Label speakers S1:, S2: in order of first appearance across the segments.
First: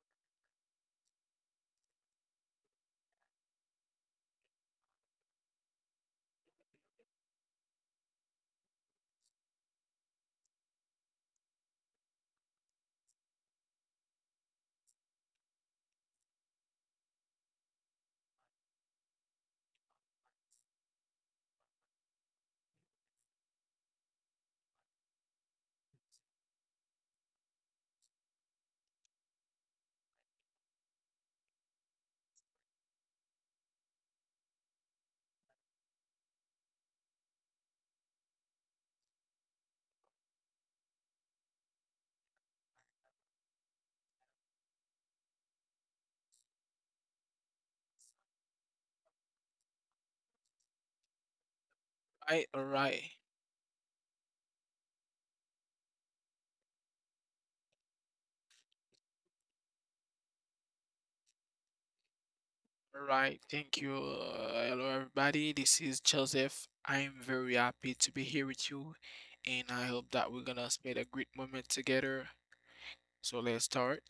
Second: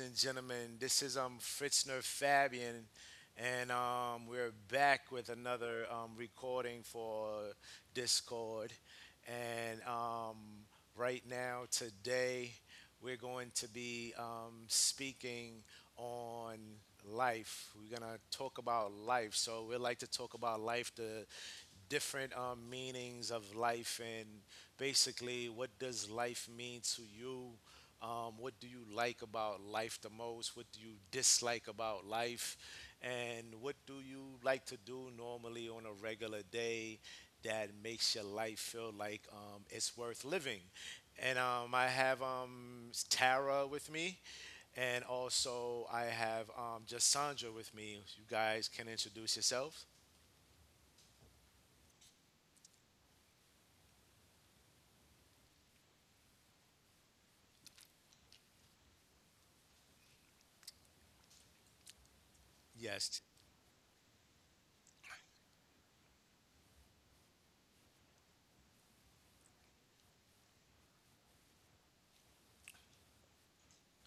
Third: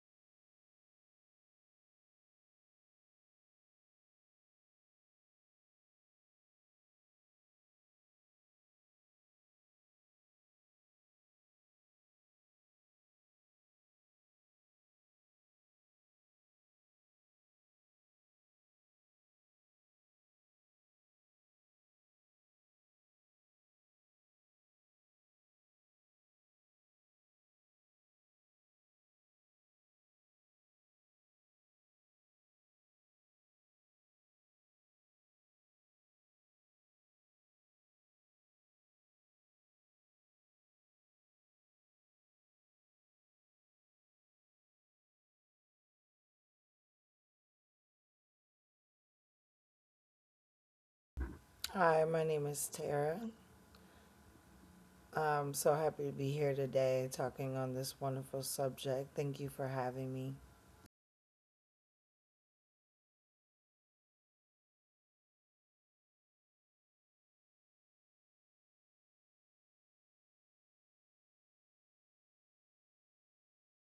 S1: and gentlemen. This is Fritzner Fabian, and we're back with another recording for Discord. And right now, today, we're going to be speaking on life. We're gonna talk about life. So we like to talk about life, the different meanings of life, and basically what does life mean to you, what do you like about life the most, what do you dislike about life, and what do you like to do normally on a regular day that makes your life feel like it's worth living. And I have Tara with me, and also I have just Sandra with me. You guys can introduce yourself.
S2: Hi, my name
S3: Right, all
S2: is
S3: right,
S2: Tara. I'm so happy to be here today talking on this wonderful subject. Thank you for having me.
S3: all
S1: Yes.
S3: right. Thank you. Hello, everybody. This is Joseph. I'm very happy to be here with you, and I hope that we're gonna spend a great moment together. So let's start.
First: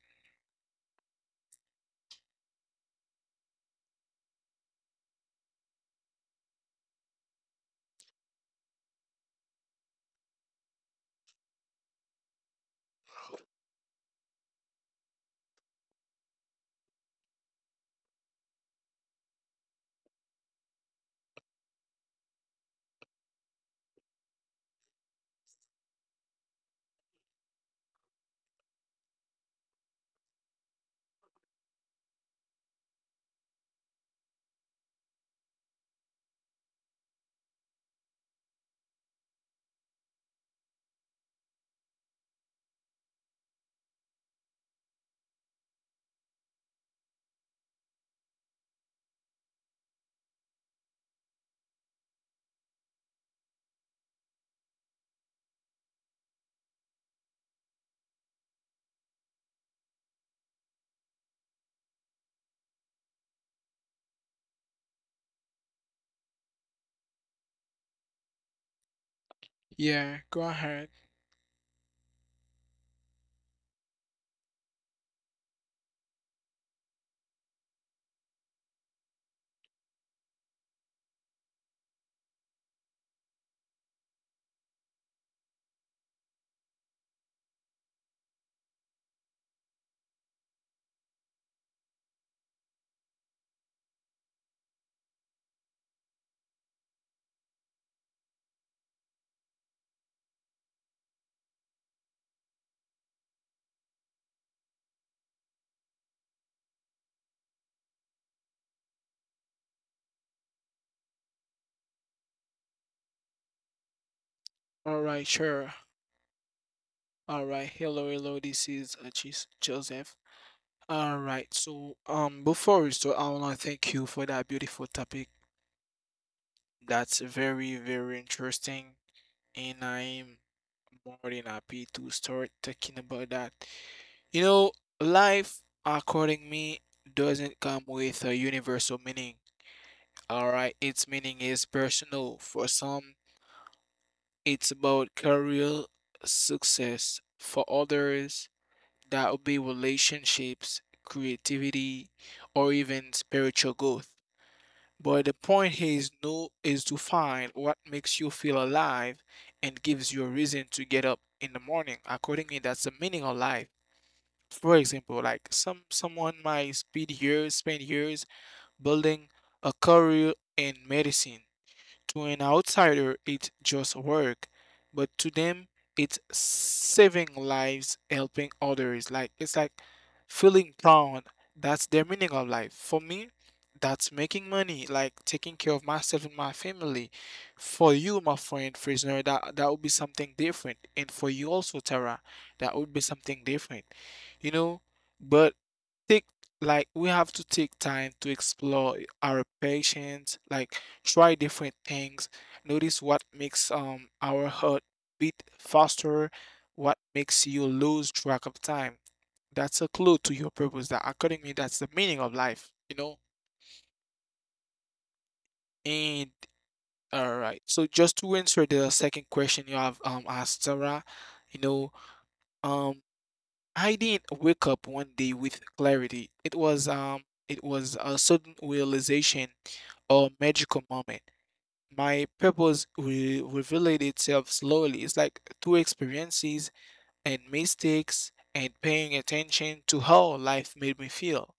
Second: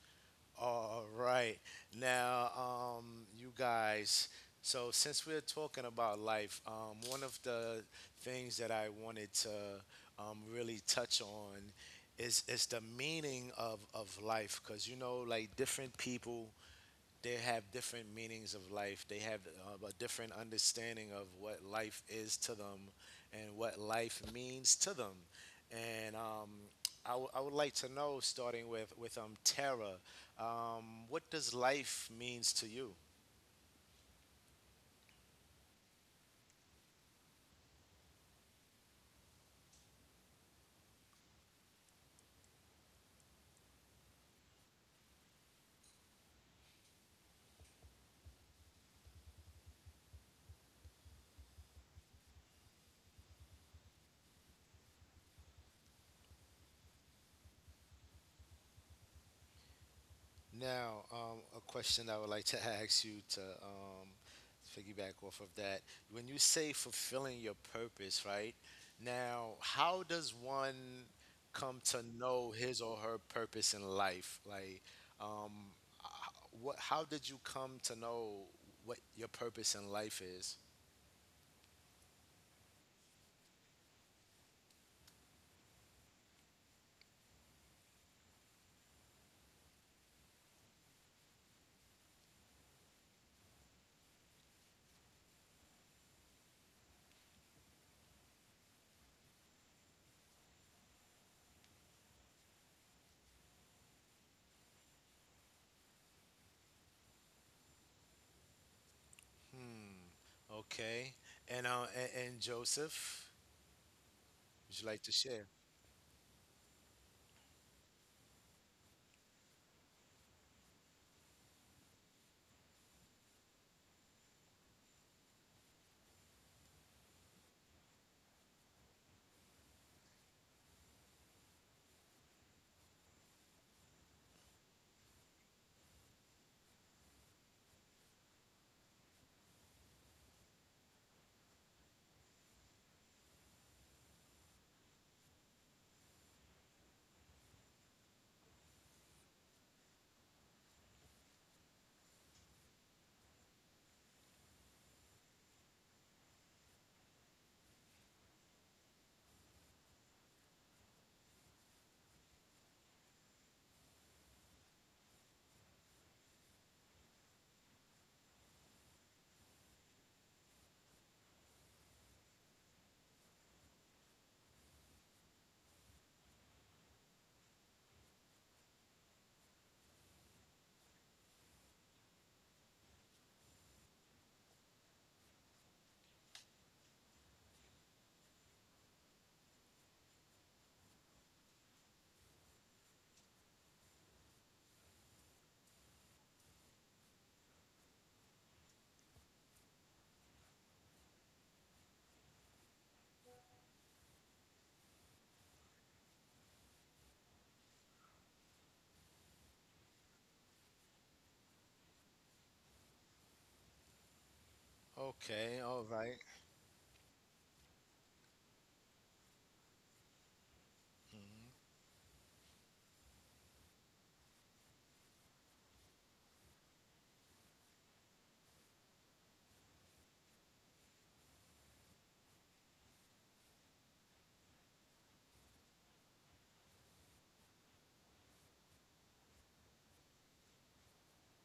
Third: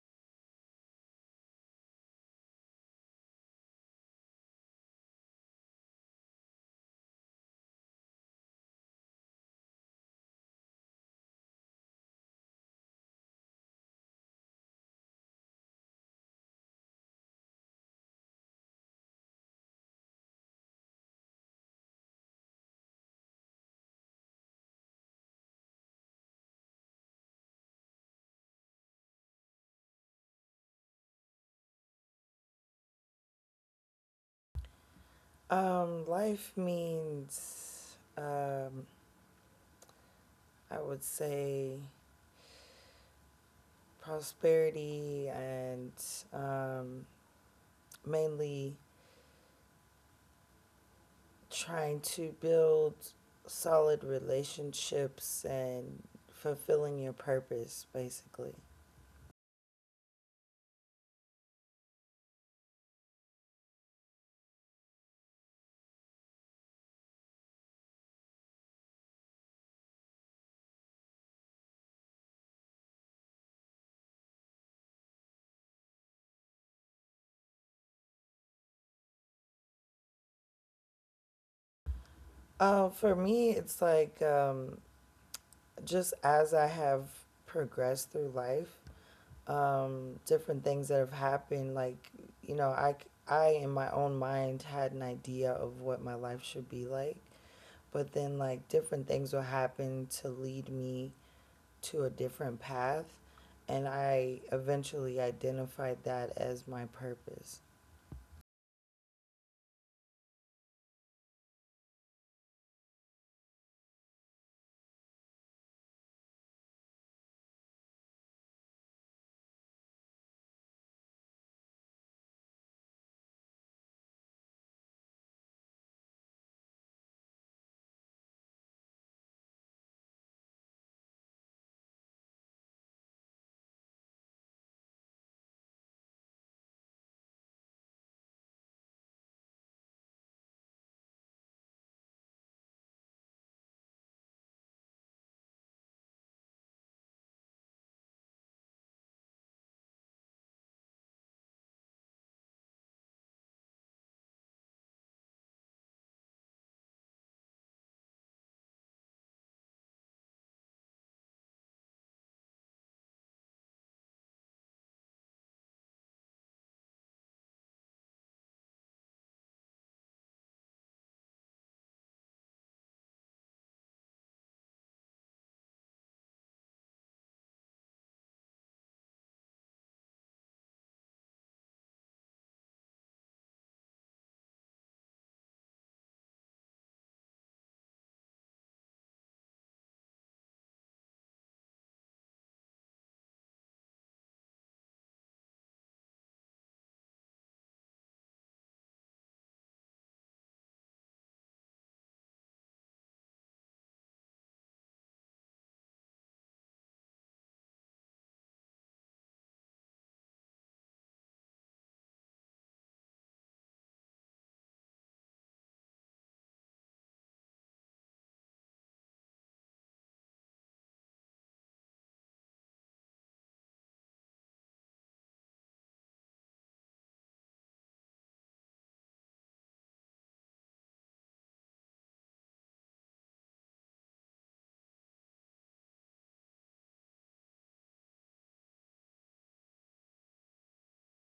S1: All right. Now, you guys, so since we're talking about life, one of the things that I wanted to really touch on is the meaning of life, because you know, like different people, they have different meanings of life. They have a different understanding of what life is to them and what life means to them. And I would like to know, starting with Tara, what does life means to you?
S2: Life means, I would say, prosperity and um, mainly trying to build solid relationships and fulfilling your purpose, basically.
S1: Now, a question I would like to ask you, to piggyback off of that. When you say fulfilling your purpose, right? Now, how
S3: Yeah,
S1: does
S3: go ahead.
S1: one come to know his or her purpose in life? Like, um, h- what? How did you come to know what your purpose in life is?
S2: For me, it's like just as I have progressed through life, different things that have happened. Like, you know, I, I in my own mind had an idea of what my life should be like, but then like different things will happen to lead me to a different path, and I eventually identified that as my purpose.
S1: Hmm. Okay. And and Joseph, would you like
S3: All
S1: to
S3: right,
S1: share?
S3: sure. All right, hello, hello. This is Joseph. All right. So, before we start, I wanna thank you for that beautiful topic. That's very, very interesting, and I'm more than happy to start talking about that. You know, life, according me, doesn't come with a universal meaning. All right, its meaning is personal. For some, it's about career success. For others, that would be relationships, creativity, or even spiritual growth. But the point here is no is to find what makes you feel alive and gives you a reason to get up in the morning. According me, that's the meaning of life. For example, like someone might spend years building a career in medicine. To an outsider, it's just work, but to them, it's saving lives, helping others. Like it's like feeling proud. That's their meaning of life. For me, that's making money, like taking care of myself and my family. For you, my friend Frisner, that would be something different, and for you also, Tara, that would be something different. You know, but take like we have to take time to explore our patients, like try different things, notice what makes our heart beat faster, what makes you lose track of time. That's a clue to your purpose. That, according to me, that's the meaning of life, you know?
S1: Okay. All
S3: And
S1: right.
S3: all right. So just to answer the second question you have asked Sarah, you
S1: Mm-hmm.
S3: know, um I didn't wake up one day with clarity. It was a sudden realization or magical moment. My purpose will reveal itself slowly. It's like through experiences and mistakes and paying attention to how life made me feel.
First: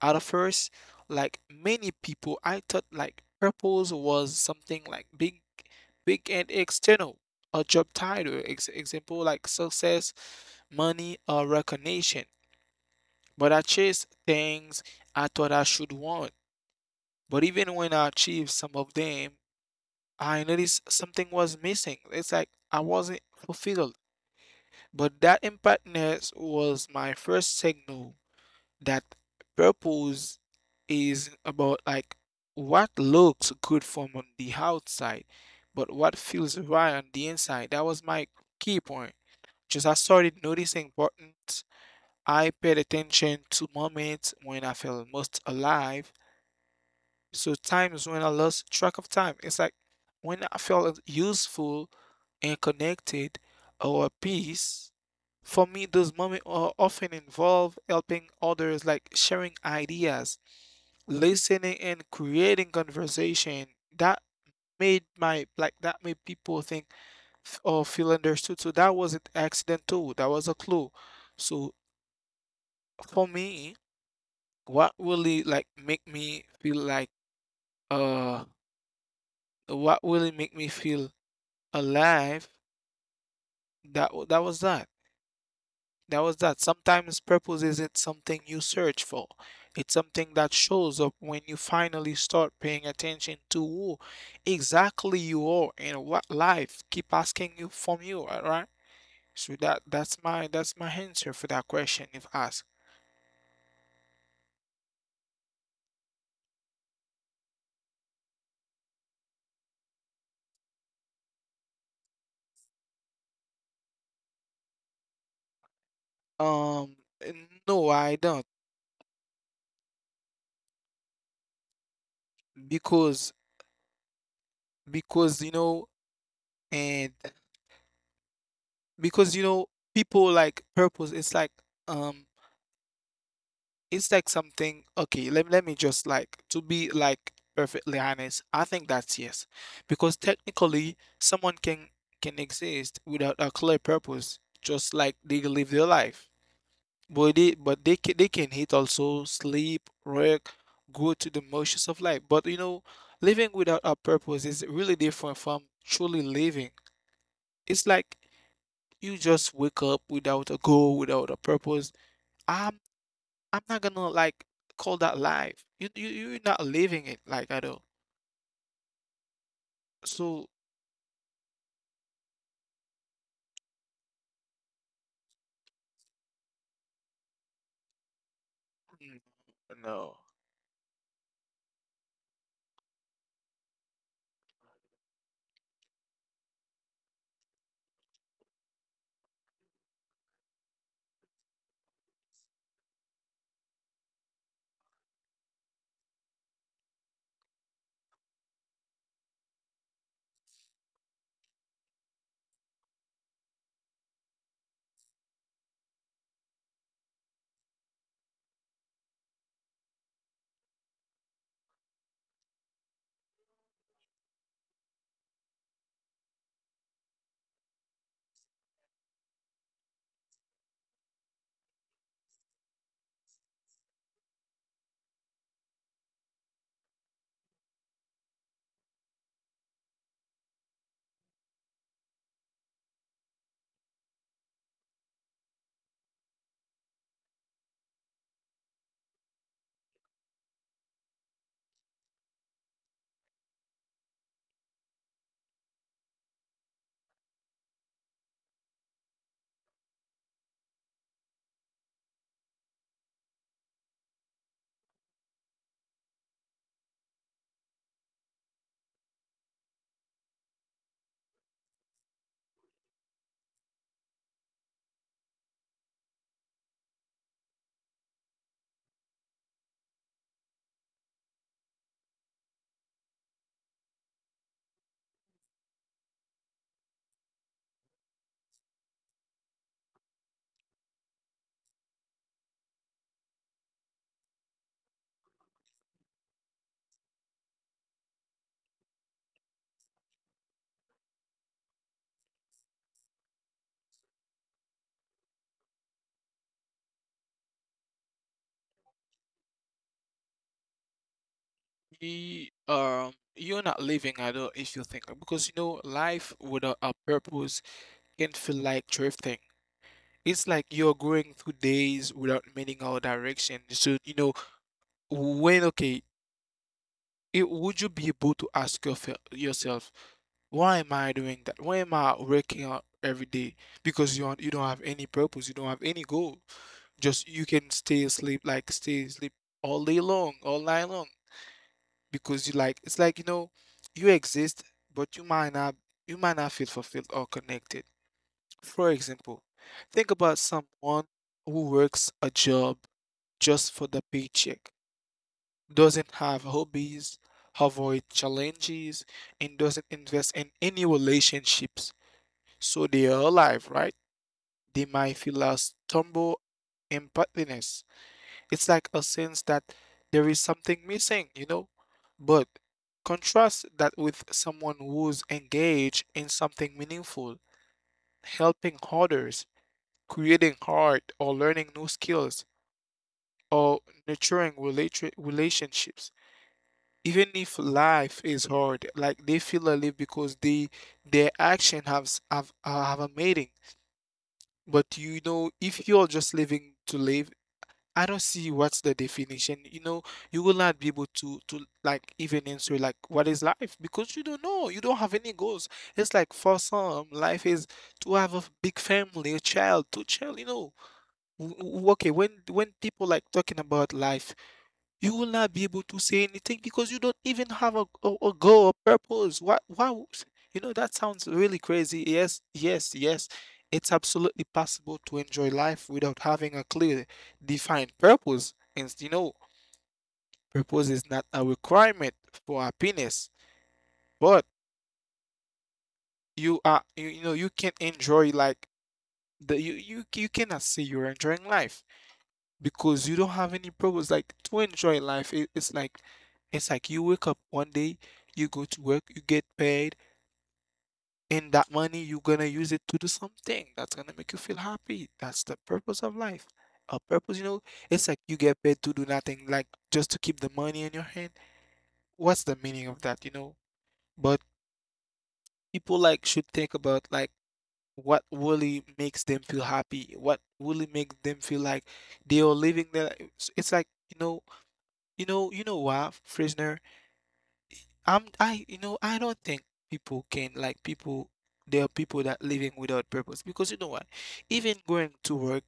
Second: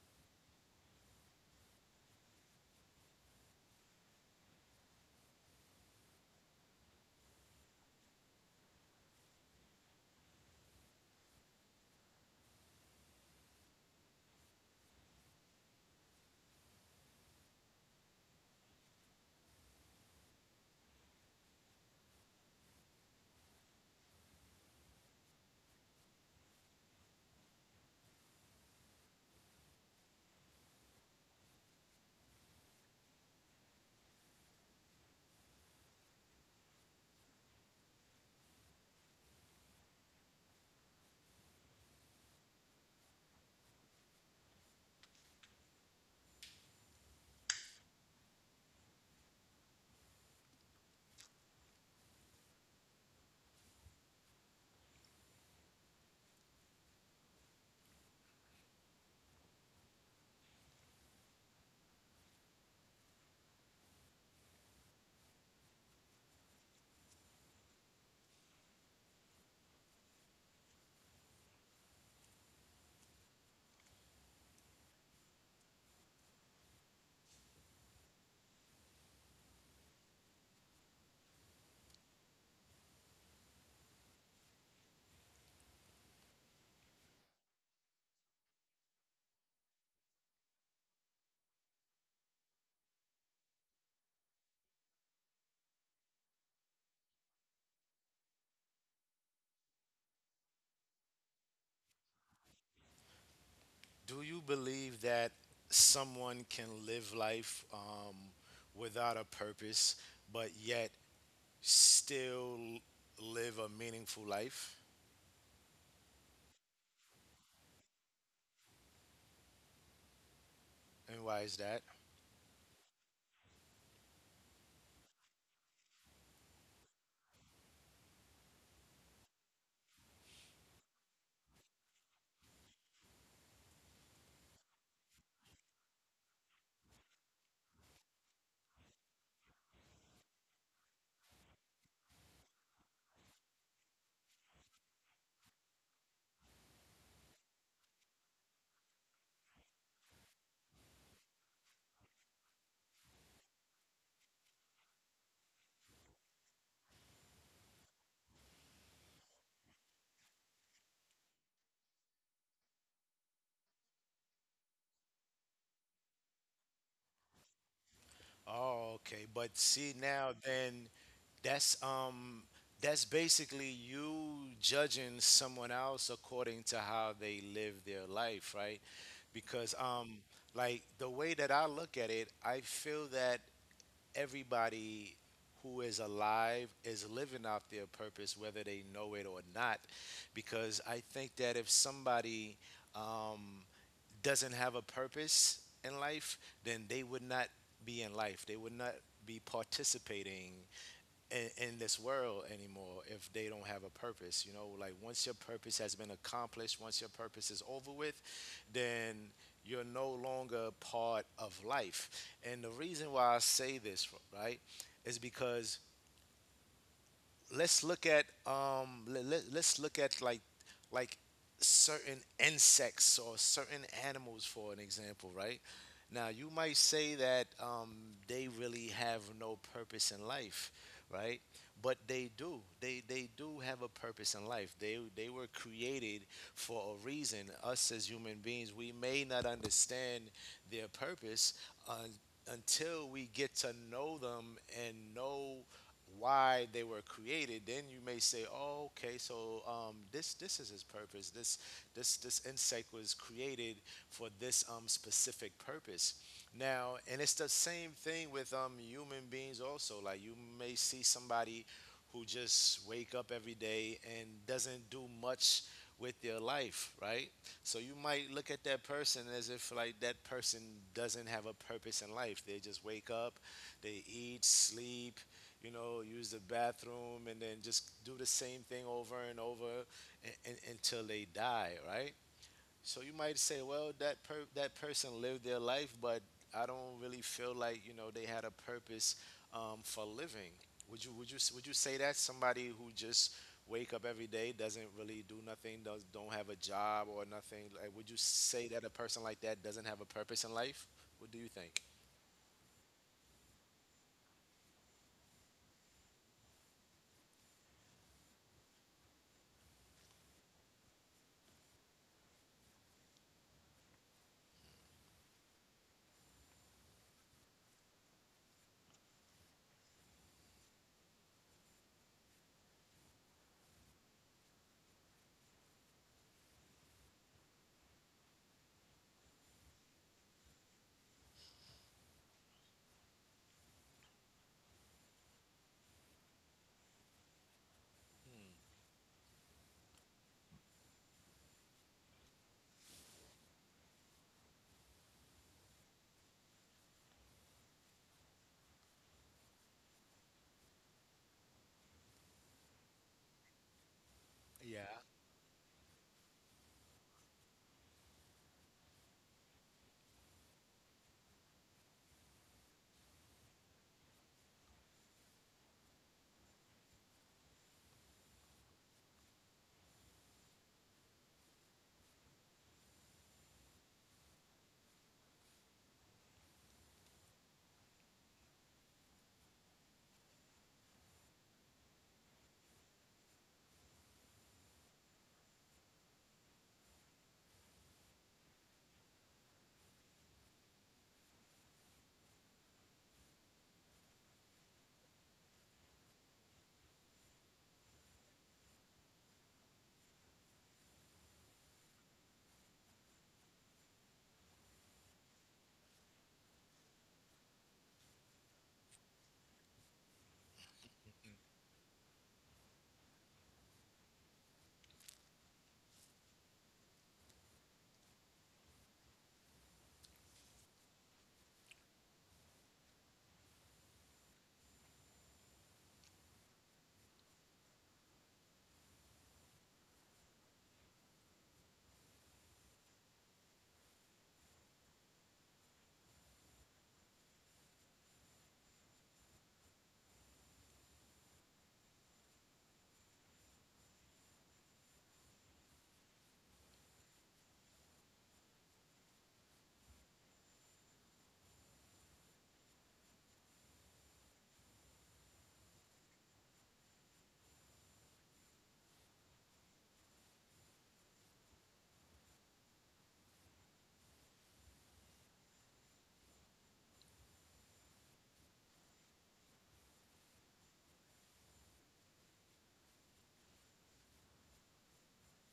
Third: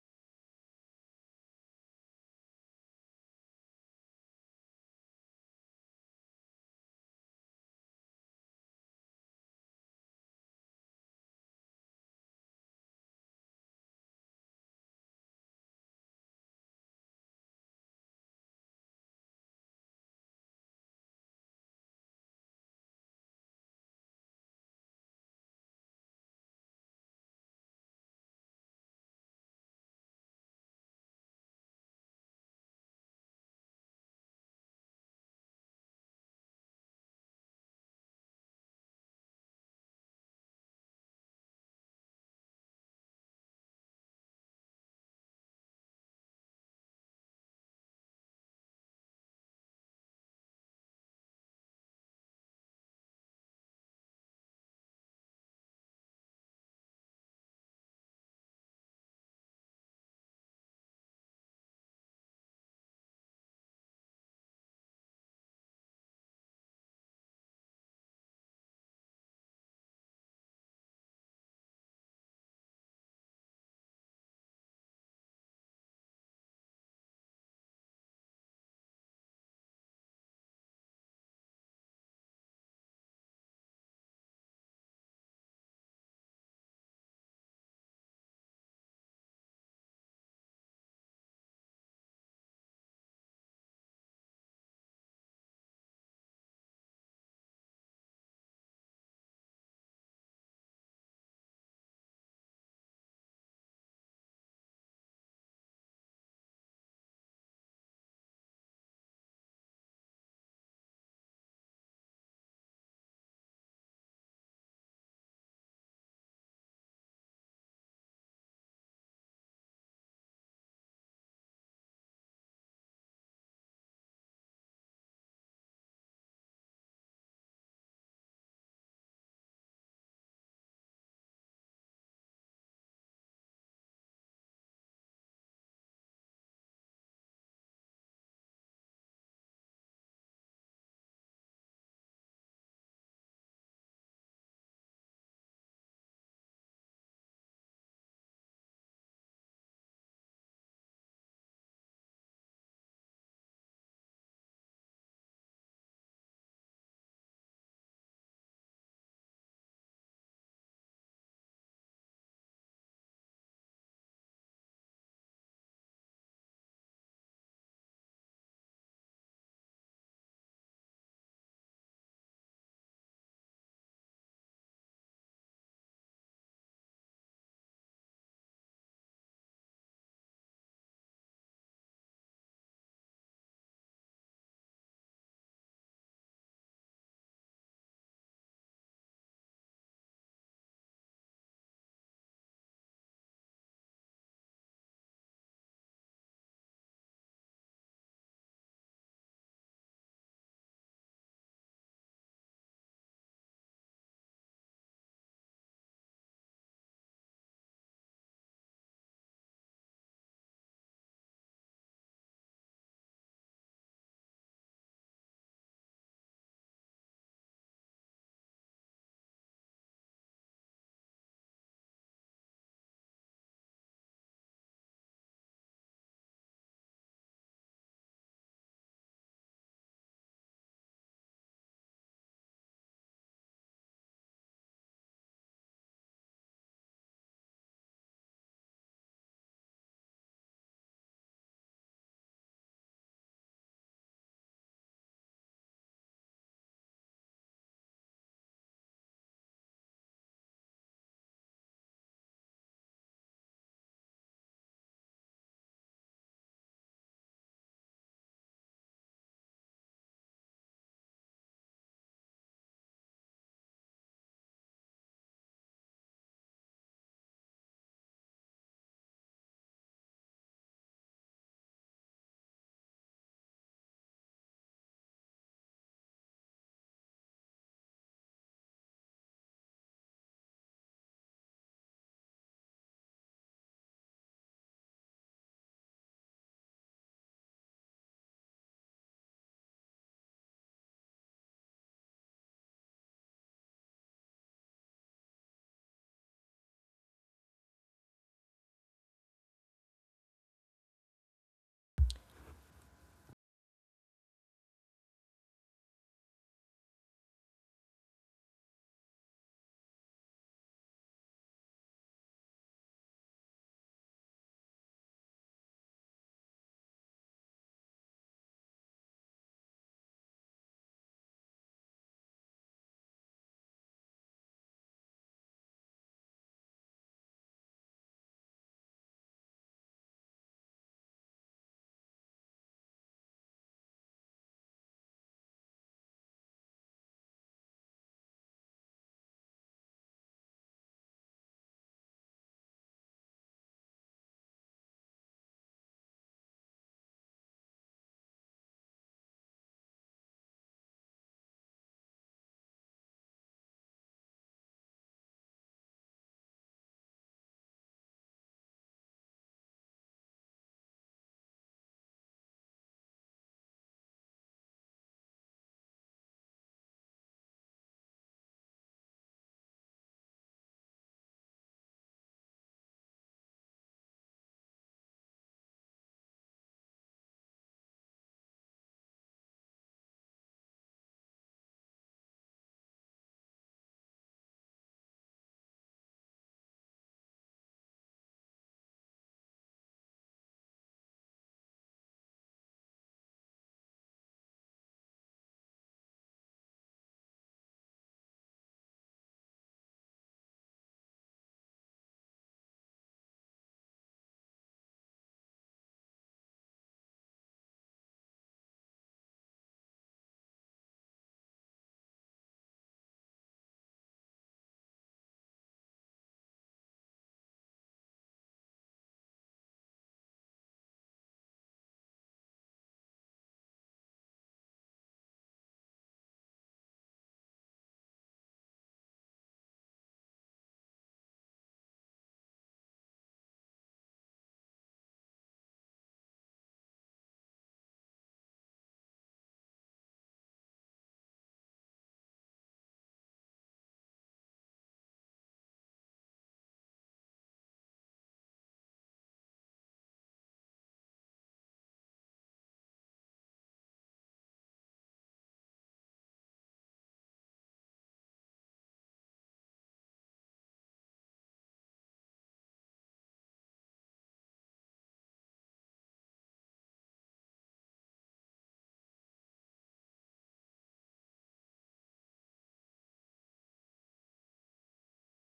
S3: At first, like many people, I thought like purpose was something like big and external, a job title, example like success, money, or recognition. But I chased things I thought I should want. But even when I achieved some of them, I noticed something was missing. It's like I wasn't fulfilled. But that impactness was my first signal that purpose is about like what looks good from on the outside, but what feels right on the inside. That was my key point. Just I started noticing buttons. I paid attention to moments when I felt most alive. So times when I lost track of time. It's like when I felt useful and connected our peace. For me, those moments are often involve helping others, like sharing ideas, listening, and creating conversation. That made my like that made people think or feel understood. So that wasn't accident too. That was a clue. So for me, what really like make me feel like uh, what really make me feel alive? That that was that. That was that. Sometimes purpose isn't something you search for. It's something that shows up when you finally start paying attention to who exactly you are and what life keep asking you from you, alright? So that's my answer for that question if asked.
S1: Do you believe that someone can live life without a purpose, but yet still live a meaningful life?
S3: Um no, I don't,
S1: And why is that?
S3: because you know, and because you know people like purpose um it's like something. Okay, let me just like to be like perfectly honest, I think that's yes, because technically someone can exist without a clear purpose, just like they live their life, but they can hit also sleep work, go to the motions of life. But you know, living without a purpose is really different from truly living. It's like you just wake up without a goal, without a purpose I'm. I'm not gonna like call that life. You're not living it like at all.
S1: Oh, okay. But see now,
S3: So
S1: then that's um that's basically you judging someone else according to how they live their life, right?
S3: mm,
S1: Because
S3: no,
S1: like the way that I look at it, I feel that everybody who is alive is living out their purpose, whether they know it or not. Because I think that if somebody um, doesn't have a purpose in life, then they would not be in life. They would not be participating in this world anymore if they don't have a purpose. You know, like once your purpose has been accomplished, once your purpose is over with, then you're no longer part of life. And the reason why I say this, right, is because let's look at let's look at like certain insects or certain animals for an example, right? Now you might say that they really have no purpose in life, right? But they do, they do have a purpose in life. They were created for a reason. Us as human beings, we may not understand their purpose, uh, until we get to know them and know why they were created. Then you may say, "Oh, okay, so this is his purpose. This insect was created for this specific purpose." Now, and it's the same thing with human beings also. Like you may see somebody who just wake up every day and doesn't do much with their life, right? So you might look at that person as if like that person doesn't have a purpose in life. They just wake up, they eat, sleep, you know, use the bathroom, and then just do the same thing over and over until they die, right? So you might say, well, that person lived their life, but I don't really feel like, you know, they had a purpose for living. Would you say that somebody who just wake up every day doesn't really do nothing, does don't have a job or nothing? Like, would you say that a person like that doesn't have a purpose in life? What do you think?
S3: you you're not living at all, if you think, because you know life without a purpose can feel like drifting. It's like you're going through days without meaning or direction. So you know, when, okay, would you be able to ask yourself, why am I doing that? Why am I working out every day? Because you don't have any purpose, you don't have any goal. Just you can stay asleep, like stay asleep all day long, all night long, because you like it's like you know you exist, but you might not feel fulfilled or connected. For example, think about someone who works a job just for the paycheck, doesn't have hobbies, avoid challenges, and doesn't invest in any relationships. So they are alive, right? They might
S1: Yeah.
S3: feel a stumble empathiness. It's like a sense that there is something missing, you know? But contrast that with someone who's engaged in something meaningful, helping others, creating art, or learning new skills, or nurturing relationships. Even if life is hard, like they feel alive because they their action have a meaning. But you know, if you're just living to live, I don't see what's the definition. You know, you will not be able to like even answer like what is life, because you don't know. You don't have any goals. It's like for some, life is to have a big family, a child, two child. You know, okay, when people like talking about life, you will not be able to say anything, because you don't even have a goal, a purpose. You know, that sounds really crazy. Yes, yes, yes. It's absolutely possible to enjoy life without having a clear, defined purpose. And you know, purpose is not a requirement for happiness, but you know, you can enjoy like you cannot say you're enjoying life, because you don't have any purpose. Like to enjoy life, it's like you wake up one day, you go to work, you get paid, and that money you're gonna use it to do something that's gonna make you feel happy. That's the purpose of life, a purpose, you know? It's like you get paid to do nothing, like just to keep the money in your hand. What's the meaning of that, you know? But people like should think about like what really makes them feel happy, what really makes them feel like they are living their it's like, you know. You know, you know what, Frisner? I'm I You know, I don't think people can like people. There are people that living without purpose, because you know what? Even going to work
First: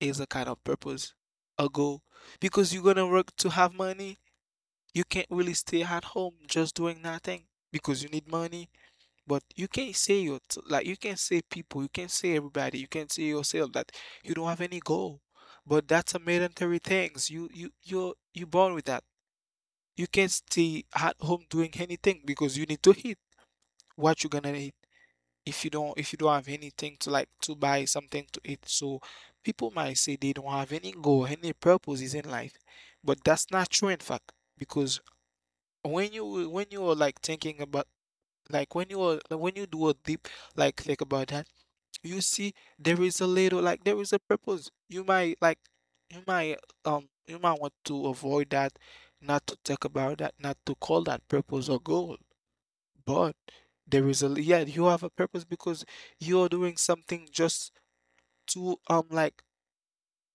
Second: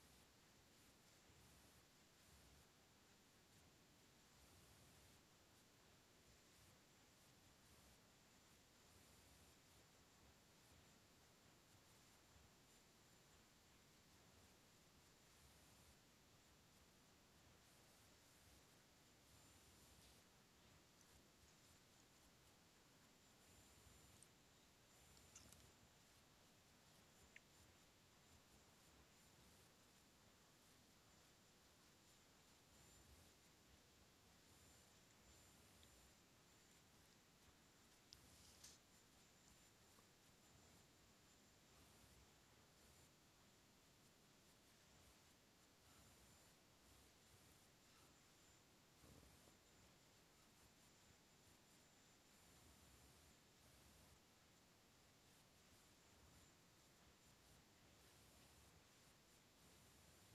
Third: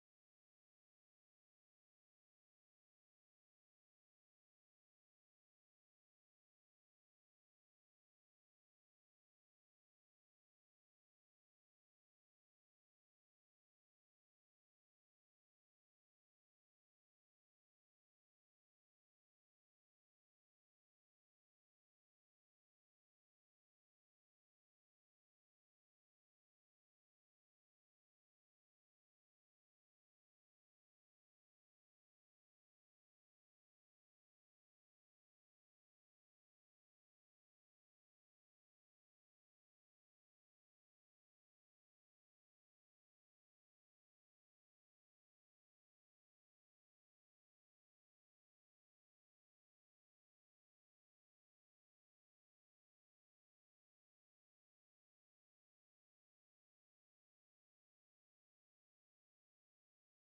S3: is a kind of purpose, a goal. Because you're gonna work to have money, you can't really stay at home just doing nothing because you need money. But you can't say your like you can't say people, you can't say everybody, you can't say yourself that you don't have any goal. But that's a mandatory things. You born with that. You can't stay at home doing anything because you need to eat. What you're gonna eat if you don't have anything to like to buy something to eat. So people might say they don't have any goal, any purposes in life, but that's not true in fact, because when you are like thinking about, like when you are when you do a deep like think about that, you see there is a little like there is a purpose. You might you might you might want to avoid that, not to talk about that, not to call that purpose or goal. But there is a, yeah, you have a purpose, because you're doing something just to like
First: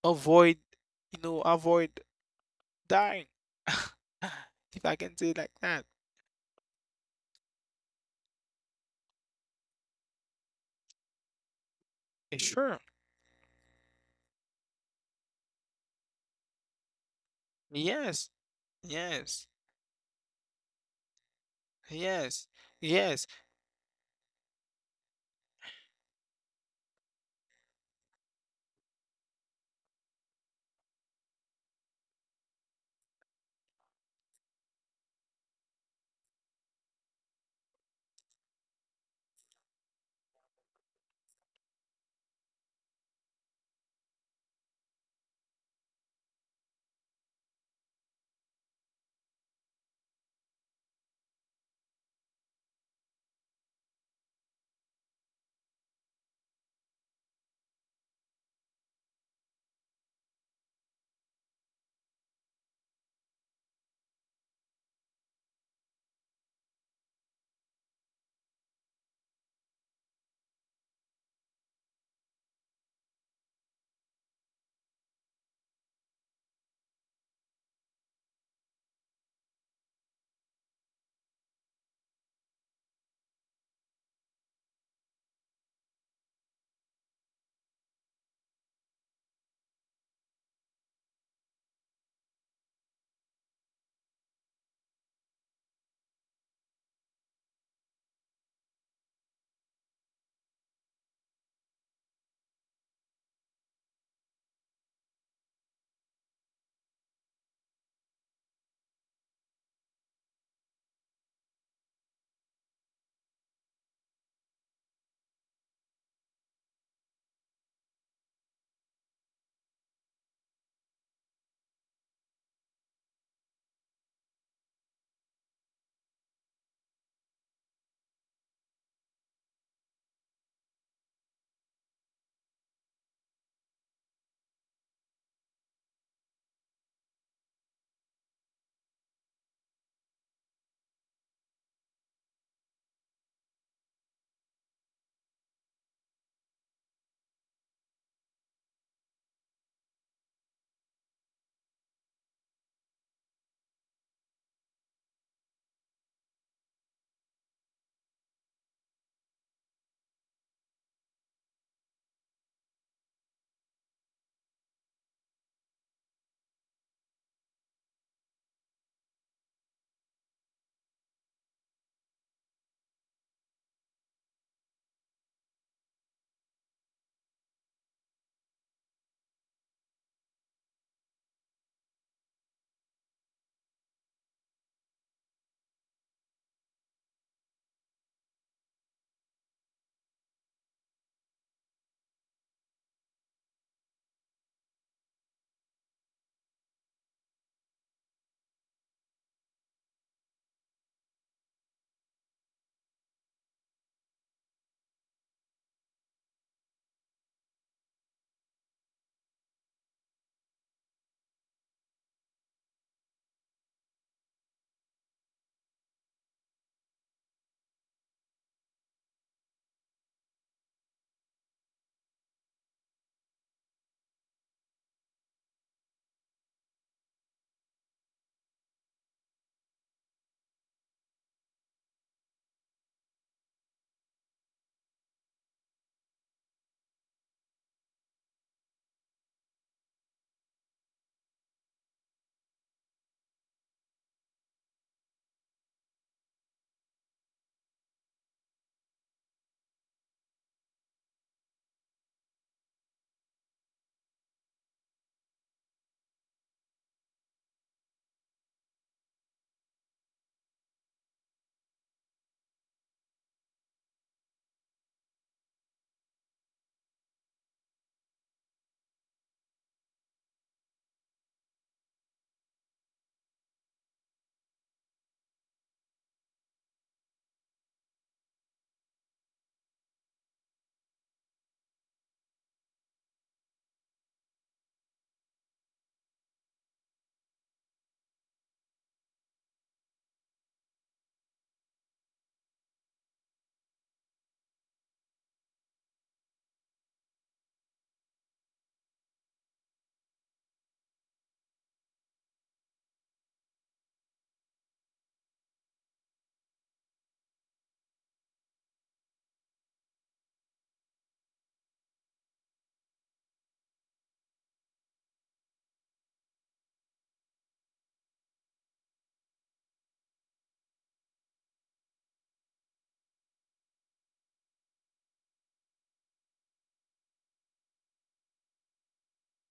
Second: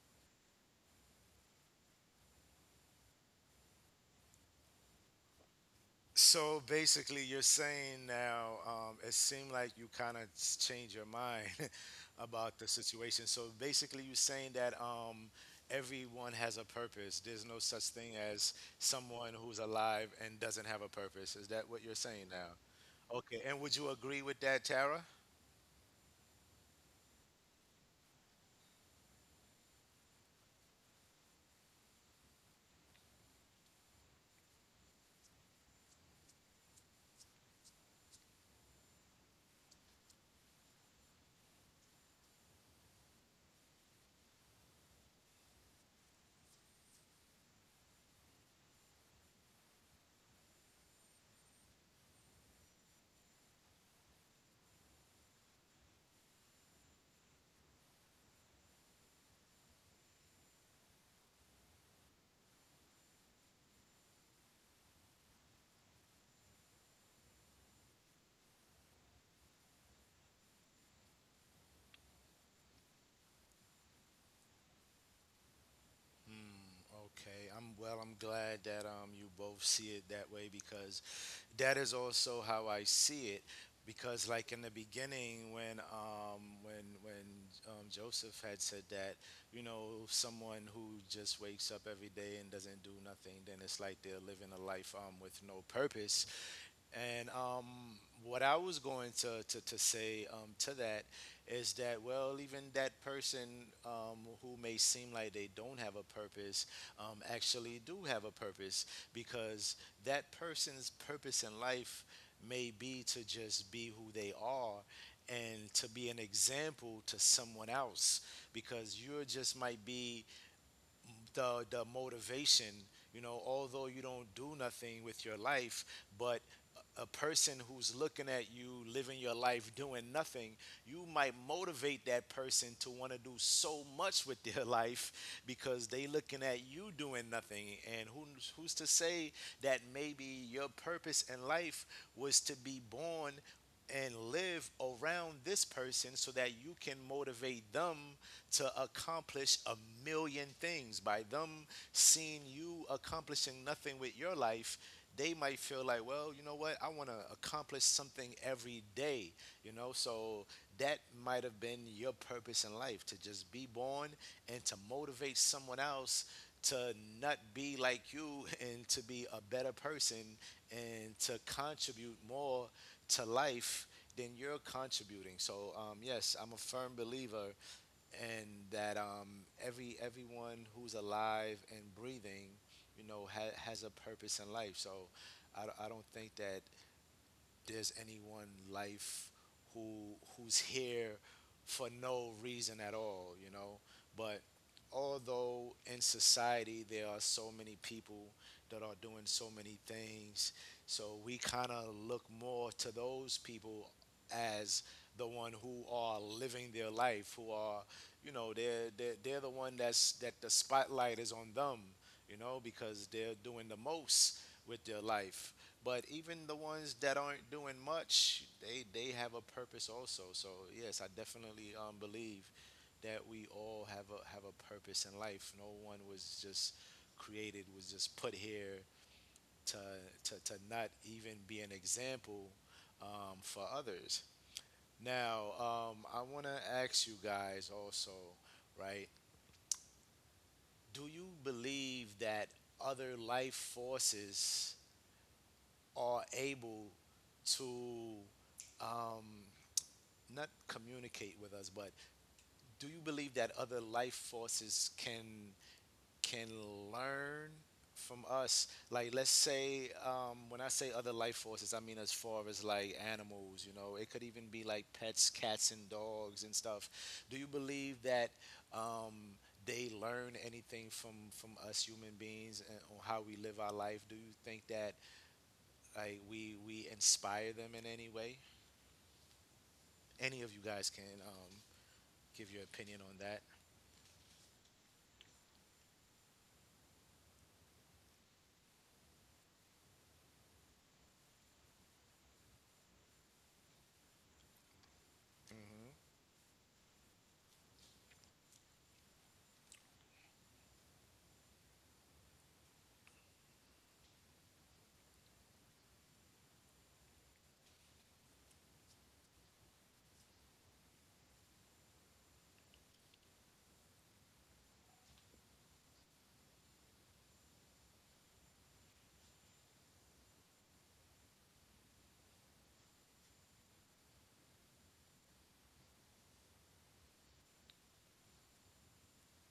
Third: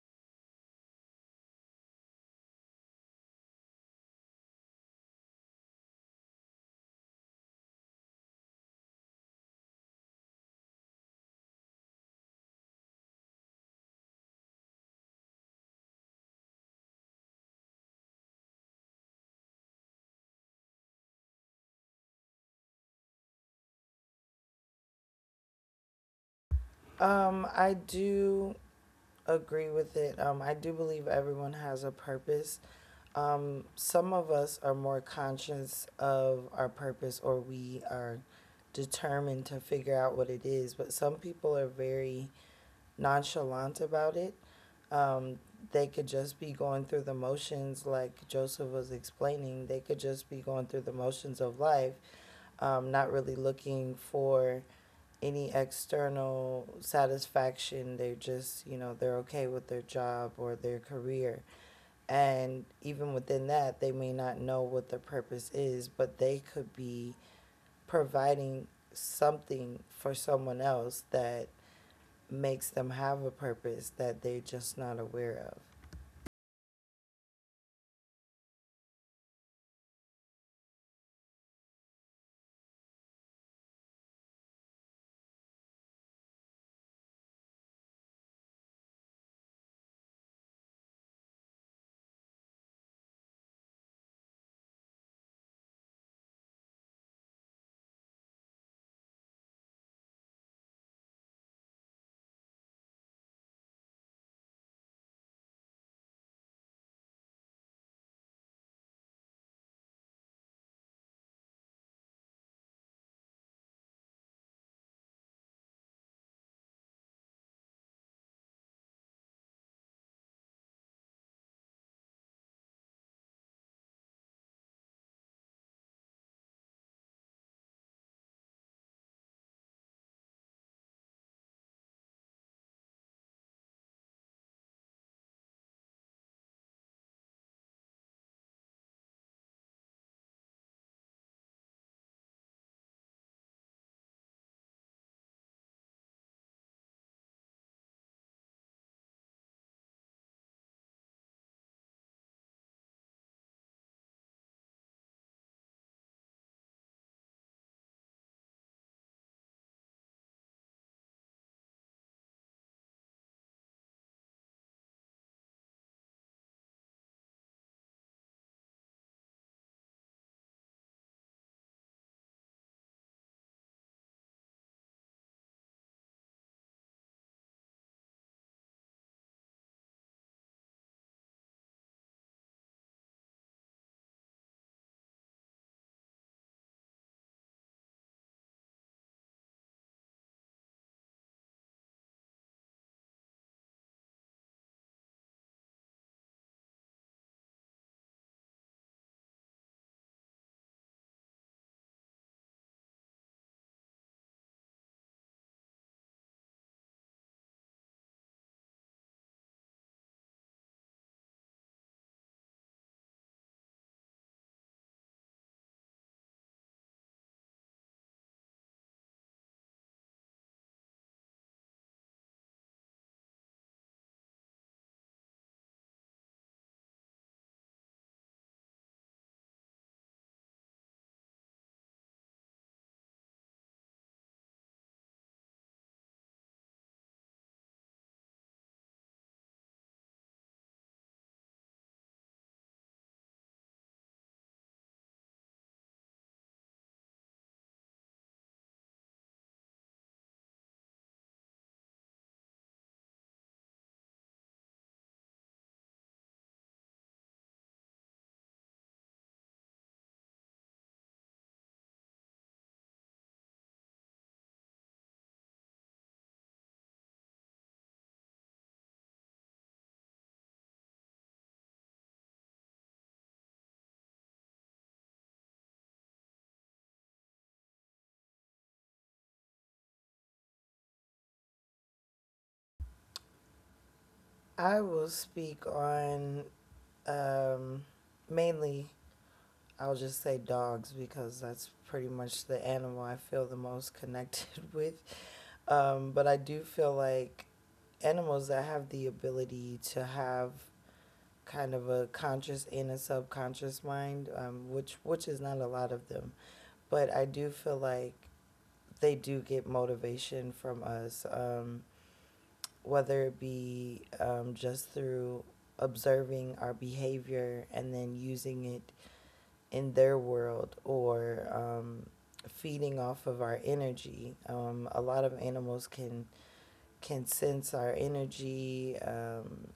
S3: avoid, you know, avoid dying if I can say it like that.
S1: So basically, you're saying now, it seemed like you kind of changed your mind about the
S3: Sure.
S1: situation. So basically, you're saying that everyone has a purpose. There's no such thing
S3: Yes,
S1: as someone
S3: yes,
S1: who's alive and doesn't have a purpose. Is that what you're saying
S3: yes,
S1: now?
S3: yes.
S1: Okay. And would you agree with that, Tara?
S2: I do agree with it. I do believe everyone has a purpose. Some of us are more conscious of our purpose or we are determined to figure out what it is, but some people are very nonchalant about it. Um, they could just be going through the motions, like Joseph was explaining. They could just be going through the motions of life, not really looking for any external satisfaction. They're just, you know, they're okay with their job or their career. And even within that, they may not know what their purpose is, but they could be providing something for someone else that makes them have a purpose that they're just not aware of.
S1: Hmm. Okay, I'm well. I'm glad that you both see it that way, because that is also how I see it, because like in the beginning when Joseph had said that, you know, someone who just wakes up every day and doesn't do nothing, then it's like they're living a life with no purpose. And what I was going to say, to that is that, well, even that person, who may seem like they don't have a purpose, actually do have a purpose, because that person's purpose in life may be to just be who they are and to be an example to someone else, because you just might be the motivation, you know. Although you don't do nothing with your life, but a person who's looking at you living your life doing nothing, you might motivate that person to want to do so much with their life, because they looking at you doing nothing. And who who's to say that maybe your purpose in life was to be born and live around this person so that you can motivate them to accomplish a million things. By them seeing you accomplishing nothing with your life, they might feel like, well, you know what? I want to accomplish something every day, you know? So that might have been your purpose in life, to just be born and to motivate someone else to not be like you and to be a better person and to contribute more to life than you're contributing. So, yes, I'm a firm believer and that, everyone who's alive and breathing, you know, has a purpose in life. So I don't think that there's anyone life who who's here for no reason at all, you know. But although in society there are so many people that are doing so many things, so we kind of look more to those people as the one who are living their life, who are, you know, they're the one that's that the spotlight is on them, you know, because they're doing the most with their life. But even the ones that aren't doing much, they have a purpose also. So yes, I definitely believe that we all have a purpose in life. No one was just created was just put here to to not even be an example for others. Now, I want to ask you guys also, right? Do you believe that other life forces are able to um, not communicate with us, but do you believe that other life forces can learn from us? Like, let's say, when I say other life forces, I mean as far as like animals. You know, it could even be like pets, cats, and dogs and stuff. Do you believe that Um, they learn anything from us human beings, and on how we live our life? Do you think that like we inspire them in any way? Any of you guys can give your opinion on that.
S2: I will speak on um, mainly I'll just say dogs because that's pretty much the animal I feel the most connected with. But
S1: Hmm.
S2: I do feel like animals that have the ability to have kind of a conscious and a subconscious mind, which is not a lot of them. But I do feel like they do get motivation from us, whether it be just through observing our behavior and then using it in their world or feeding off of our energy. A lot of animals can sense our energy.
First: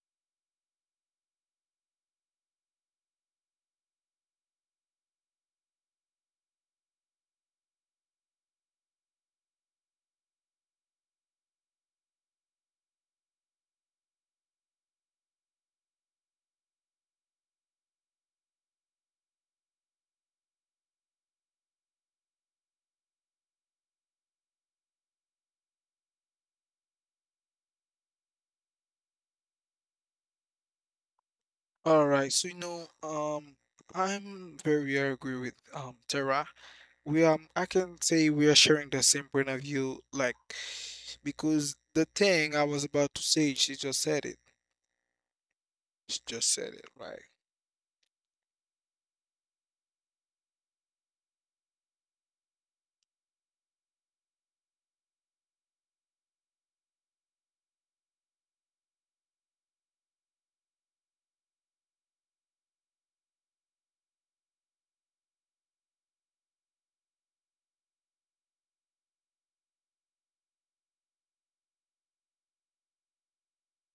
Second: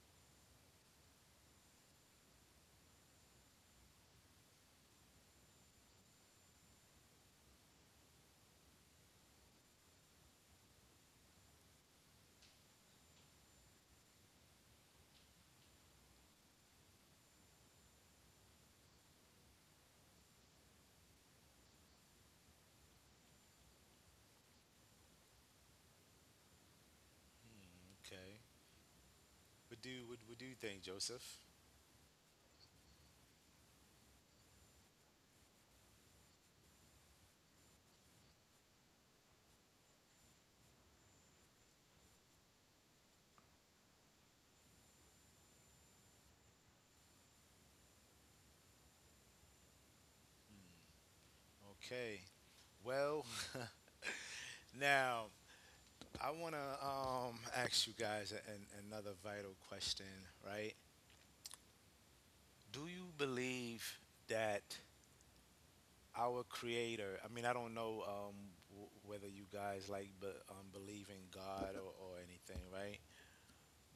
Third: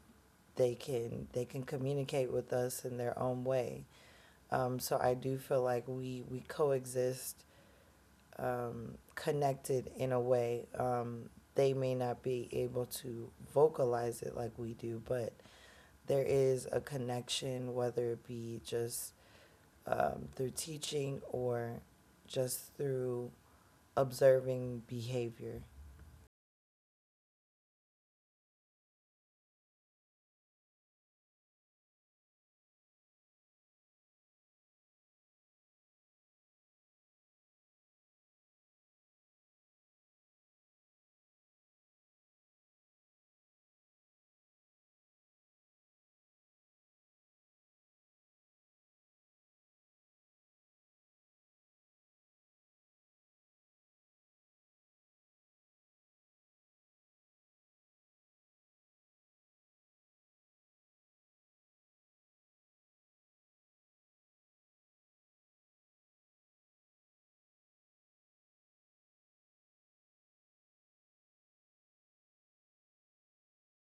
S2: they can communicate with us in their own way. So I do feel like we coexist connected in a way. They may not be able to vocalize it like we do, but there is a connection, whether it be just through teaching or just through observing behavior.
S1: Okay. What do you think, Joseph?
S3: All right, so you know, I'm very agree with Tara. We I can say we are sharing the same point of view, like because the thing I was about to say, she just said it. She just said it, right?
S1: Okay. Well, now I want to ask you guys another vital question, right? Do you believe that our Creator? I mean, I don't know whether you guys like believe in God or anything, right?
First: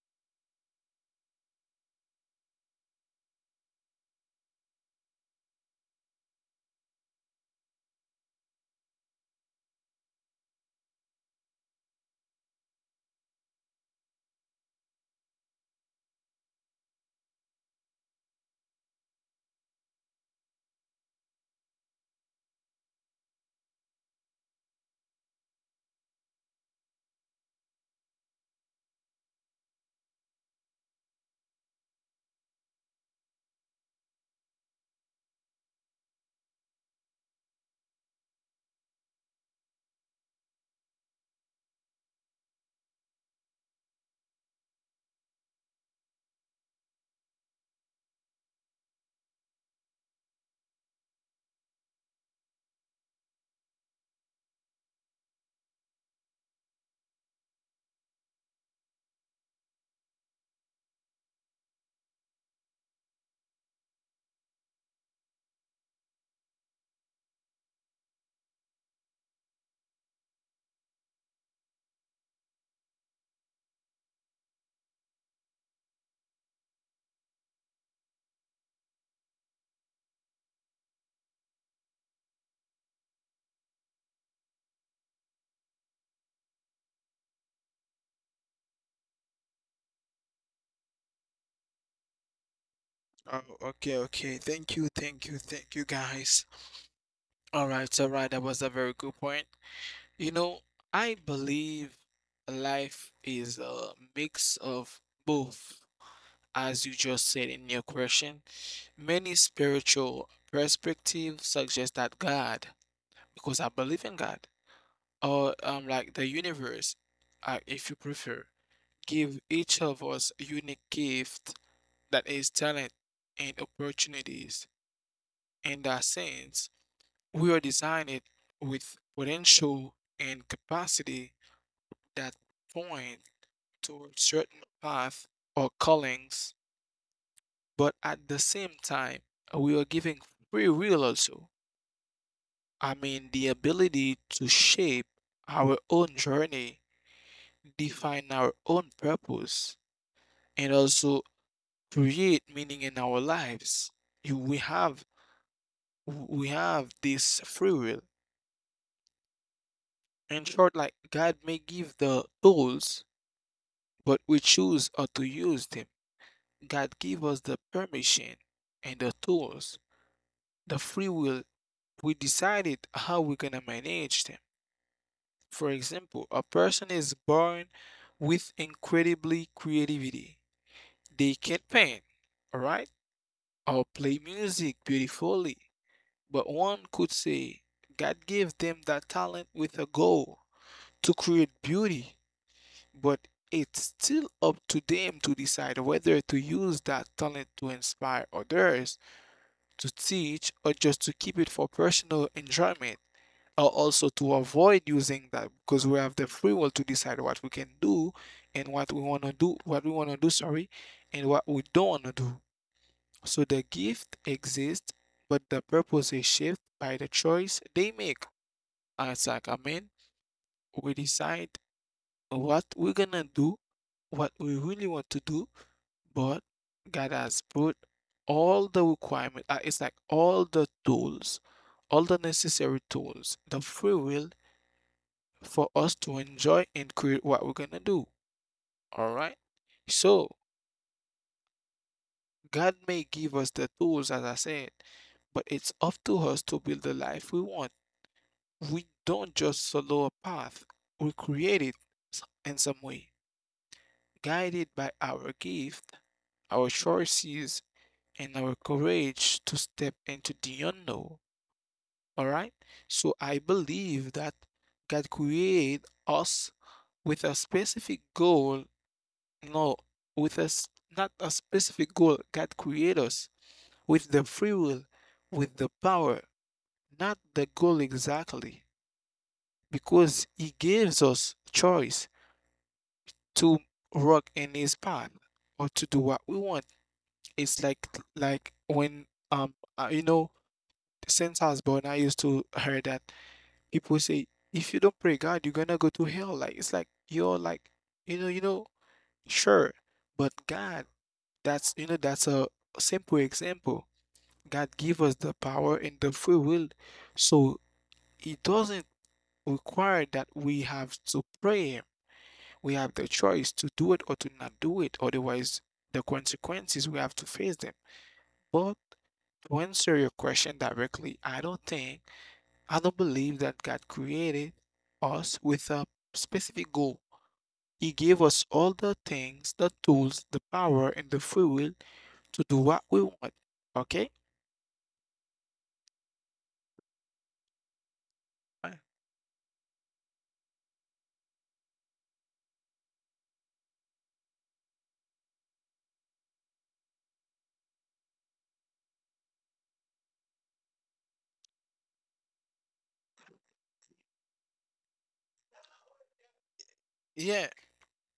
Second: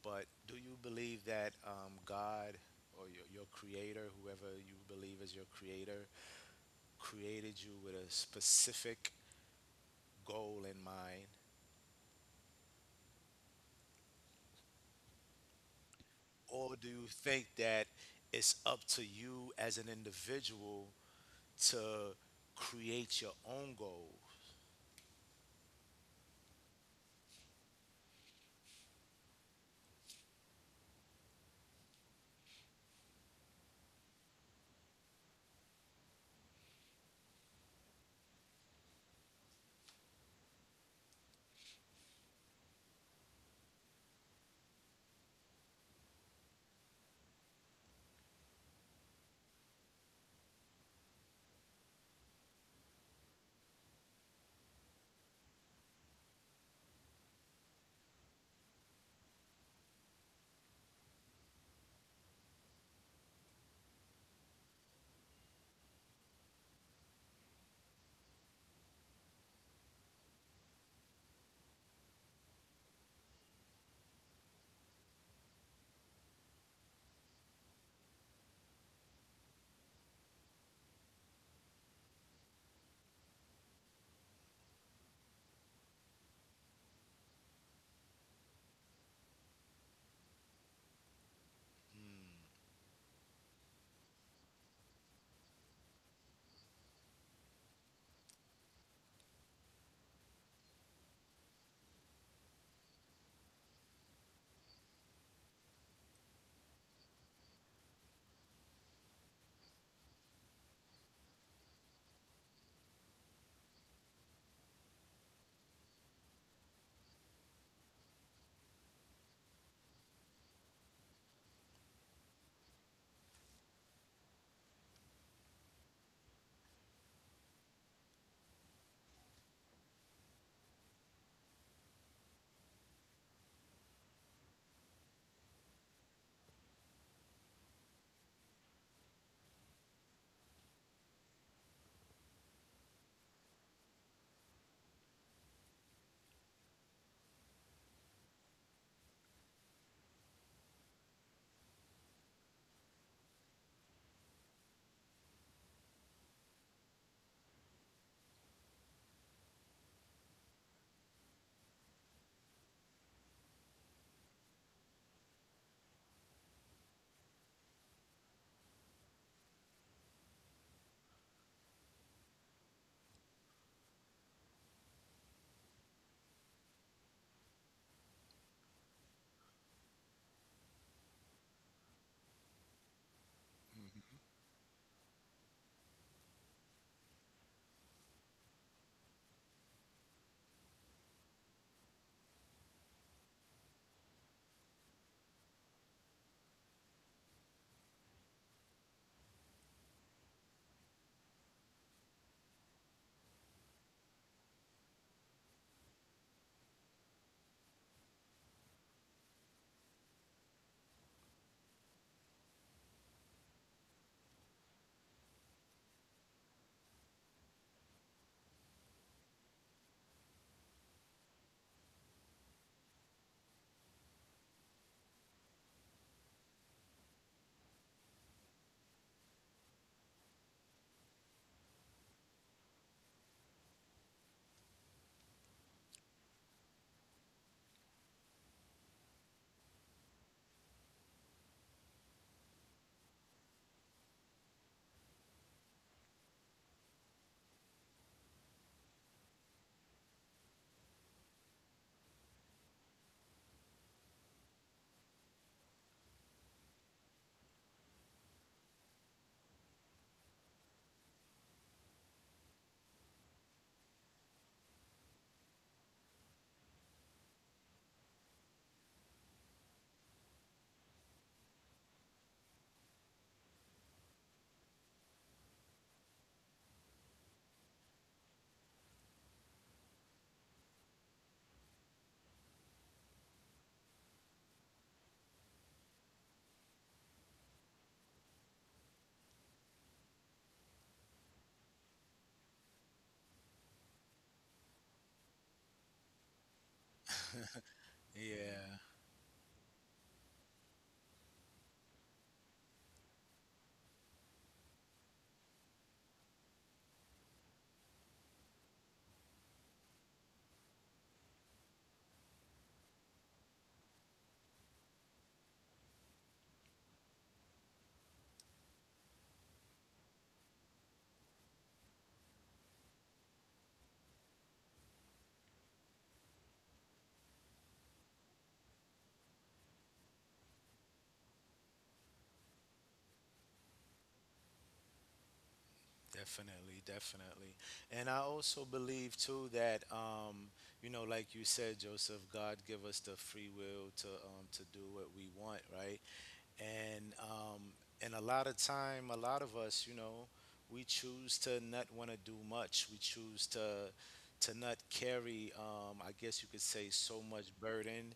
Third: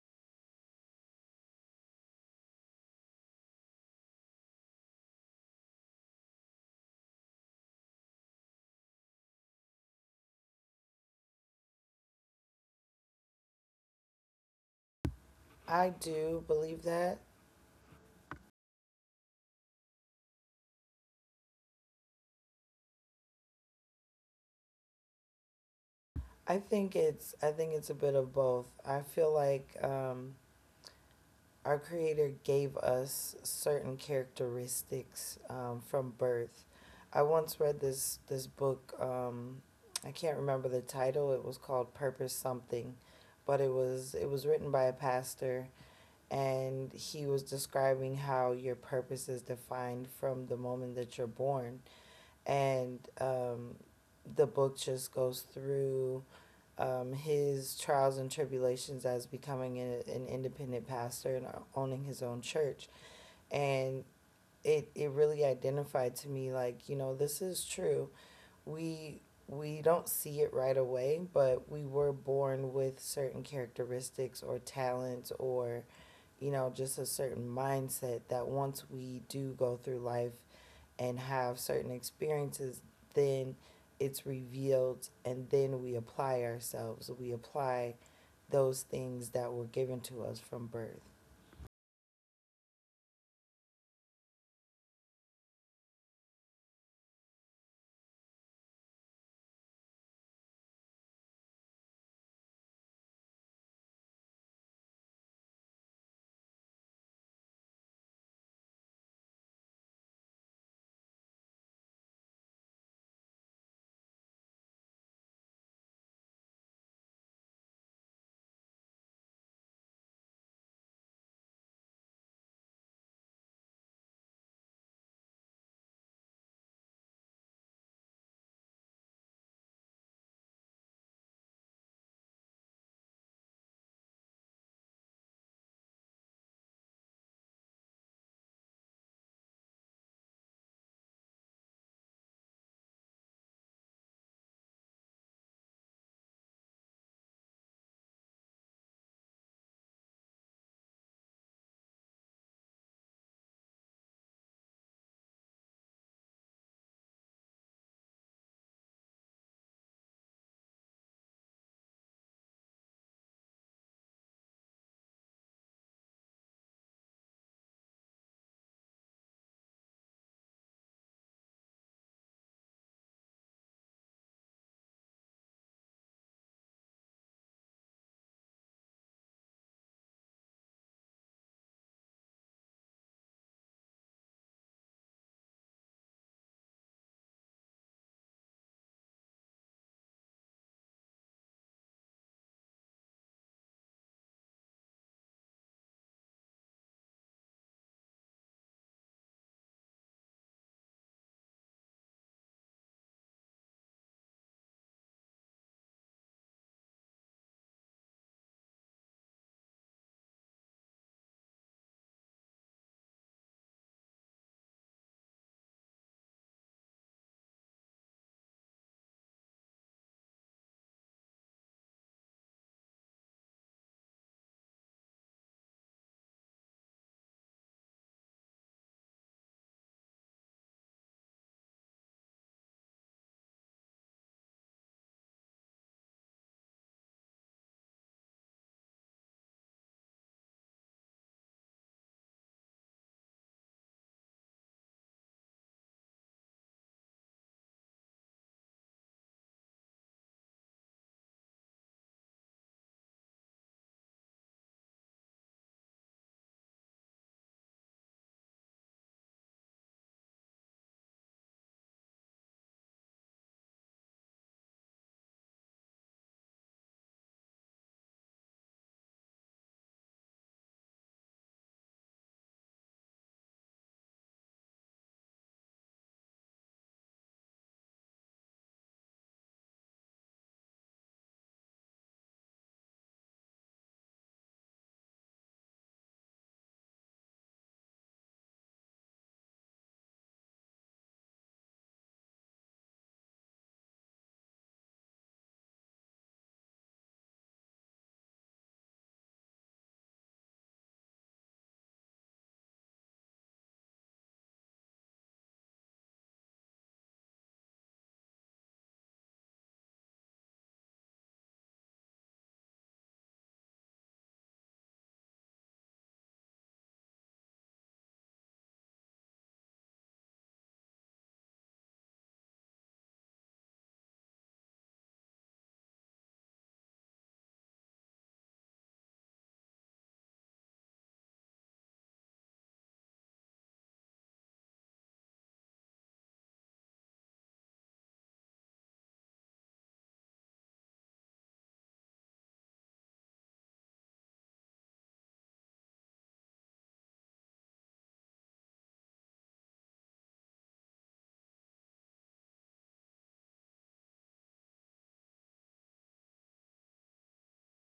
S1: But do you believe that God or your creator, whoever you believe is your creator, created you with a specific goal in mind?
S2: I do
S1: Or
S2: believe
S1: do you
S2: that.
S1: think that it's up to you as an individual to create your own goal?
S2: I think it's a bit of both. I feel like our Creator gave us certain characteristics from birth. I once read this book. I can't remember the title. It was called Purpose Something, but it was written by a pastor, and he was describing how your purpose is defined from the moment that you're born, and the book just goes through his trials and tribulations as becoming an independent pastor and owning his own church, and it really identified to me like, you know, this is true. We we don't see it right away, but we were born with certain characteristics or talents or, you know, just a certain mindset that once we do go through life and have certain experiences, then it's revealed and then we apply ourselves. We apply those things that were given to us from birth.
S1: Mm.
S3: Oh, okay, okay. Thank you, thank you, thank you, guys. All right, all right. That was a very good point. You know, I believe life is a mix of both, as you just said in your question. Many spiritual perspectives suggest that God, because I believe in God, or like the universe, if you prefer, give each of us unique gift, that is talent and opportunities. In that sense, we are designed with potential and capacity that point toward certain path or callings, but at the same time, we are giving free will also. I mean, the ability to shape our own journey, define our own purpose, and also create meaning in our lives. We have we have this free will. In short, like God may give the tools, but we choose how to use them. God give us the permission and the tools, the free will. We decided how we're gonna manage them. For example, a person is born with incredibly creativity. They can paint, all right, or play music beautifully. But one could say God gave them that talent with a goal to create beauty, but it's still up to them to decide whether to use that talent to inspire others, to teach, or just to keep it for personal enjoyment. Or also to avoid using them because we have the free will to decide what we can do and what we want to do, what we want to do, sorry, and what we don't want to do. So the gift exists, but the purpose is shaped by the choice they make. It's like, I mean, we decide what we're gonna do, what we really want to do, but God has put all the requirements. It's like all the tools, all the necessary tools, the free will for us to enjoy and create what we're gonna do. All right. So God may give us the tools, as I said, but it's up to us to build the life we want. We don't just follow a path, we create it in some way, guided by our gift, our choices, and our courage to step into the unknown. All right. So I believe that God created us with a specific goal. No, with us, not a specific goal. God created us with the free will, with the power, not the goal exactly, because He gives us choice to walk in His path or to do what we want. It's like when um uh, you know since I was born, I used to hear that people say, if you don't pray God, you're gonna go to hell. Like it's like you're like you know you know
S1: Yeah,
S3: sure, but God— that's, that's a simple example. God give us the power and the free will. So it doesn't require that we have to pray him. We have the choice to do it or to not do it. Otherwise, the consequences, we have to face them. But to answer your question directly, I don't believe that God created us with a specific goal. He gave us all the things, the tools, the power, and the free will to do what we want. Okay?
S1: definitely, definitely. And I also believe too that, you know, like you said, Joseph, God give us the free will to do what we want, right? And and a lot of time, a lot of us, you know, we choose to not want to do much. We choose to not carry, I guess you could say, so much
S3: Yeah,
S1: burden,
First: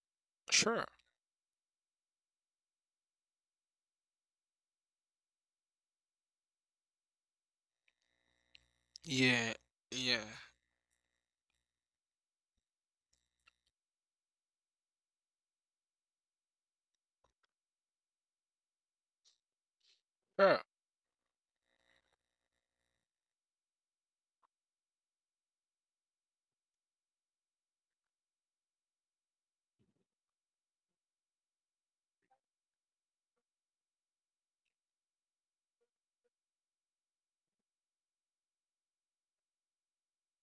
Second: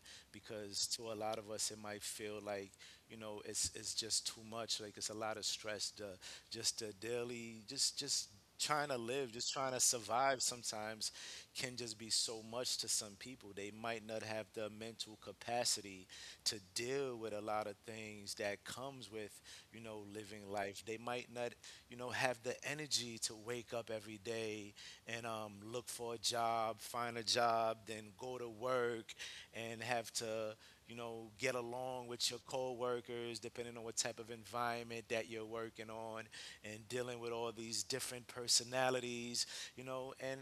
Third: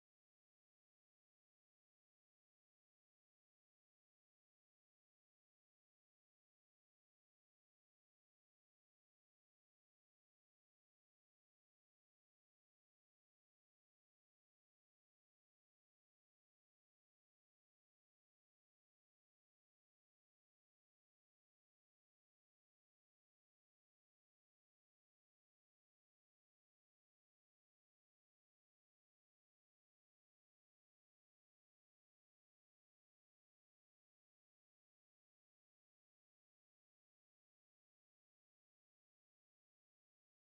S3: sure.
S1: because to a lot of us it might feel like, you know, it's just too much. Like it's a lot of stress, to just the daily, just trying to live, just
S3: Yeah,
S1: trying to
S3: yeah,
S1: survive sometimes can just be so much to some people. They might not have the mental capacity to deal with a lot of things that comes with living
S3: sure.
S1: life. They might not have the energy to wake up every day and look for a job, find a job, then go to work, and have to get along with your coworkers, depending on what type of environment that you're working on, and dealing with all these different personalities, and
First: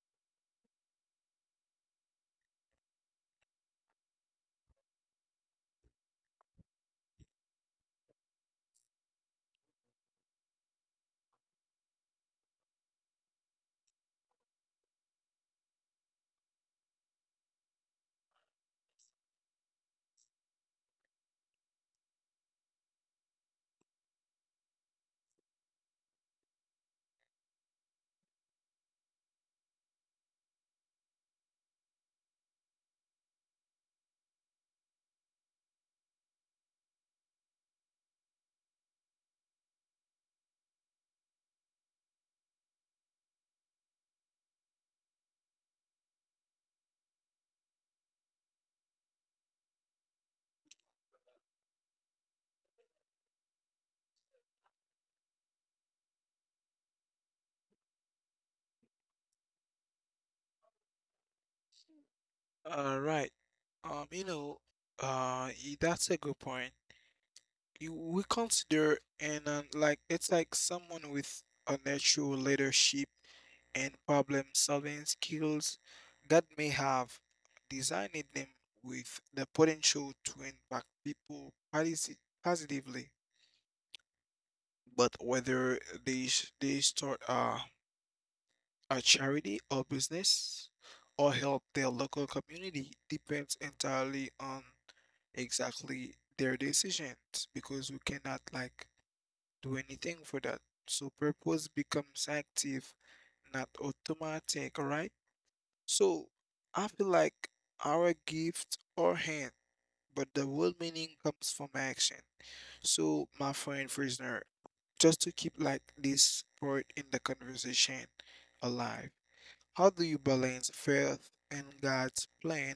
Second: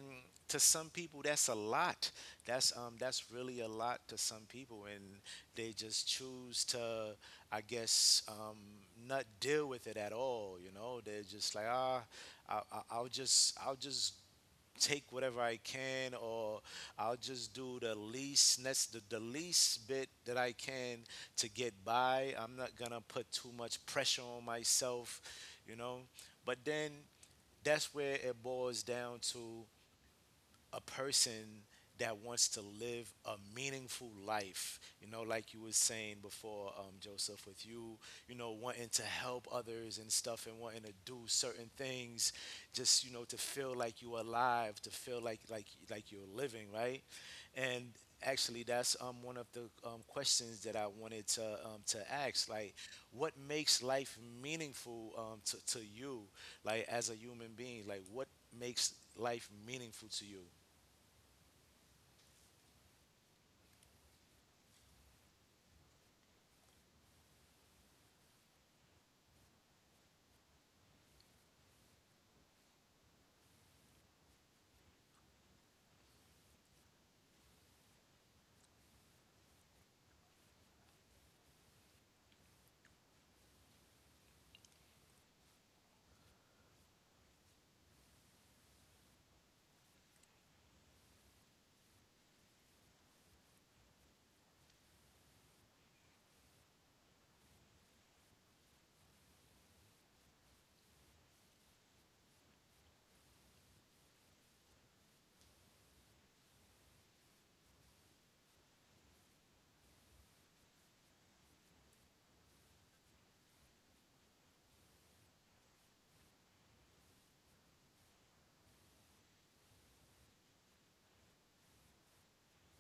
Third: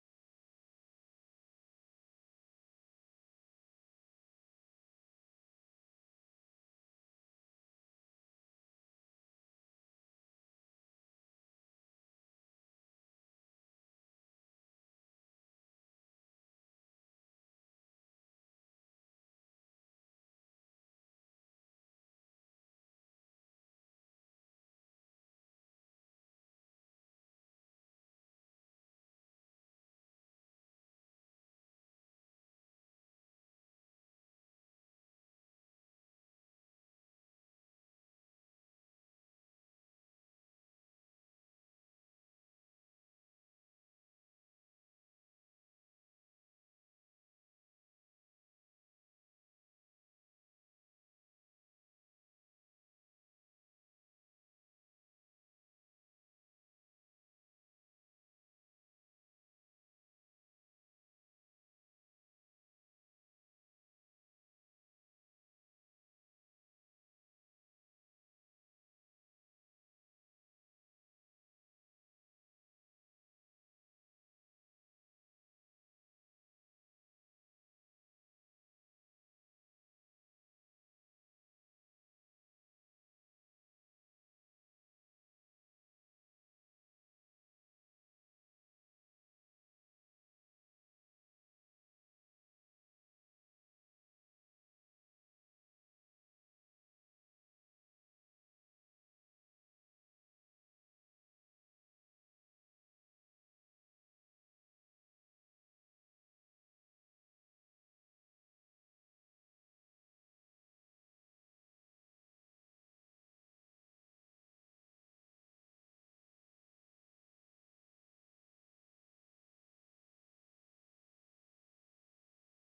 S1: to some people that's a lot. That's really a lot to some people. And they just choose to, I guess, not deal with it at all. You know, they're just like, I'll just take whatever I can, or I'll just do the least, the least bit that I can to get by. I'm not gonna put too much pressure on myself, you know. But then that's where it boils down to a person that wants to live a meaningful life, you know like you was saying before, Joseph, with you, you know wanting to help others and stuff and wanting to do certain things, just to feel like you're alive, to feel like you're living, right? And actually, that's one of the questions that I wanted to ask, like, what makes life meaningful, to you, like, as a human being, like, what makes life meaningful to you?
S3: All right. Um, you know, that's a good point. You we consider and like it's like someone with a natural leadership and problem-solving skills that may have designed them with the potential to impact people positively. But whether they start a charity or business or help their local community depends entirely on exactly their decisions because we cannot like do anything for that. So purpose becomes active, not automatic, right? So I feel like our gift or hand, but the real meaning comes from action. So my friend prisoner, just to keep like this part in the conversation alive. How do you balance faith and God's plan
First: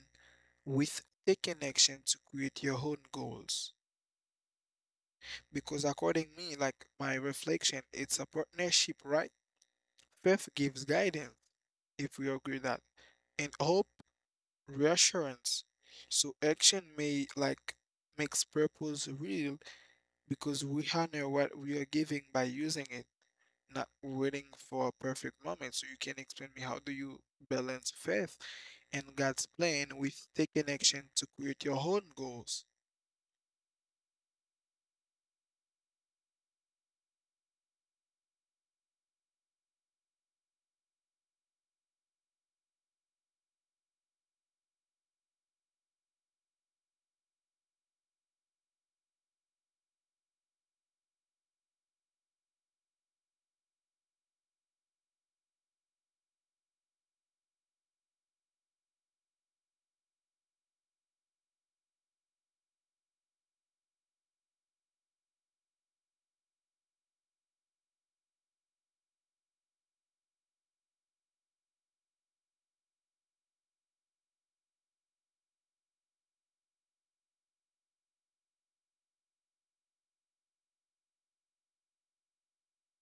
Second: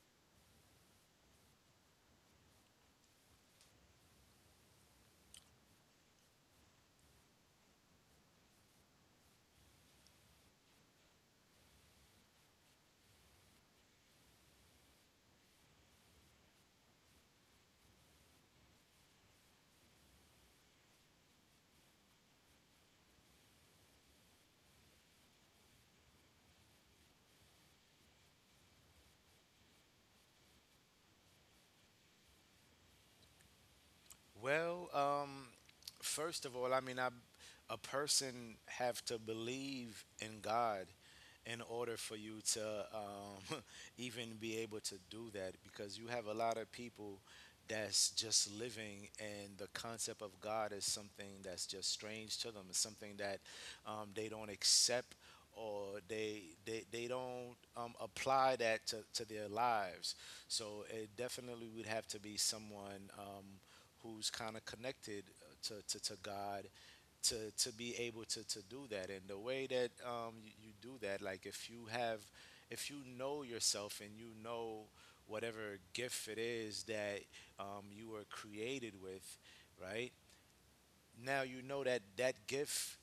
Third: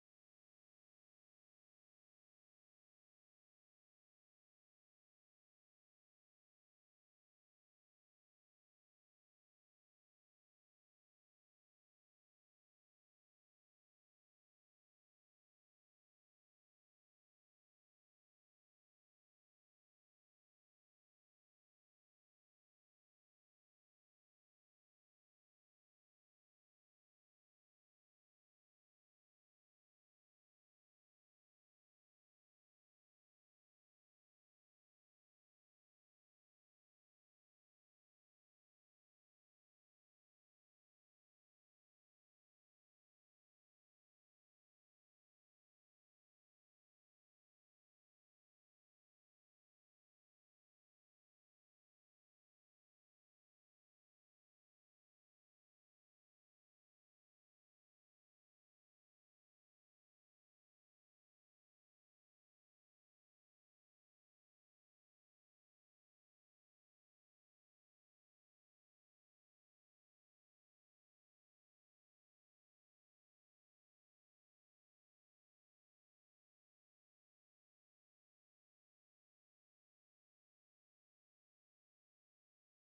S3: with taking action to create your own goals? Because according me, like my reflection, it's a partnership, right? Faith gives guidance, if we agree that, and hope reassurance. So action may like makes purpose real because we honor what we are giving by using it. Not waiting for a perfect moment. So you can explain me how do you balance faith and God's plan with taking action to create your own goals?
S1: Well, first of all, I mean, a person have to believe in God in order for you to even be able to do that, because you have a lot of people that's just living, and the concept of God is something that's just strange to them. It's something that they don't accept, or they don't apply that to their lives. So it definitely would have to be someone. Who's kind of connected to God, to be able to do that. And the way that you do that, like if if you know yourself and whatever gift it is that you were created with, right? Now you know that that gift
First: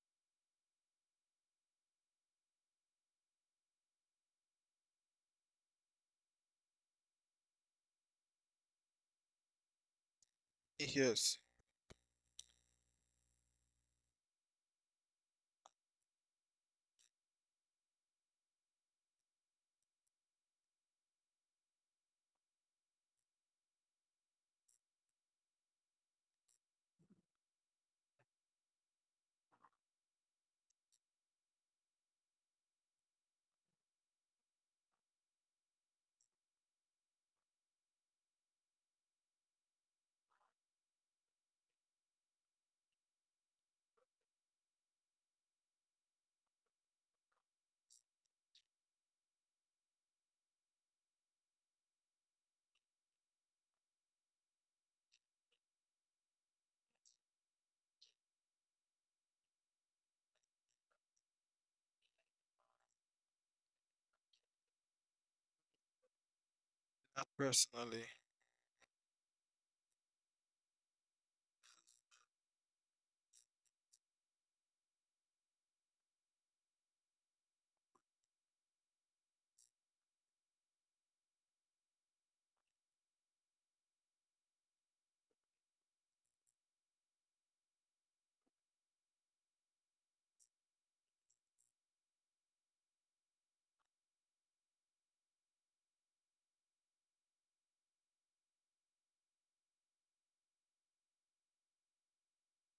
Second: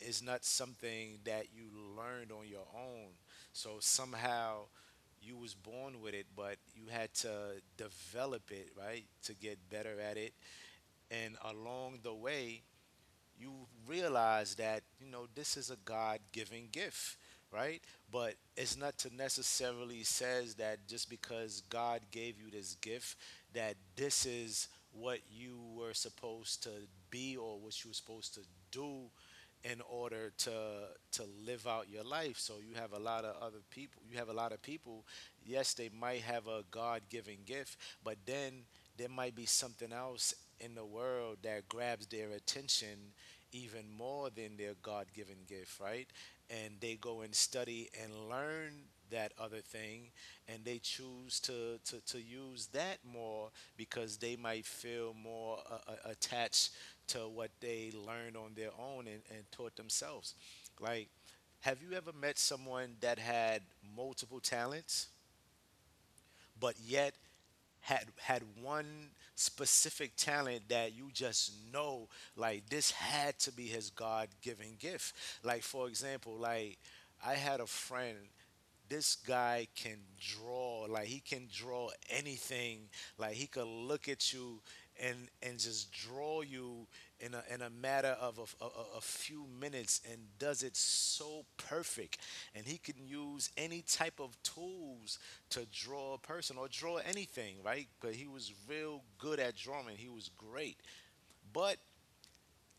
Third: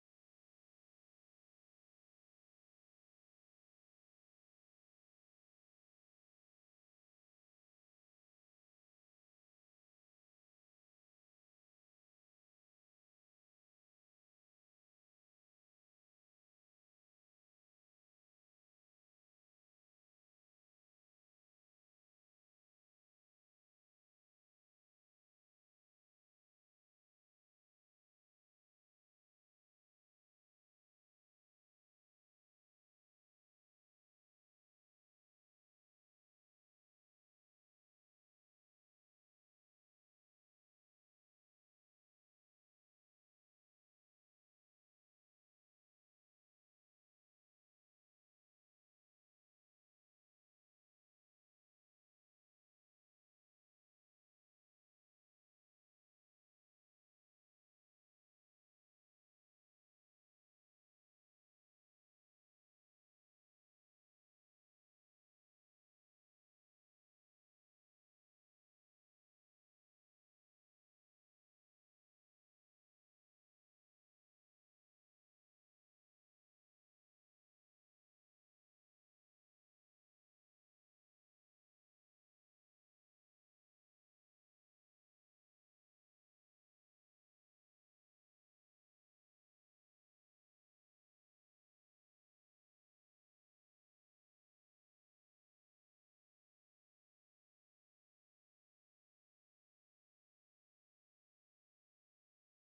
S1: is not something that you learned on your own. So somehow you was born with it, but you had to develop it, right? To get better at it. And
S3: Yes,
S1: along the way, you realize that, this is a God-given gift, right? But it's not to necessarily says that just because God gave you this gift, that this is what you were supposed to be or what you were supposed to do in order to live out your life. So you have a lot of other people, you have a lot of people, yes, they might have a God-given gift, but then there might be something else in the world that grabs their attention even more than their God given gift, right? And they go and study and learn that other thing, and they choose to use that more, because they might feel more attached to what they learned on their own, and taught themselves. Like, have you ever met someone that had multiple talents, but yet
S3: not
S1: had
S3: personally.
S1: had one specific talent that you just know, like, this had to be his God-given gift? Like, for example, like, I had a friend. This guy can draw. Like, he can draw anything. Like, he could look at you and and just draw you in a matter of a few minutes, and does it so perfect. And he can use any type of tools to draw a person or draw anything, right? But he was real good at drawing. He was great. But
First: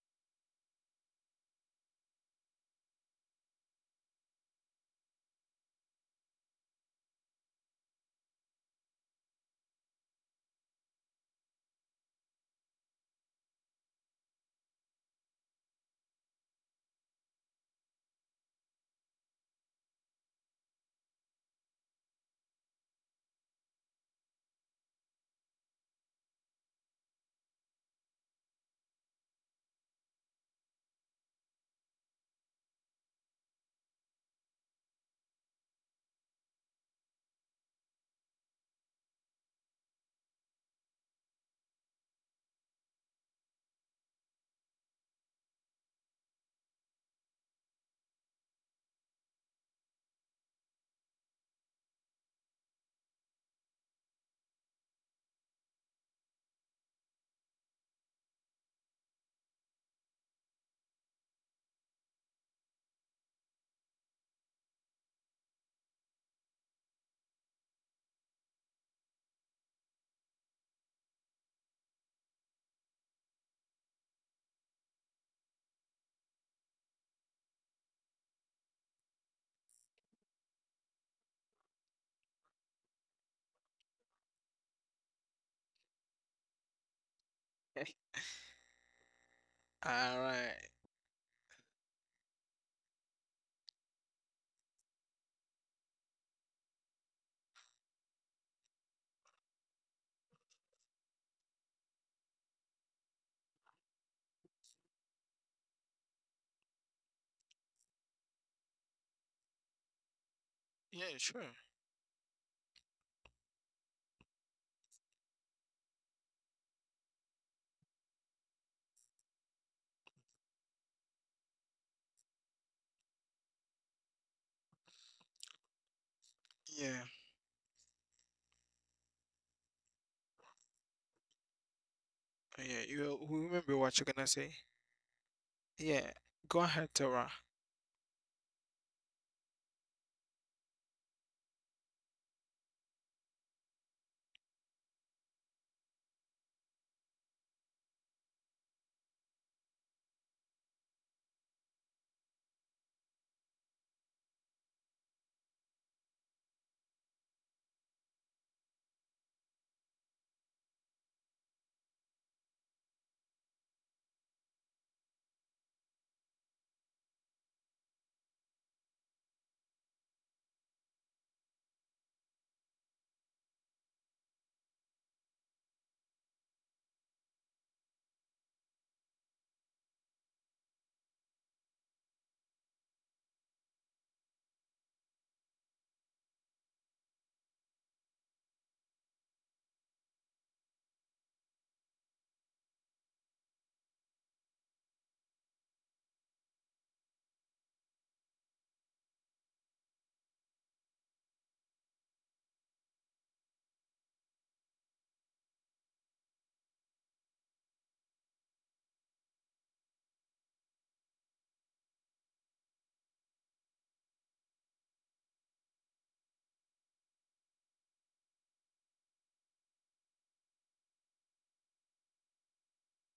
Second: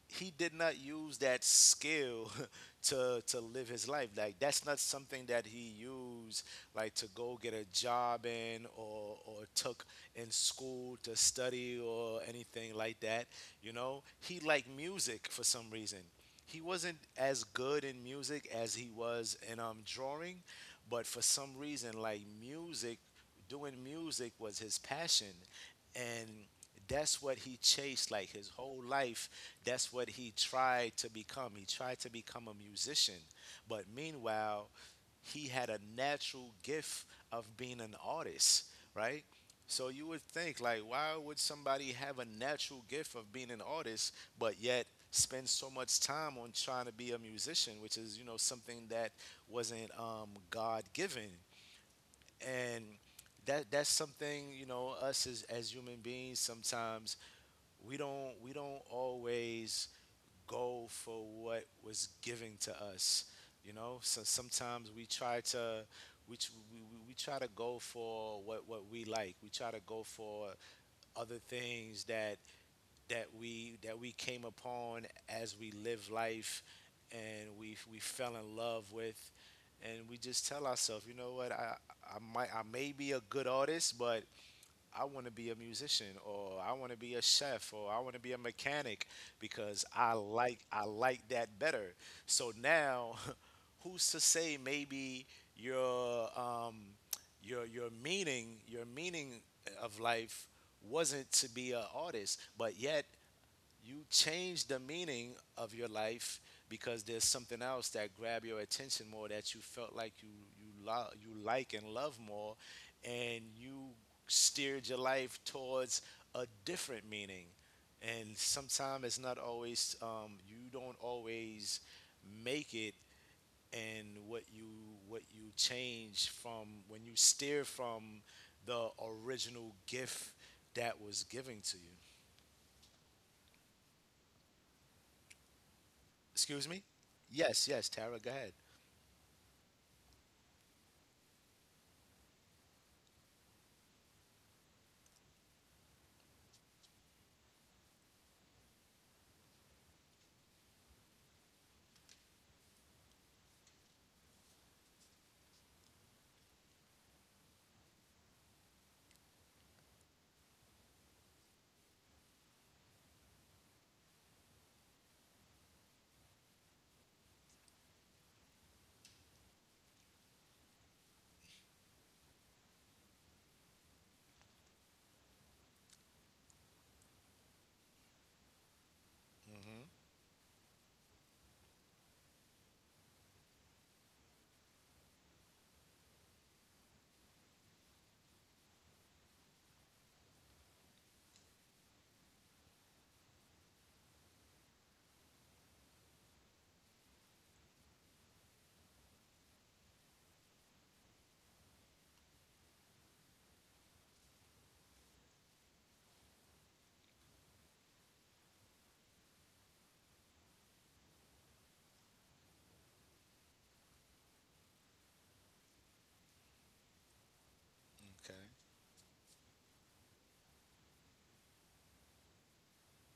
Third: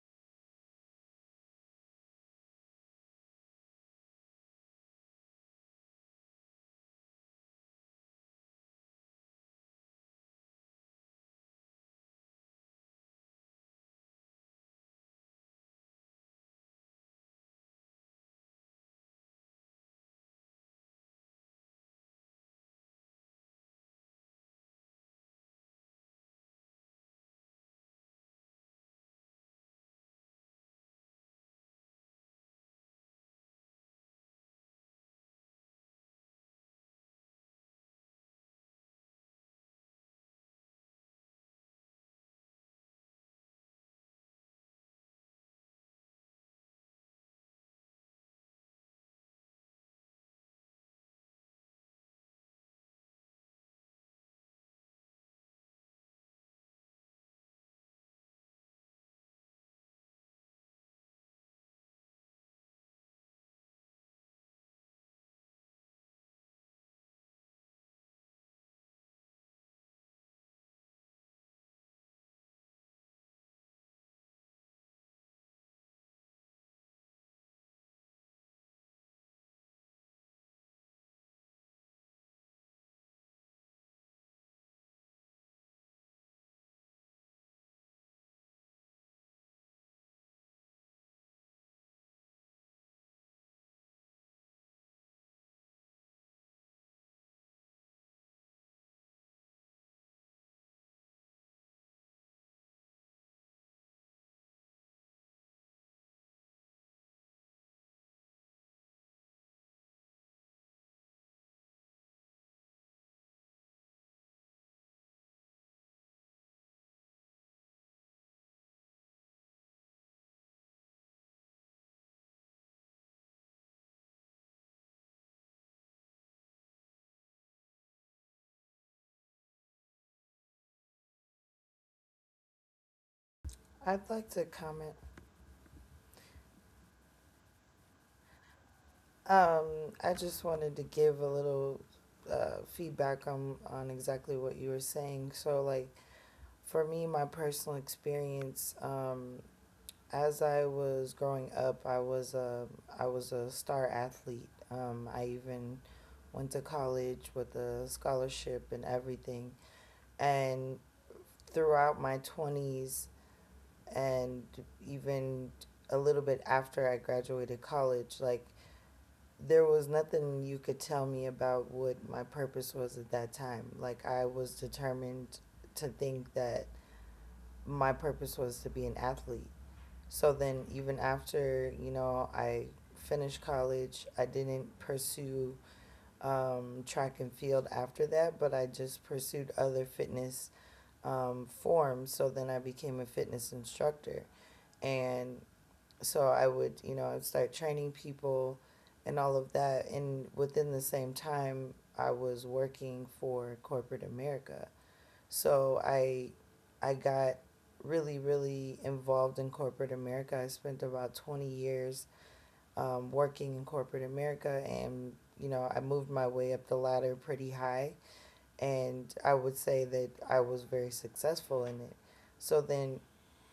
S1: he did not use that skill to live his life. Like, that's not something that he used, like, to go get a job in, or took in school to study, or anything like that. You know, he liked music for some reason. He wasn't as good in music as he was in drawing. But for some reason, like music doing music was his passion. And that's what he chased, like, his whole life. That's what he tried to become. He tried to become a musician. But meanwhile, he had a natural gift of being an artist, right? So you would think, like, why would somebody have a natural gift of being an artist, but yet spend so much time on trying to be a musician, which is, something that wasn't God given? And that's something, you know, us as human beings sometimes, we don't always go for what was given to us. You know, so sometimes we try to go for what we like. We try to go for other things that that we came upon as we live life, and we fell in love with. And we just tell ourselves, you know what, I may be a good artist, but I want to be a musician, or I want to be a chef, or I want to be a mechanic because I
S3: All
S1: like
S3: right.
S1: I like that better. So now who's to say, maybe your um your meaning of life wasn't to be an artist, but yet you change the meaning of your life because there's something else that grabbed your attention more, that you felt like you you lo-
S3: Yeah,
S1: you
S3: sure.
S1: like and love more, and you steered your life towards a different meaning. And sometimes it's not always, you don't always make it. And what you, what you change from
S3: Yeah.
S1: when you steer from the original gift that was given to you.
S3: Yeah. You remember what
S2: I'd
S3: you're gonna
S2: like
S3: say?
S2: to comment.
S3: Yeah. Go
S1: Excuse me?
S3: ahead, Tara.
S1: Yes, yes, Tara, go ahead.
S2: I just wanted to give a little feedback on exactly what you were saying. So, like, for me, my personal experience, as I was growing up, I was a star athlete. I even went to college with a scholarship and everything. And throughout my twenties, and even a little bit after I graduated college, like there was nothing you could tell me about what my purpose was at that time. Like I was determined to think that my purpose was to be an athlete.
S1: Mm-hmm.
S2: So then even after, you know, I finished college, I didn't pursue track and field after that, but I just pursued other fitness forms. So then I became a fitness instructor. And so I would, you know, I'd start training people and all of that. And within the same time, I was working for corporate America. So I, I got really, really involved in corporate America. I spent about 20 years working in corporate America and, you know, I moved my way up the ladder pretty high.
S1: Okay.
S2: And I would say that I was very successful in it. So then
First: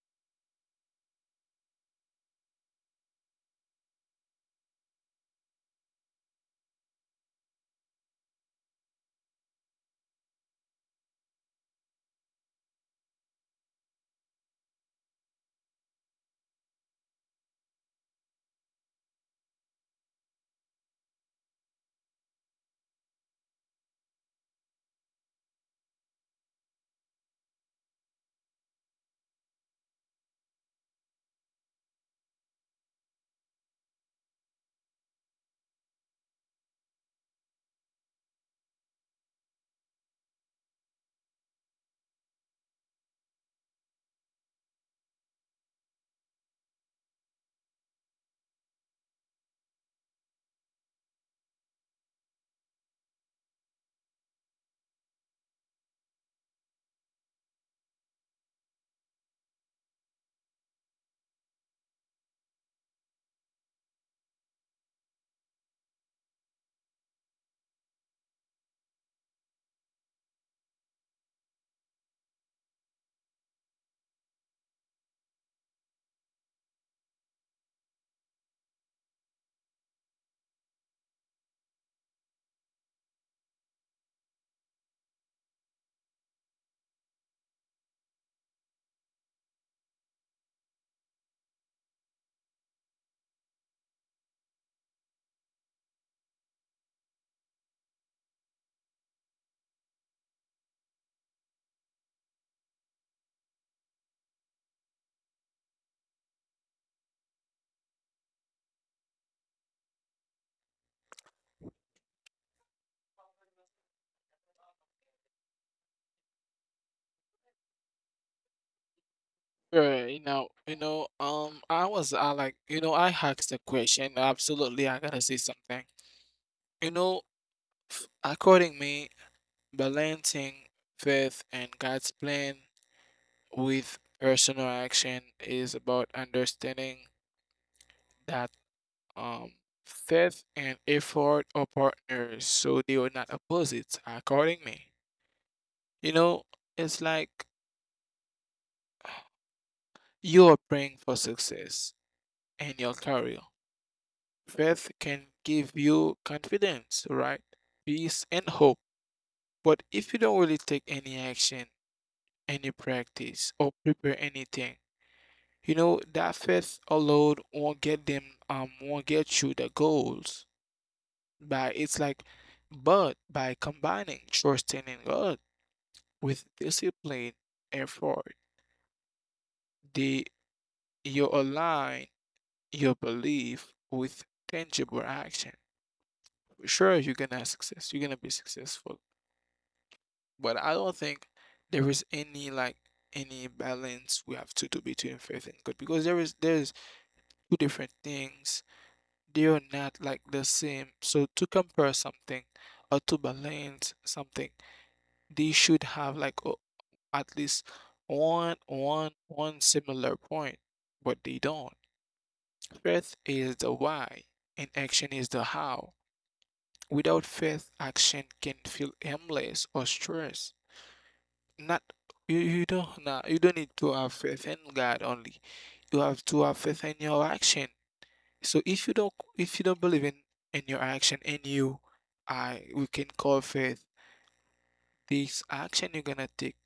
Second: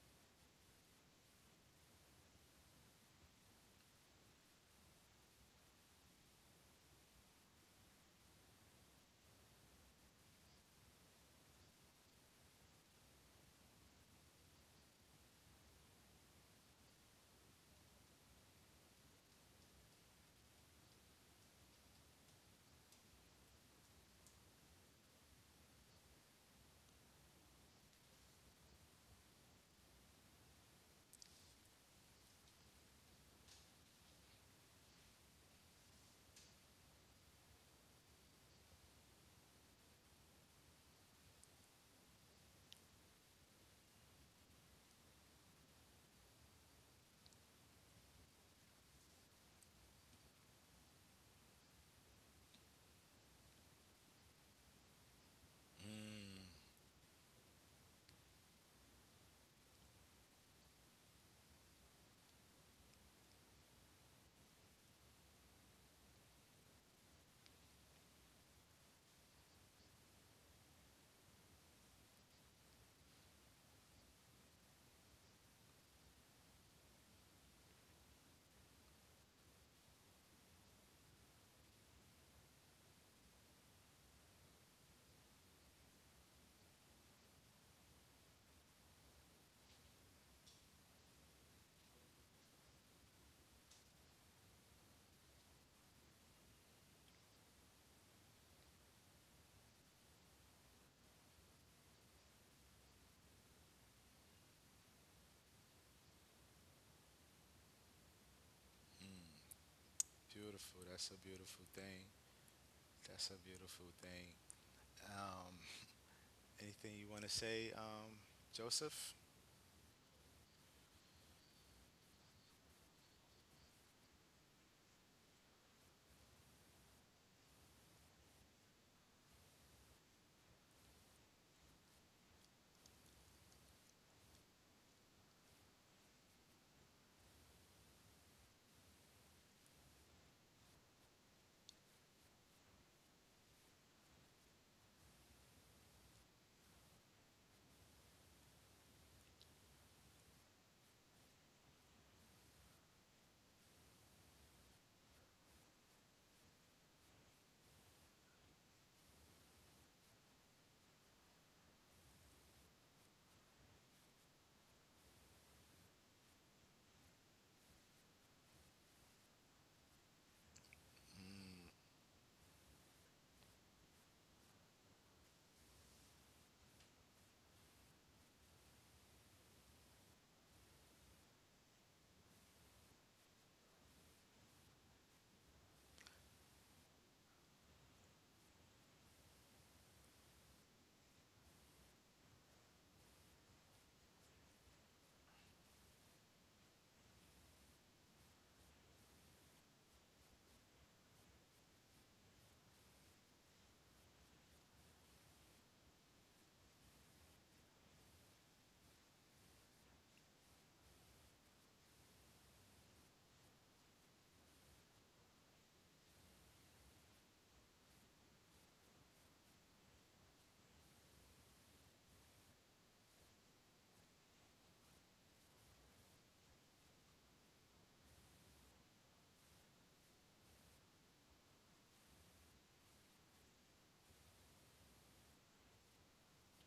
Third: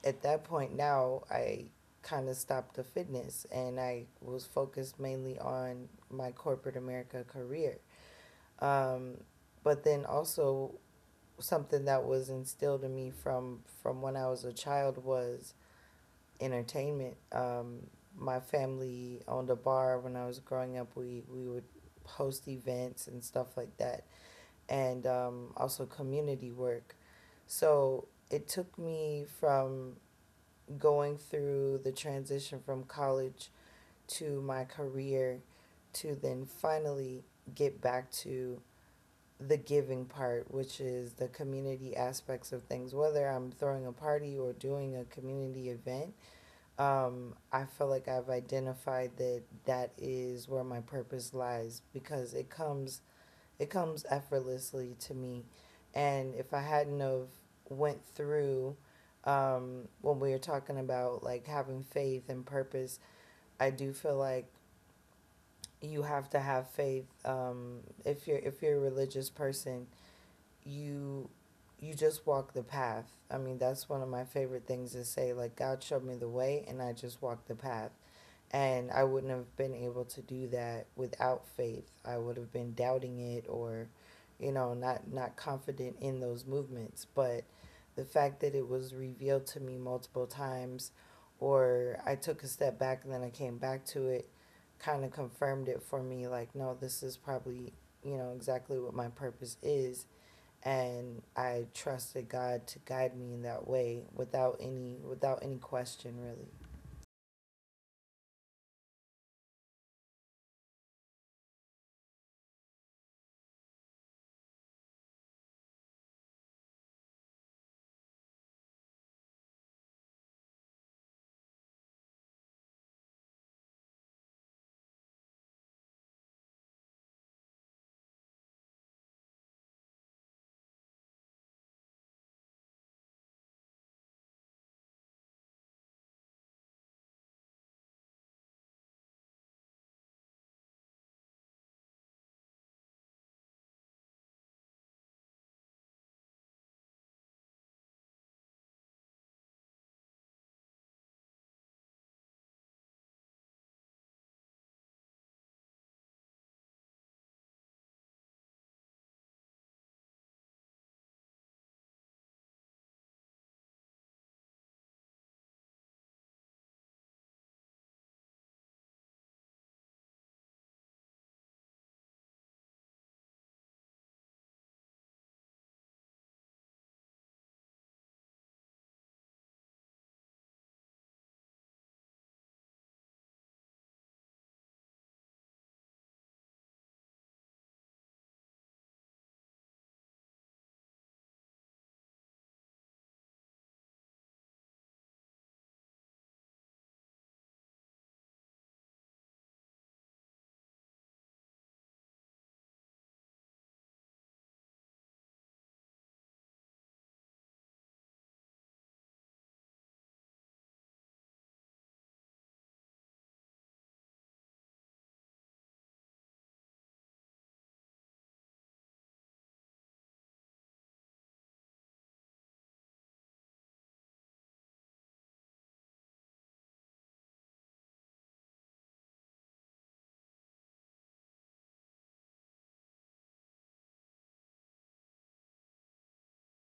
S2: at that point now I kind of stopped the fitness and I was focused mainly on my corporate America career. Um, but then also something that was instilled in me from when I was a child was entertainment. My family owned a bar when I was growing up. We would host events and stuff like that, and also community work. So it took me from going through the transition from college to my career to then finally get back to the giving part, which is the community aspects of things, whether I'm throwing a party or doing a community event, I feel like I've identified that that is where my purpose lies because it comes effortlessly to me. And
S1: Mm,
S2: if I hadn't of went through when we were talking about like having faith and purpose, I do feel like you have to have faith. If you're a religious person, you you just walk the path. I mean, that's one of my favorite things to say. Like God showed me the way, and I just walked the path. And I wouldn't have been able to do that without faith. I would have been doubting it or, you know, not confident in those movements. But the fact that it was revealed to me multiple times, or I took a step back and then I came back to it, kind of confirmed it for me like, no, this is probably, you know, exactly what my purpose is. And I trusted God to guide me in that way without any question really.
S1: beautiful. That's a beautiful thing. That's a beautiful thing. Um, anything you want to say, Joseph?
S3: Right, I was, I like, I asked the question. Absolutely, I gotta say something. You know, according me, balancing faith and God's plan with personal action is about understanding that um, faith and effort are partners, so they are not opposites, according me. You know, it's like you are praying for success in your career. Faith can give you confidence, right? Peace and hope. But if you don't really take any action, any practice, or prepare anything, that faith alone won't won't get you the goals.
S1: Mm,
S3: But it's like, but by combining trusting in God with discipline effort, the you align your belief with tangible action. Sure, you're gonna be successful. But I don't think there is any like any balance we have to do between faith and God because there's two different things, they are not like the same. So to compare something or to balance something, they should have like at least one similar point, but they don't. Faith is the why, and action is the how. Without faith, action can feel aimless or stress. Not you, you don't you don't need to have faith in God only. You have to have faith in your action. So if you don't believe in your action and you— I, we can call faith, this action you're gonna take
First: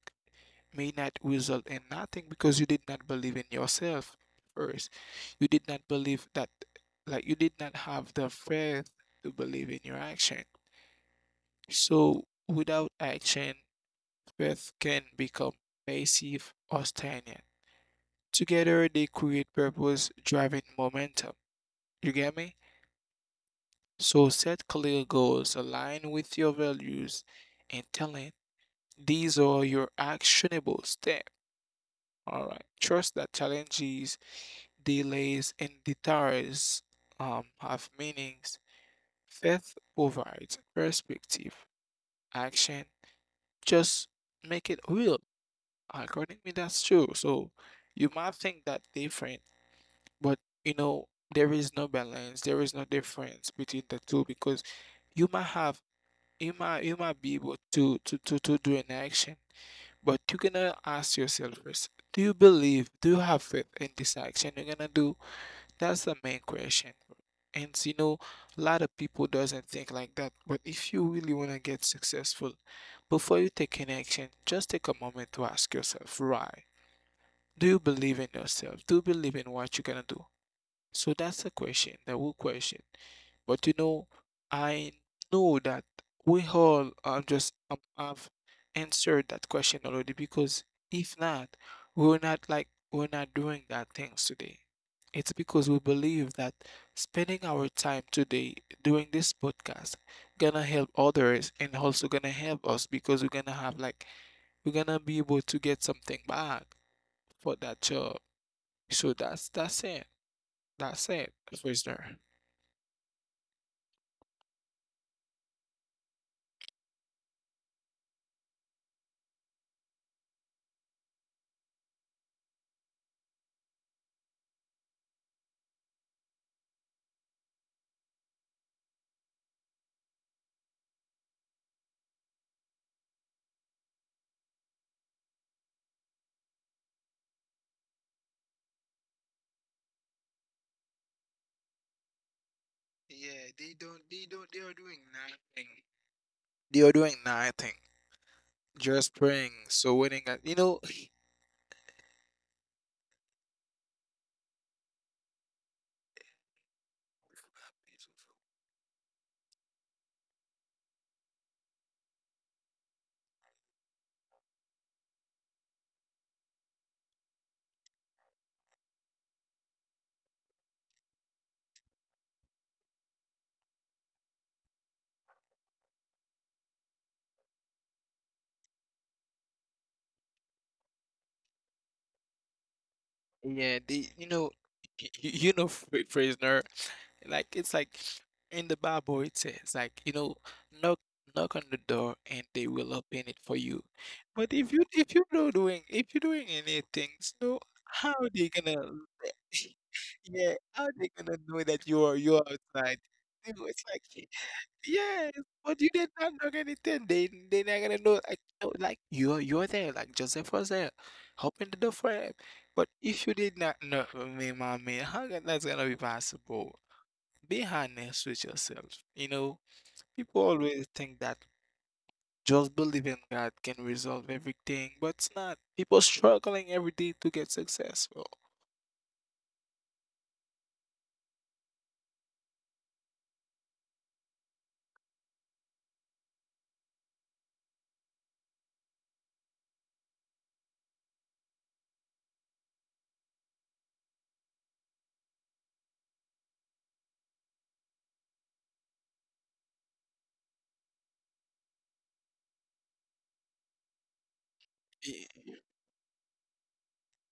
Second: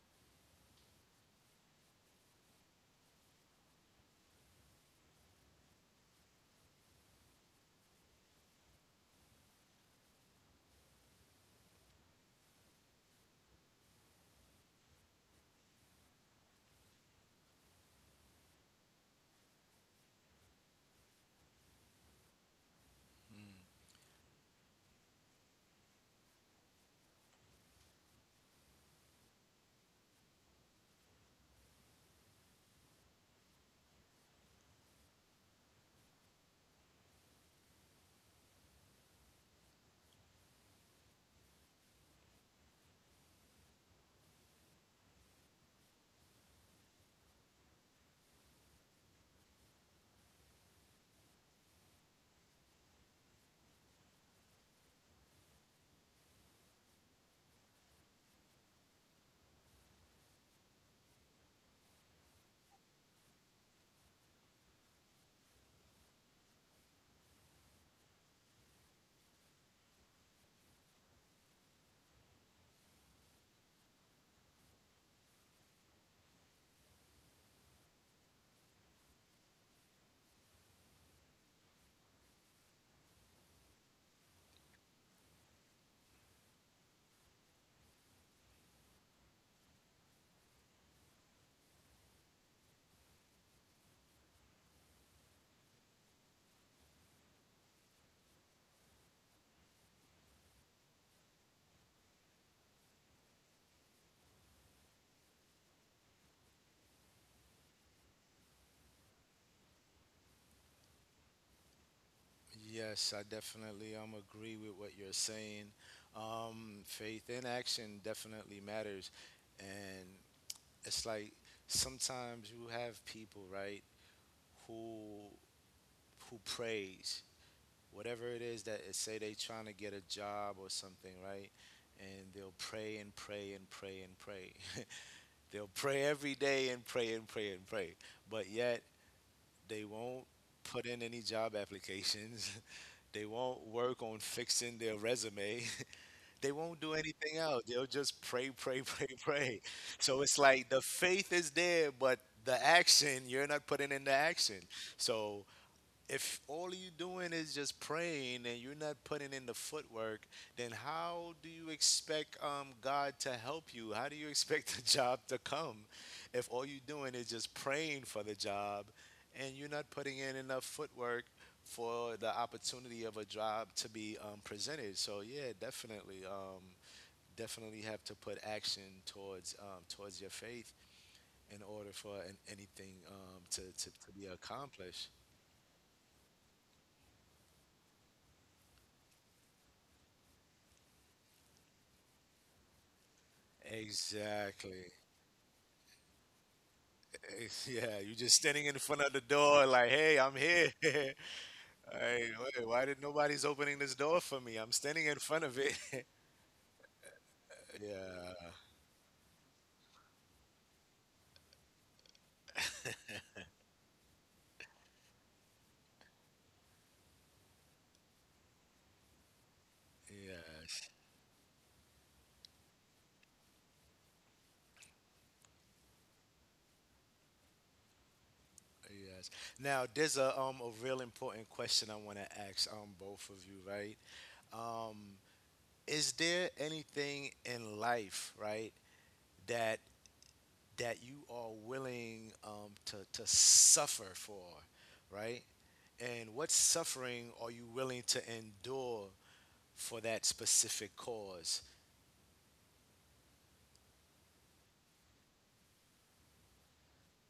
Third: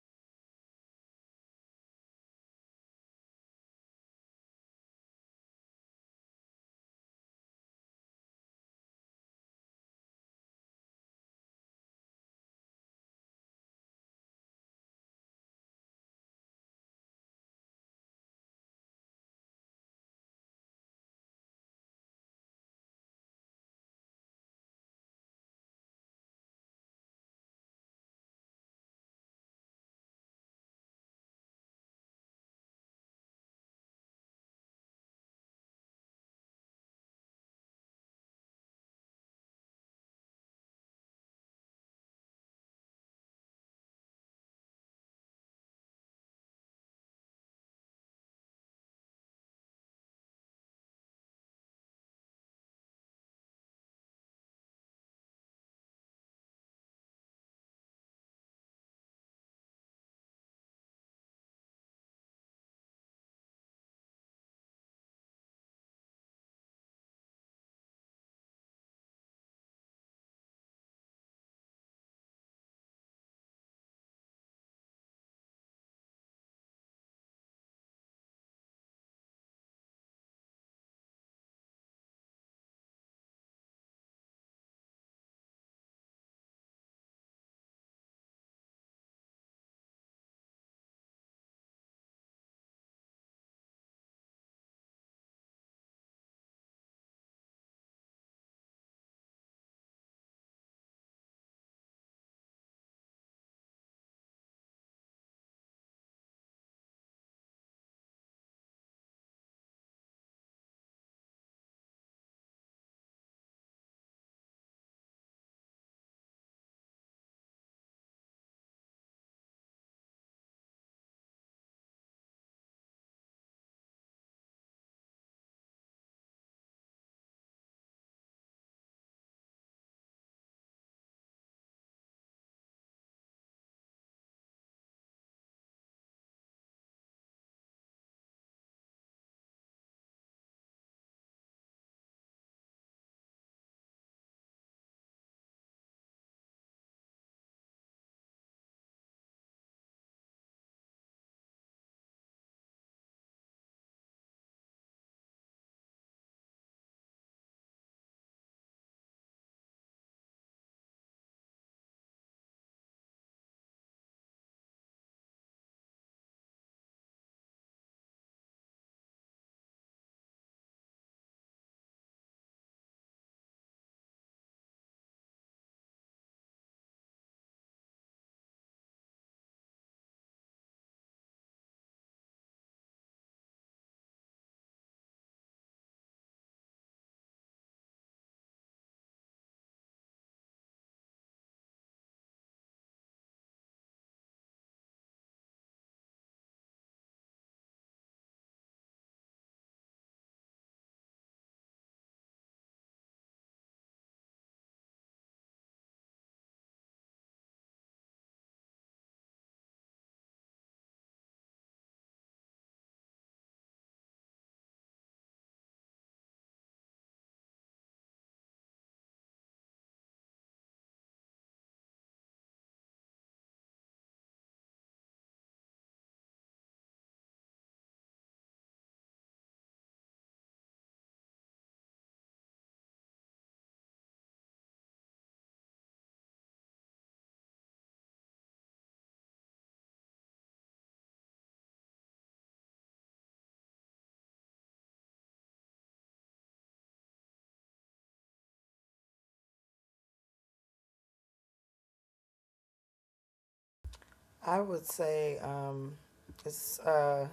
S3: may not result in nothing because you did not believe in yourself first. You did not believe that you did not have the faith to believe in your action. So without action, faith can become passive or stagnant. Together they create purpose driving momentum. You get me?
S1: mm.
S3: So set clear goals aligned with your values and talent. These are your actionable steps. All right. Trust that challenges, delays, and detours have meanings. Faith provides perspective. Action just make it real. According to me, that's true. So you might think that different, but you know there is no balance. There is no difference between the two because you might have you might be able to do an action, but you're gonna ask yourself first, do you have faith in this action you're gonna do? That's the main question. And you know, a lot of people doesn't think like that. But if you really wanna get successful, before you take an action, just take a moment to ask yourself, why? Do you believe in yourself? Do you believe in what you're gonna do? So that's the question, the whole question. But you know, I know that we all just have answered that question already because if not, we're not doing that things today. It's because we believe that spending our time today doing this podcast gonna help others and also gonna help us because we're gonna have like we're gonna be able to get something back for that job. So that's it. That's it, prisoner.
S1: Yes, I definitely agree with what you're saying. Faith in action definitely matters, and it's like sometimes you have people, right, who who praise whatever it is that is, say they trying to get a job or something, right? And they'll pray and pray and pray and pray. They'll pray every day and pray and pray and pray. But yet they won't put in any job applications. They
S3: Yeah,
S1: won't work on
S3: they are
S1: fixing their
S3: doing
S1: resume.
S3: nothing.
S1: They won't
S3: They are
S1: do
S3: doing
S1: anything else.
S3: nothing,
S1: They'll just pray, pray, pray,
S3: just praying.
S1: pray.
S3: So when they
S1: So it's
S3: got, you
S1: like
S3: know,
S1: the faith is there, but the action, you're not putting in the action. So if all you doing is just praying and you're not putting in the footwork, then how do you expect God to help you? How do you expect the job to come if all you're doing is just praying for the job and you're not putting in enough footwork for the opportunity of a job to be presented? So yeah, definitely, definitely have to put action towards, towards your faith in order for anything um, to, to
S3: yeah,
S1: to
S3: they,
S1: be
S3: you know,
S1: accomplished.
S3: you know, prisoner, like it's like in the Bible it says, like you know, knock, knock on the door and they will open it for you. But if
S1: Exactly.
S3: you, if you're not doing, if you're doing anything, so
S1: Yeah,
S3: how
S1: you
S3: are
S1: just
S3: they
S1: standing in
S3: gonna—
S1: front of the door, like, hey, I'm
S3: yeah,
S1: here.
S3: how they gonna know that you are,
S1: Hey,
S3: you're
S1: wait, why
S3: outside?
S1: did nobody's
S3: You know,
S1: opening
S3: it's
S1: this
S3: like.
S1: door for me? I'm standing in
S3: Yes,
S1: front of it.
S3: but you did not know anything. They not gonna know like,
S1: Yeah,
S3: oh, like you're there, like Joseph was there, helping the door for him. But if you did not know me, mommy, how can that's gonna be possible? Be honest with yourself. You know, people always
S1: yes,
S3: think that just believing God can resolve everything, but it's not. People struggling every day to get successful.
S1: yes. Now, there's a real important question I want to ask both of you, right? Um, is there anything in life, right, that that you are willing to suffer for, right? And what suffering are you willing to endure for that specific cause?
S2: I would
S3: Y-
S2: say it's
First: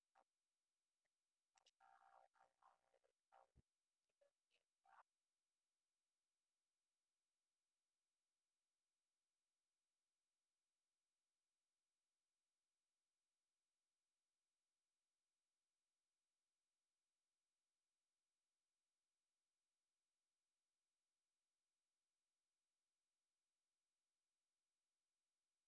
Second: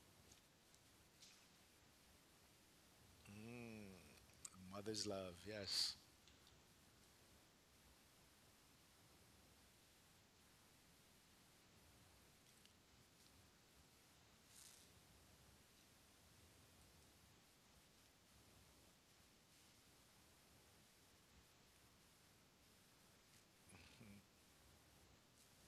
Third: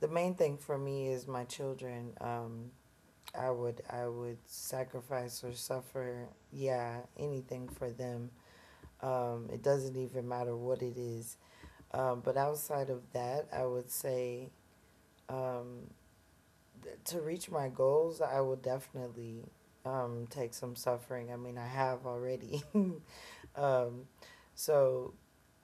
S2: the main thing for me is my children.
S1: Mm,
S2: I would
S1: mother's love,
S2: sacrifice or
S1: yes.
S2: suffer, yeah, anything for them. It doesn't even matter what it is. But outside of that, I would say um, to reach my goals, I would definitely take some suffering. I mean, I have already. um, so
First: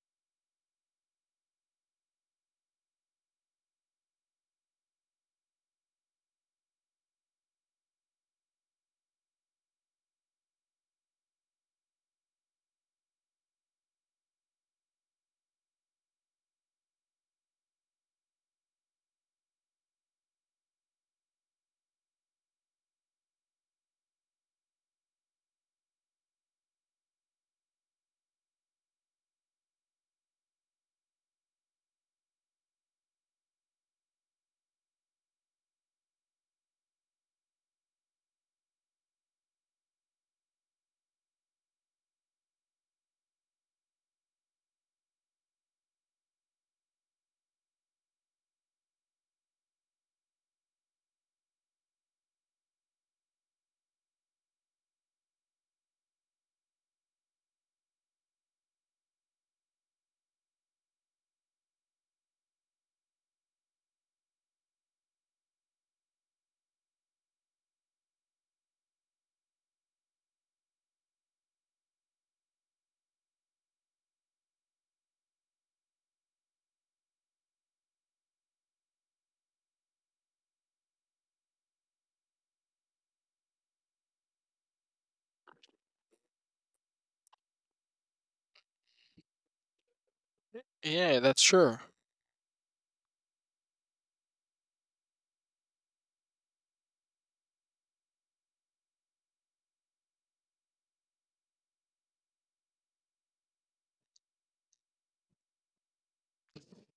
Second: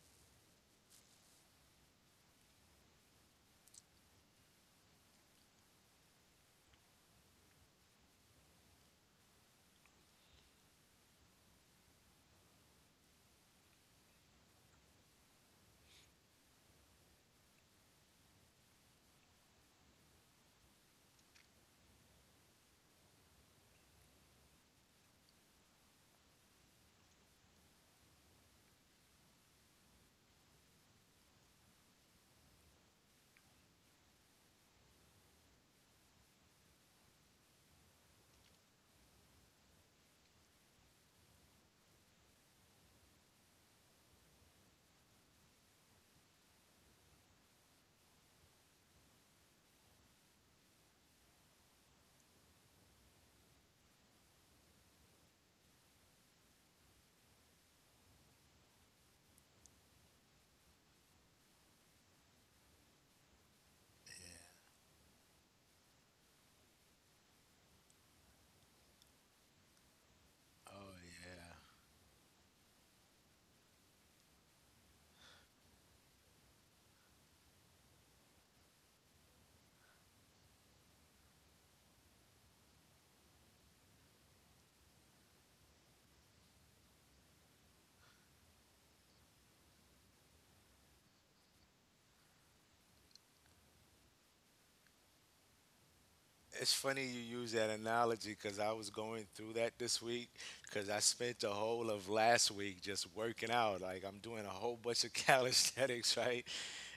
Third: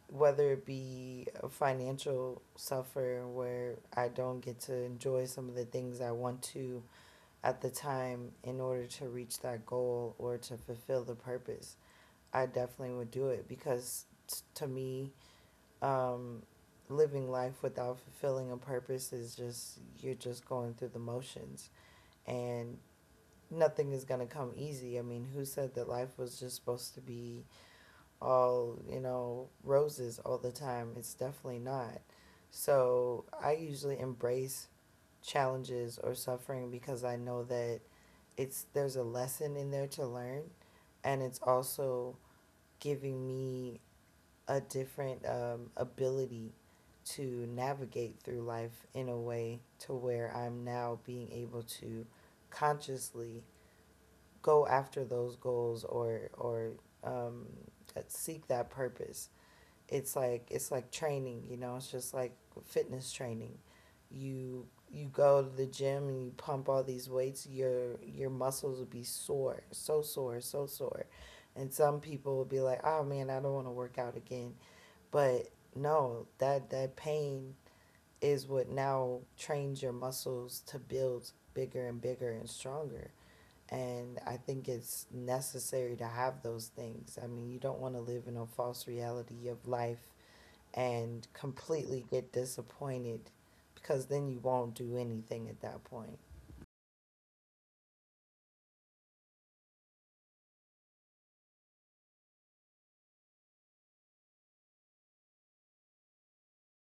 S2: whether it be a financial suffer where I don't get to enjoy some of the things I want to at the time in order to reach that goal or to fulfill the purpose, I definitely would do it because to me, um, living life without fulfilling a purpose is just, you're just going through the motions, and nothing is going to come easy. I mean, who said that life was just supposed to be all, you know, roses all the time? It's definitely not. So I usually embrace challenges or suffering because I know that it's there's a lesson in there to learn, and it's also giving me a different ability to navigate through life in a way to where I'm now being able to consciously go after those goals or um, seek that purpose. It's like training, you know, it's just like fitness training. You go to the gym and you pump all these weights, your muscles will be sore, so sore, so
S1: Oh,
S2: sore.
S1: yeah.
S2: And some people will be like, "Oh man, I don't want to work out again." But no, that pain is what now trains your muscles to build bigger and bigger and stronger. And I think it's necessary to have those things. I mean, you don't want to live in a false reality of life
S3: Yeah,
S2: and
S3: that's true.
S2: completely get disappointed because then you won't do anything at that point.
S1: It's funny you use that analogy because I was going through that this week because I spent the whole of last week just working out. Like, I'm doing a whole bunch of calisthenics, right?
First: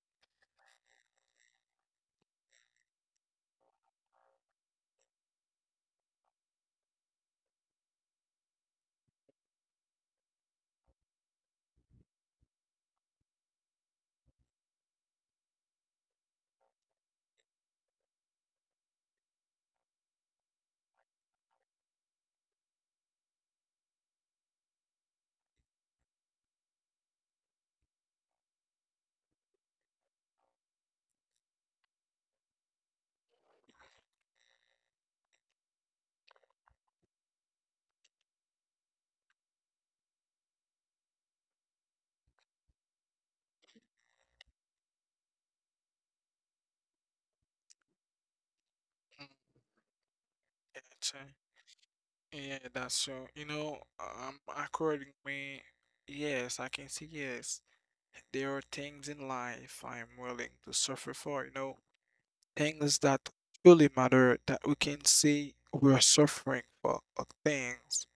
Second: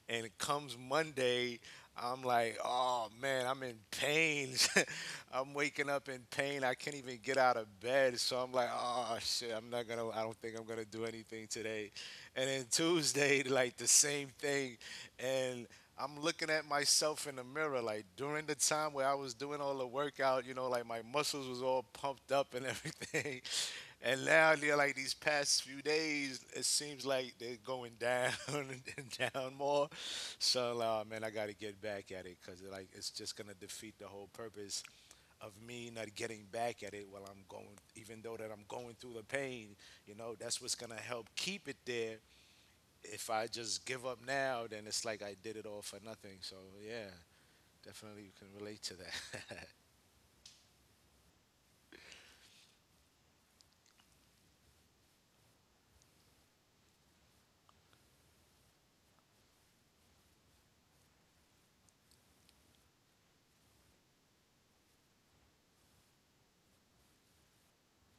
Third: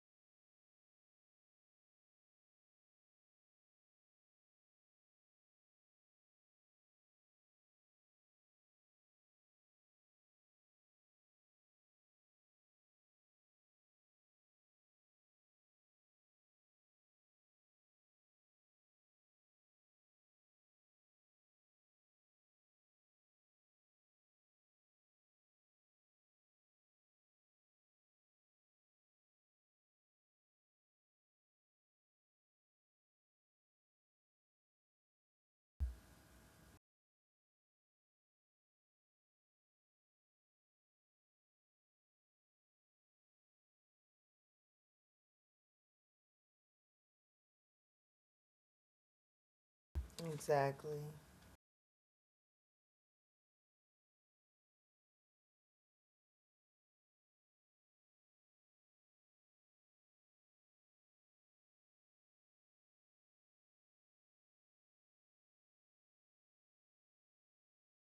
S1: And it comes Monday, I'm like, oh man, I'm in pain. I'm waking up in pain. I can't even get out of bed. So I'm like, oh shit, I'm not gonna. I don't think I'm gonna do anything today. And then Tuesday, like the same thing. And I'm looking at myself in the mirror, like during the time where I was doing all the workout, like my muscles was all pumped up and everything. And now they're like, these past few days, it seems like they're going down and down more. So, man, I got to get back at it because like it's just gonna defeat the whole purpose of me not getting back at it while I'm going, even though that I'm going through the pain. You know, that's what's gonna help keep it there. If I just give up now, then it's like I did it all for nothing. So, yeah, definitely you can relate to
S3: Mm.
S1: that.
S2: Exactly.
S3: Gotcha. Yeah, that's true. You know, accordingly, yes, I can say yes. There are things in life I'm willing to suffer for, you know, things that truly matter that we can see we're suffering for, things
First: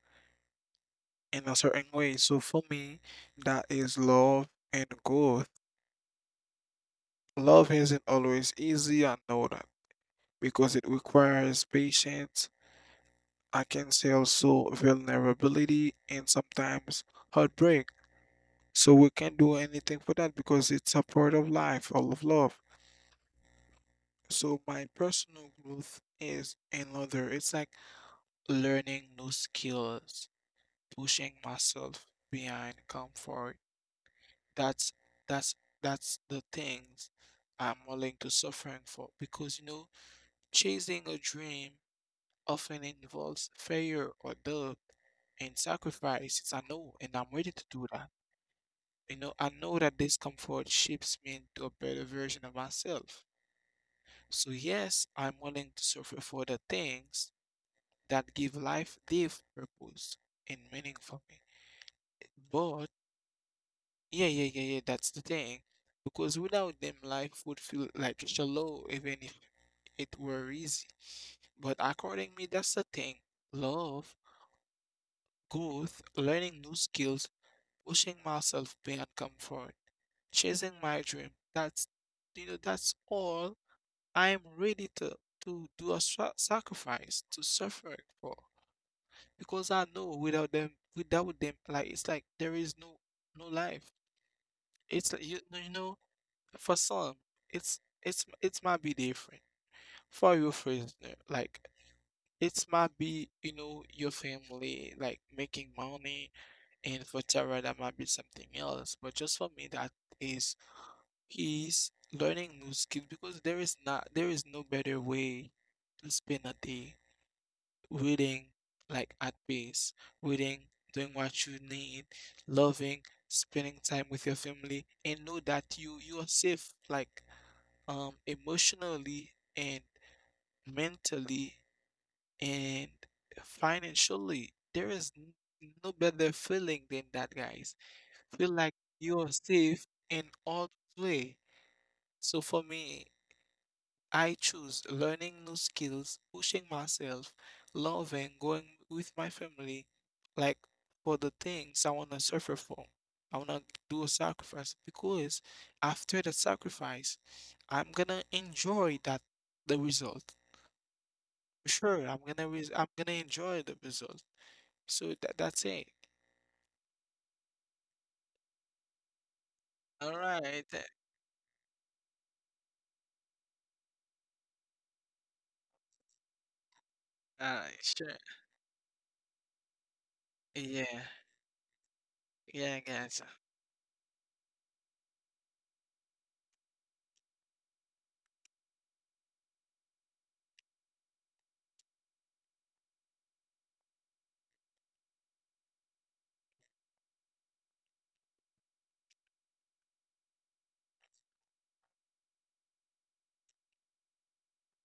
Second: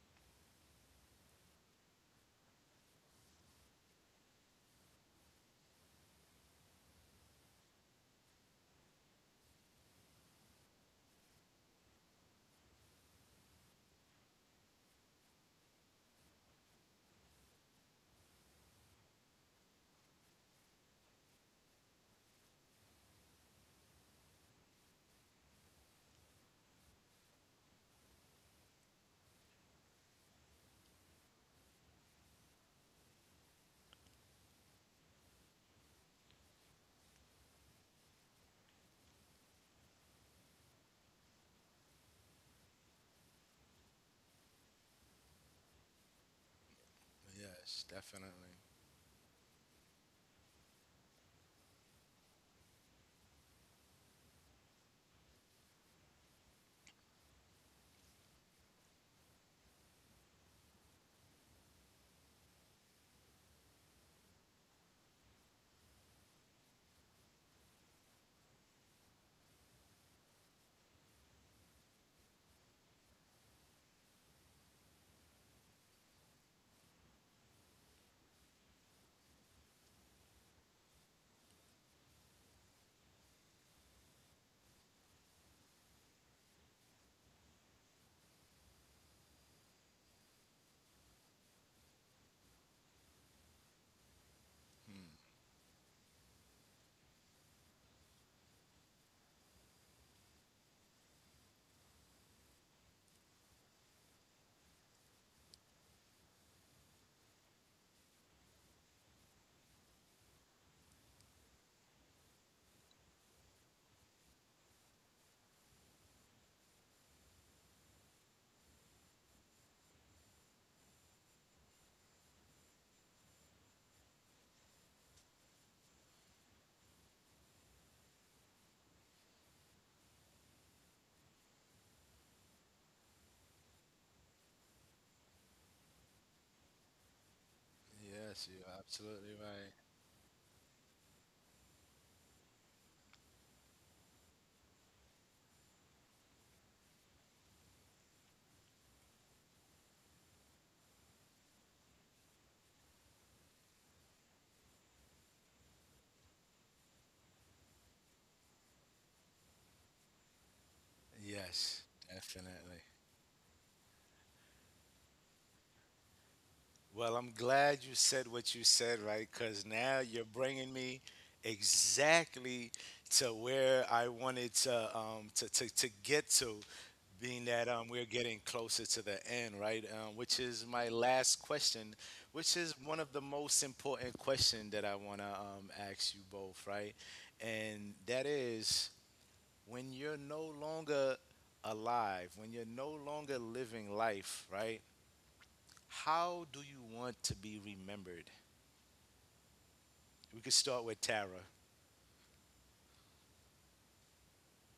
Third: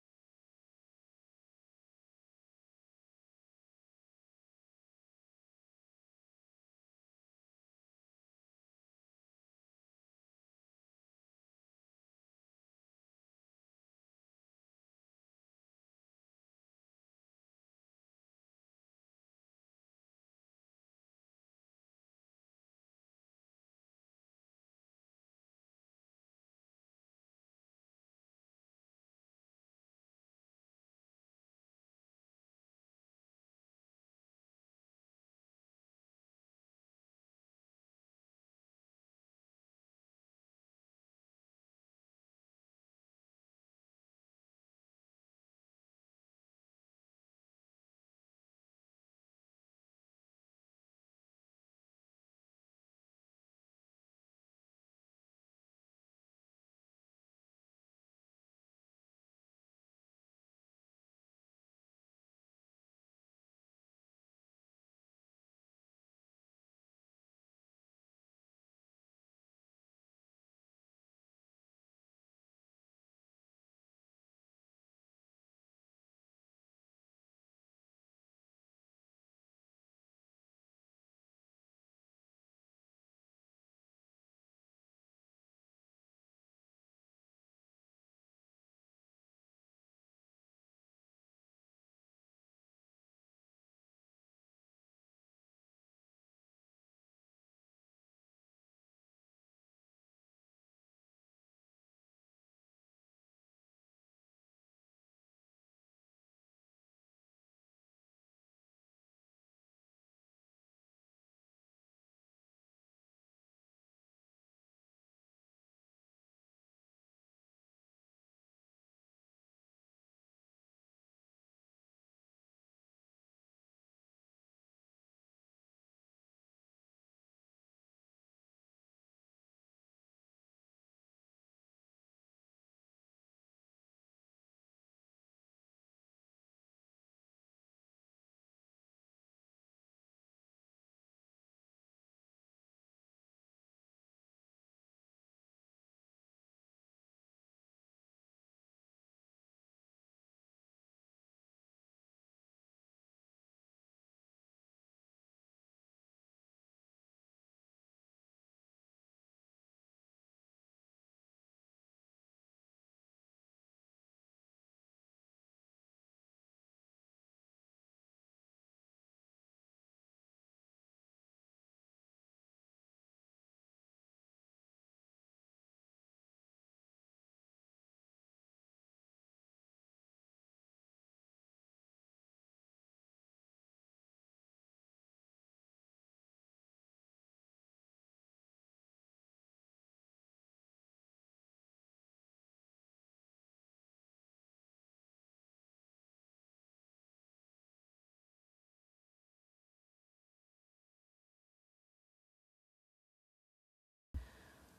S3: in a certain way. So for me, that is love and growth. Love isn't always easy, I know that, because it requires patience. I can say also vulnerability and sometimes heartbreak. So we can't do anything for that because it's a part of life, all of love. So my personal growth is another. It's like learning new skills, pushing myself behind comfort. That's that's that's the things I'm willing to suffering for because you know chasing a dream often involves failure or doubt and sacrifice. It's— I know, and I'm ready to do
S1: Yes,
S3: that.
S1: definitely.
S3: You know, I know that discomfort shapes me into a better version of myself. So yes, I'm willing to suffer for the things that give life, give purpose and meaning for me. But yeah, That's the thing. Because without them, life would feel like shallow, even if it were easy. But according me, that's the thing. Love, growth, learning new skills, pushing myself beyond comfort, chasing my dream. That's all I'm ready to do a sacrifice, to suffer for. Because I know without them, without them, like it's like there is no life. It's
S1: Hmm.
S3: like you know. For some, it's it might be different. For you, for instance, like it might be your family, like making money, and for Tara that might be something else. But just for me, that is he's learning new skills because there is no better way to spend a day reading, like at pace, reading, doing what you need, loving, spending time with your family, and know that you are safe, like emotionally and mentally and financially. There is no better feeling than that, guys. Feel
S1: Yes, you're
S3: like you are
S1: absolutely right.
S3: safe in all way. So for me, I choose learning new skills, pushing myself, loving, going with my family, like for the things I want to suffer for. I want to do a sacrifice because after the sacrifice, I'm gonna enjoy that the result.
S1: Yes,
S3: Sure, I'm gonna res I'm
S1: definitely.
S3: gonna enjoy the result. So that's it.
S1: Well, I'm glad you said what you said, right? Because now
S3: All
S1: you're
S3: right.
S1: bringing me exactly to where I wanted to get to.
S3: All
S1: Being that
S3: right. Sure.
S1: we're getting closer to the end, right? Which is my
S3: Yeah.
S1: last question, which
S3: Yeah,
S1: is one of
S3: guys.
S1: the most important question that I want to ask you both, right? And that is when you're no longer alive, when you're no longer living life, right? How do you want to be remembered? We could start with Tara.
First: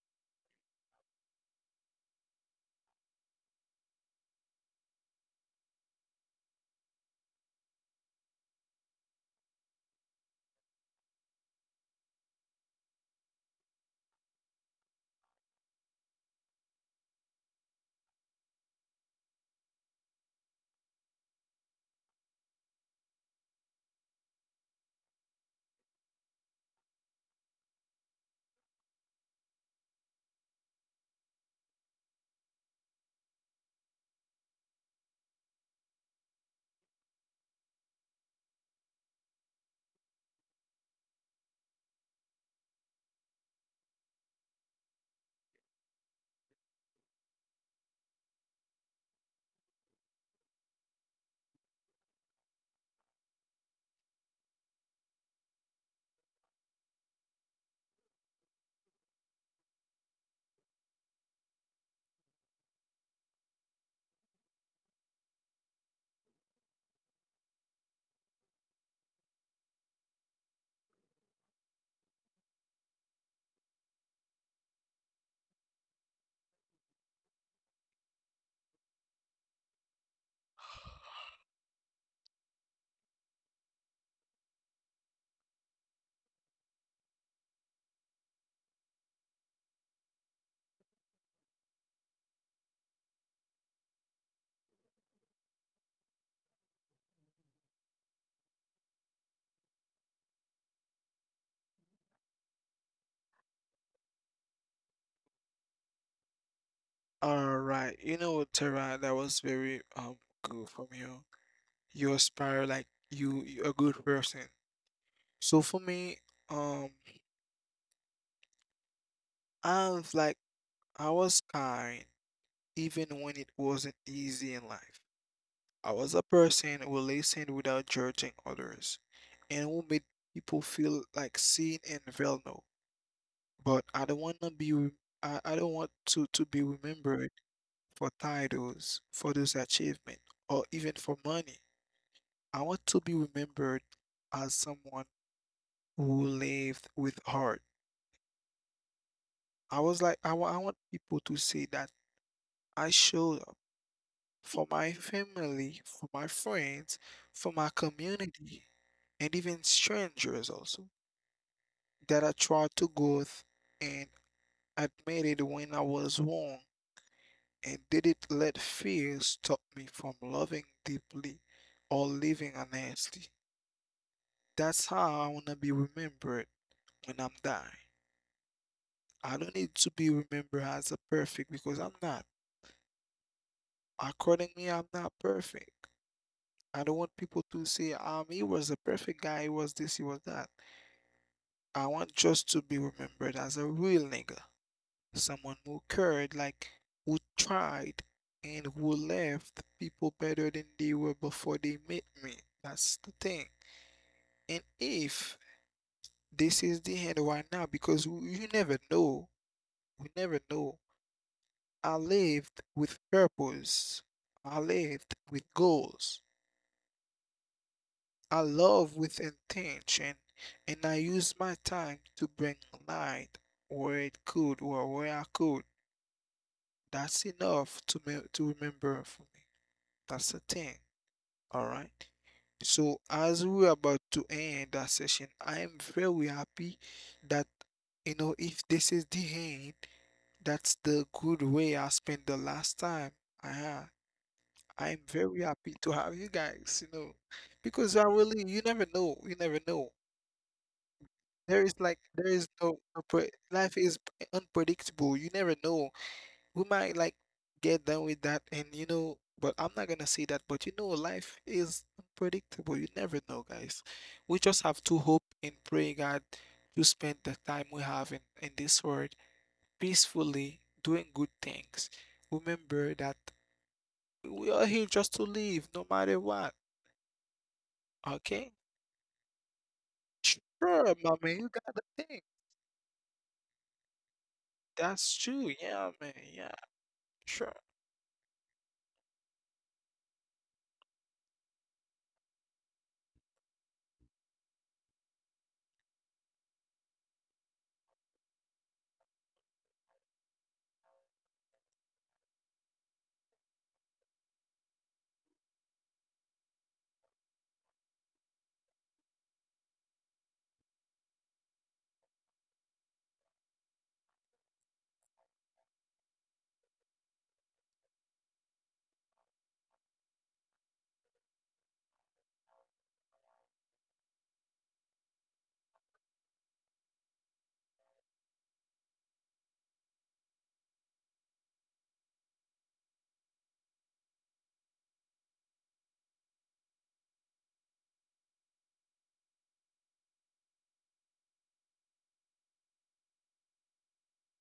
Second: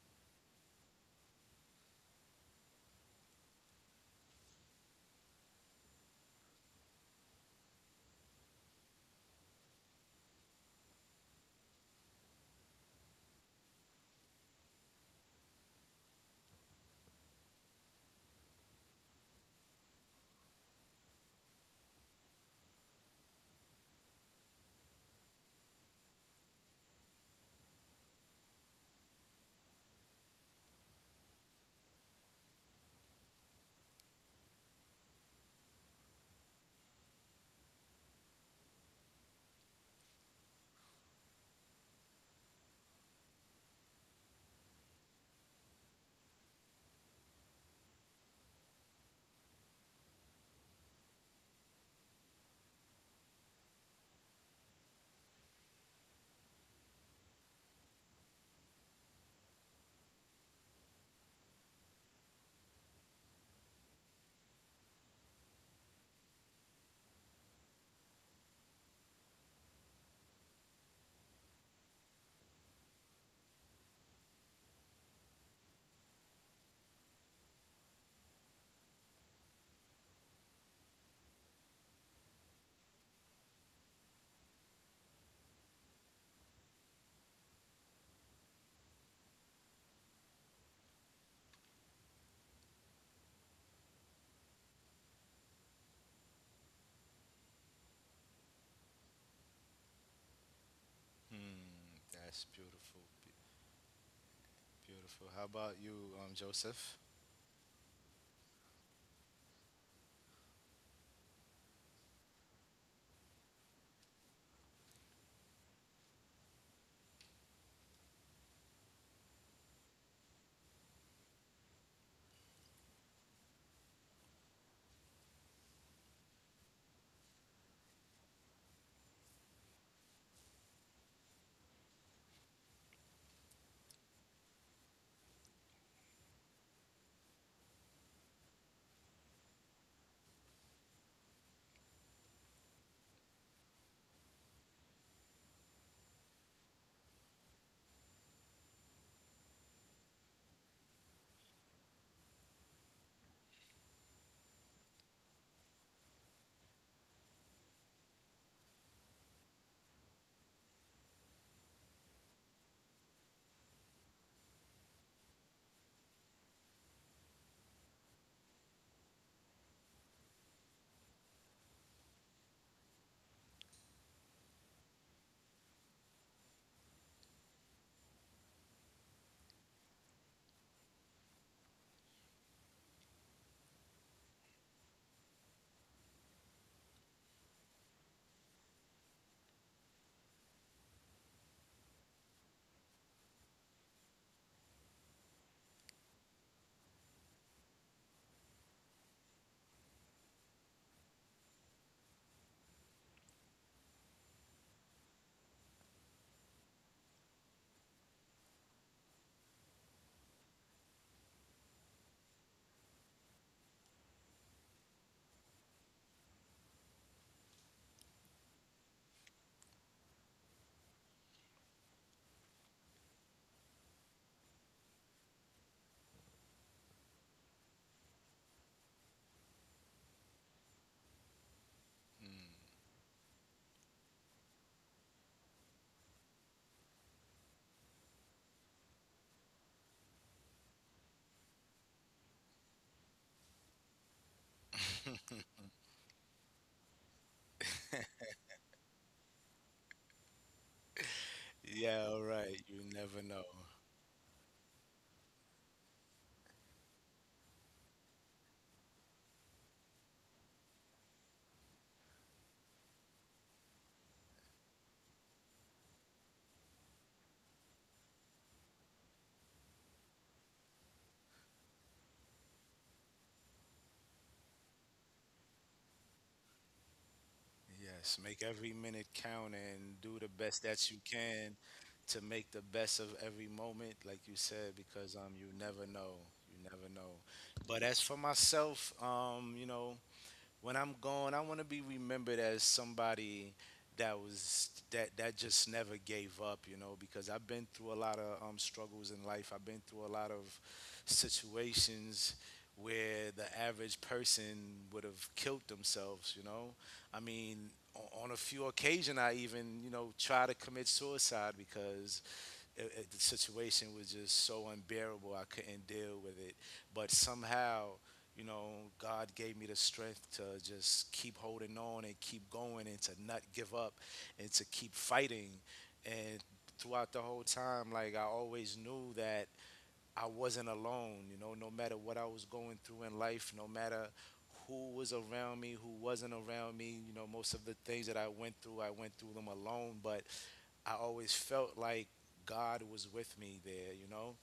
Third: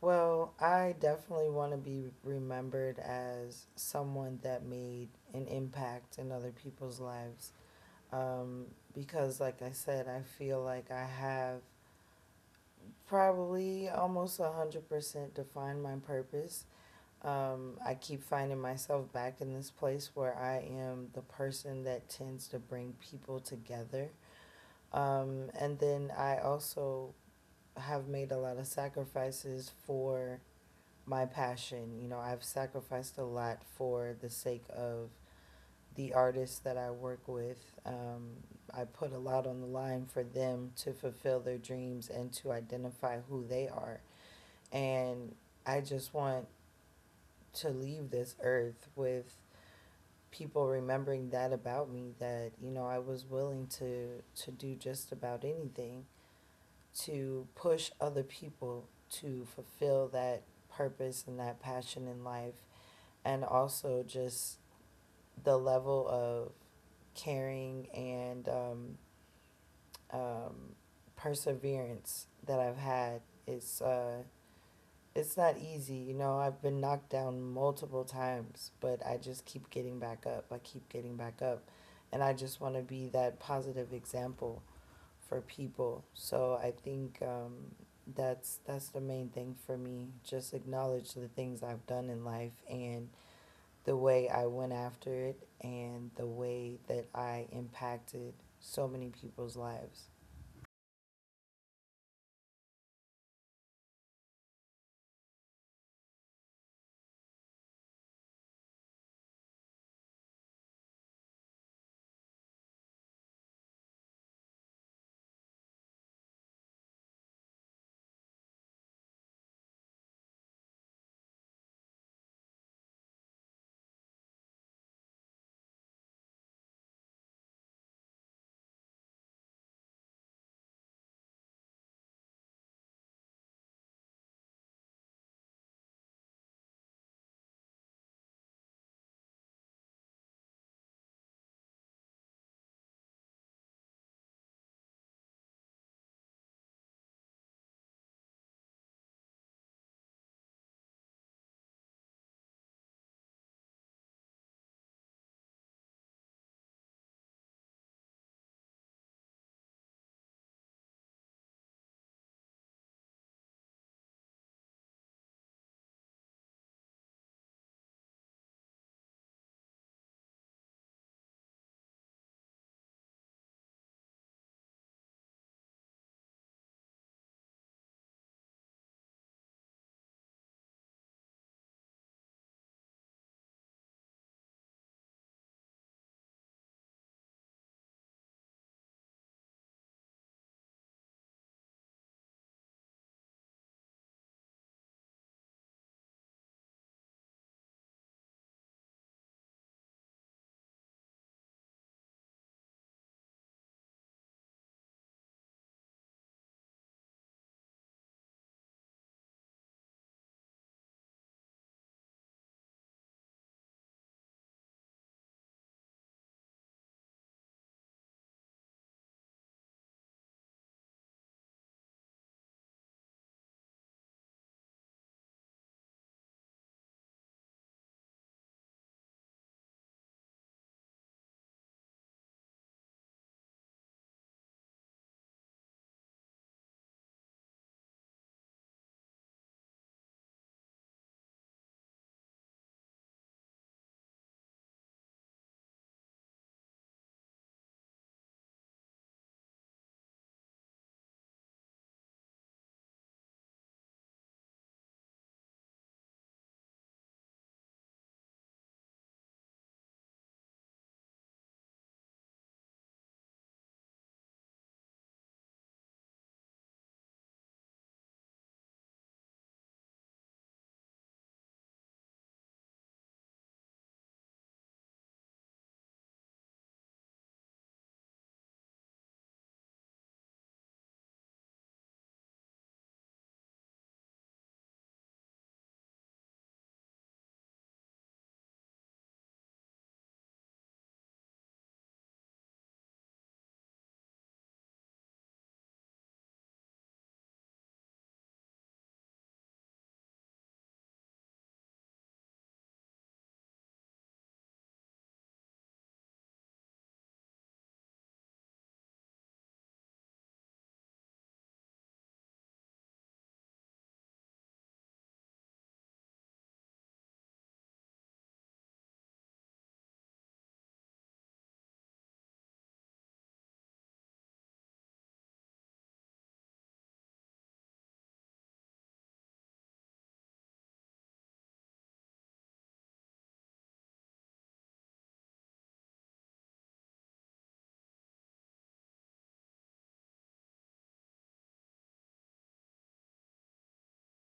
S2: Well, I definitely want to be remembered as someone that made an impact in other people's lives. Um, because, like I said, I feel like I have probably almost 100% defined my purpose. I keep finding myself back in this place where I am the person that tends to bring people together. And then I also have made a lot of sacrifices for my passion. You know, I've sacrificed a lot for the sake of the artists that I work with. Um, I put a lot on the line for them to fulfill their dreams and to identify who they are. And I just want to leave this earth with people remembering that about me, that you know I was willing to do just about anything to push other people to fulfill that purpose and that passion in life, and also just the level of caring and, um, perseverance that I've had. it's uh, it's not easy. You know, I've been knocked down multiple times, but I just keep getting back up. I keep getting back up, and I just want to be that positive example for people. So I think that's the main thing for me. Just acknowledge the things I've done in life and the way I went after it and the way that I impacted so many people's lives.
S1: Hmm, that's beautiful. be- Beautiful. How about you, Joseph?
S3: All right, you know what, Tara, that was very good from you. You aspire, like you a good person. So for me, um, I was like I was kind even when it wasn't easy in life. I was a person who listened without judging others and who made people feel like seen and valued. But I don't want to be remembered for titles, for those achievement, or even for money. I want to be remembered as someone who lived with heart. I was like I wa- I want people to say that I showed up for my family, for my friends, for my community, and even strangers also, that I tried to go th- and admitted when I was wrong. And did it let fear stop me from loving deeply or living honestly? That's how I want to be remembered when I'm dying. I don't need to be remembered as a perfect because I'm not. According me, I'm not perfect. I don't want people to say, he was a perfect guy, he was this, he was that. I want just to be remembered as a real nigga. Someone who cared, like who tried and who left people better than they were before they met me. That's the thing. And if this is the end right now, because you never know, we never know. I lived with purpose. I lived with goals. I love with intention, and I use my time to bring light where it could or where I could. That's enough to remember for me. That's the thing. All right. So as we're about to end that session, I am very happy that, you know, if this is the end, that's the good way I spent the last time I had. I'm very happy to have you guys, you know, because I really you never know, you never know. There is like
S1: Yeah, all
S3: there is
S1: right. You
S3: no
S1: never
S3: pre-
S1: know.
S3: life is unpredictable. You never know, we might like get done with that, and you know, but I'm not gonna say that, but you know, life is unpredictable, you never know, guys. We just have to hope and pray God to spend the time we have in this world peacefully, doing good things. Remember that we are here just to live, no matter what.
S1: Yes, make
S3: Okay.
S1: every minute count and do the best that
S3: Sure,
S1: you
S3: my man, you
S1: can
S3: got the
S1: to
S3: thing.
S1: make the best of every moment, like you said, because
S3: That's
S1: you
S3: true.
S1: never
S3: Yeah, man.
S1: know.
S3: Yeah.
S1: You never know.
S3: Sure.
S1: But as for myself, you know, when I'm gone, I want to be remembered as somebody that was that that just never gave up, you know, because I've been through a lot of struggles in life. I've been through a lot of situations where the average person would have killed themselves, you know. I mean, on a few occasions, I even, you know, try to commit suicide because the situation was just so unbearable. I couldn't deal with it. But somehow, you know, God gave me the strength to just keep holding on and keep going and to not give up and to keep fighting. And throughout the whole time, like I always knew that I wasn't alone, you know, no matter what I was going through in life, no matter who was around me, who wasn't around me. You know, most of the things that I went through them alone, but I always felt like God was with me there, you know?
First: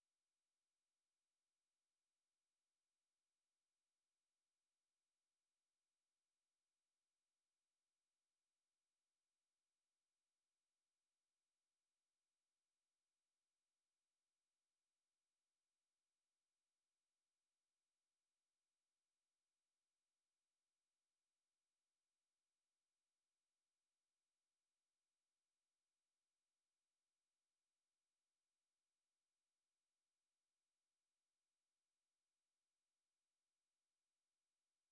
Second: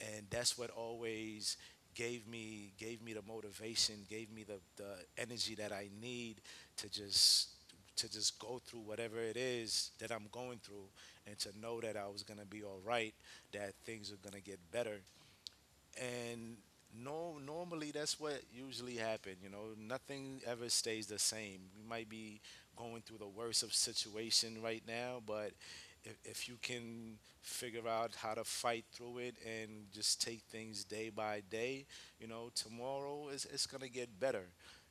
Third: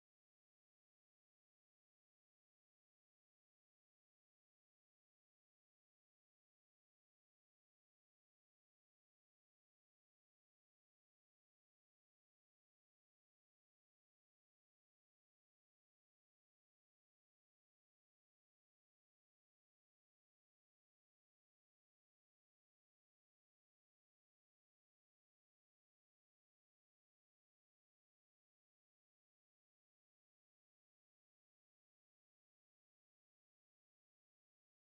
S1: And that's what always gave me the motivation, gave me the energy that I need to just to just go through whatever it is that I'm going through and to know that I was gonna be all right, that things are gonna get better and no normally that's what usually happen, you know, nothing ever stays the same. We might be going through the worst of situation right now but if you can figure out how to fight through it and just take things day by day, you know tomorrow is it's going to get better.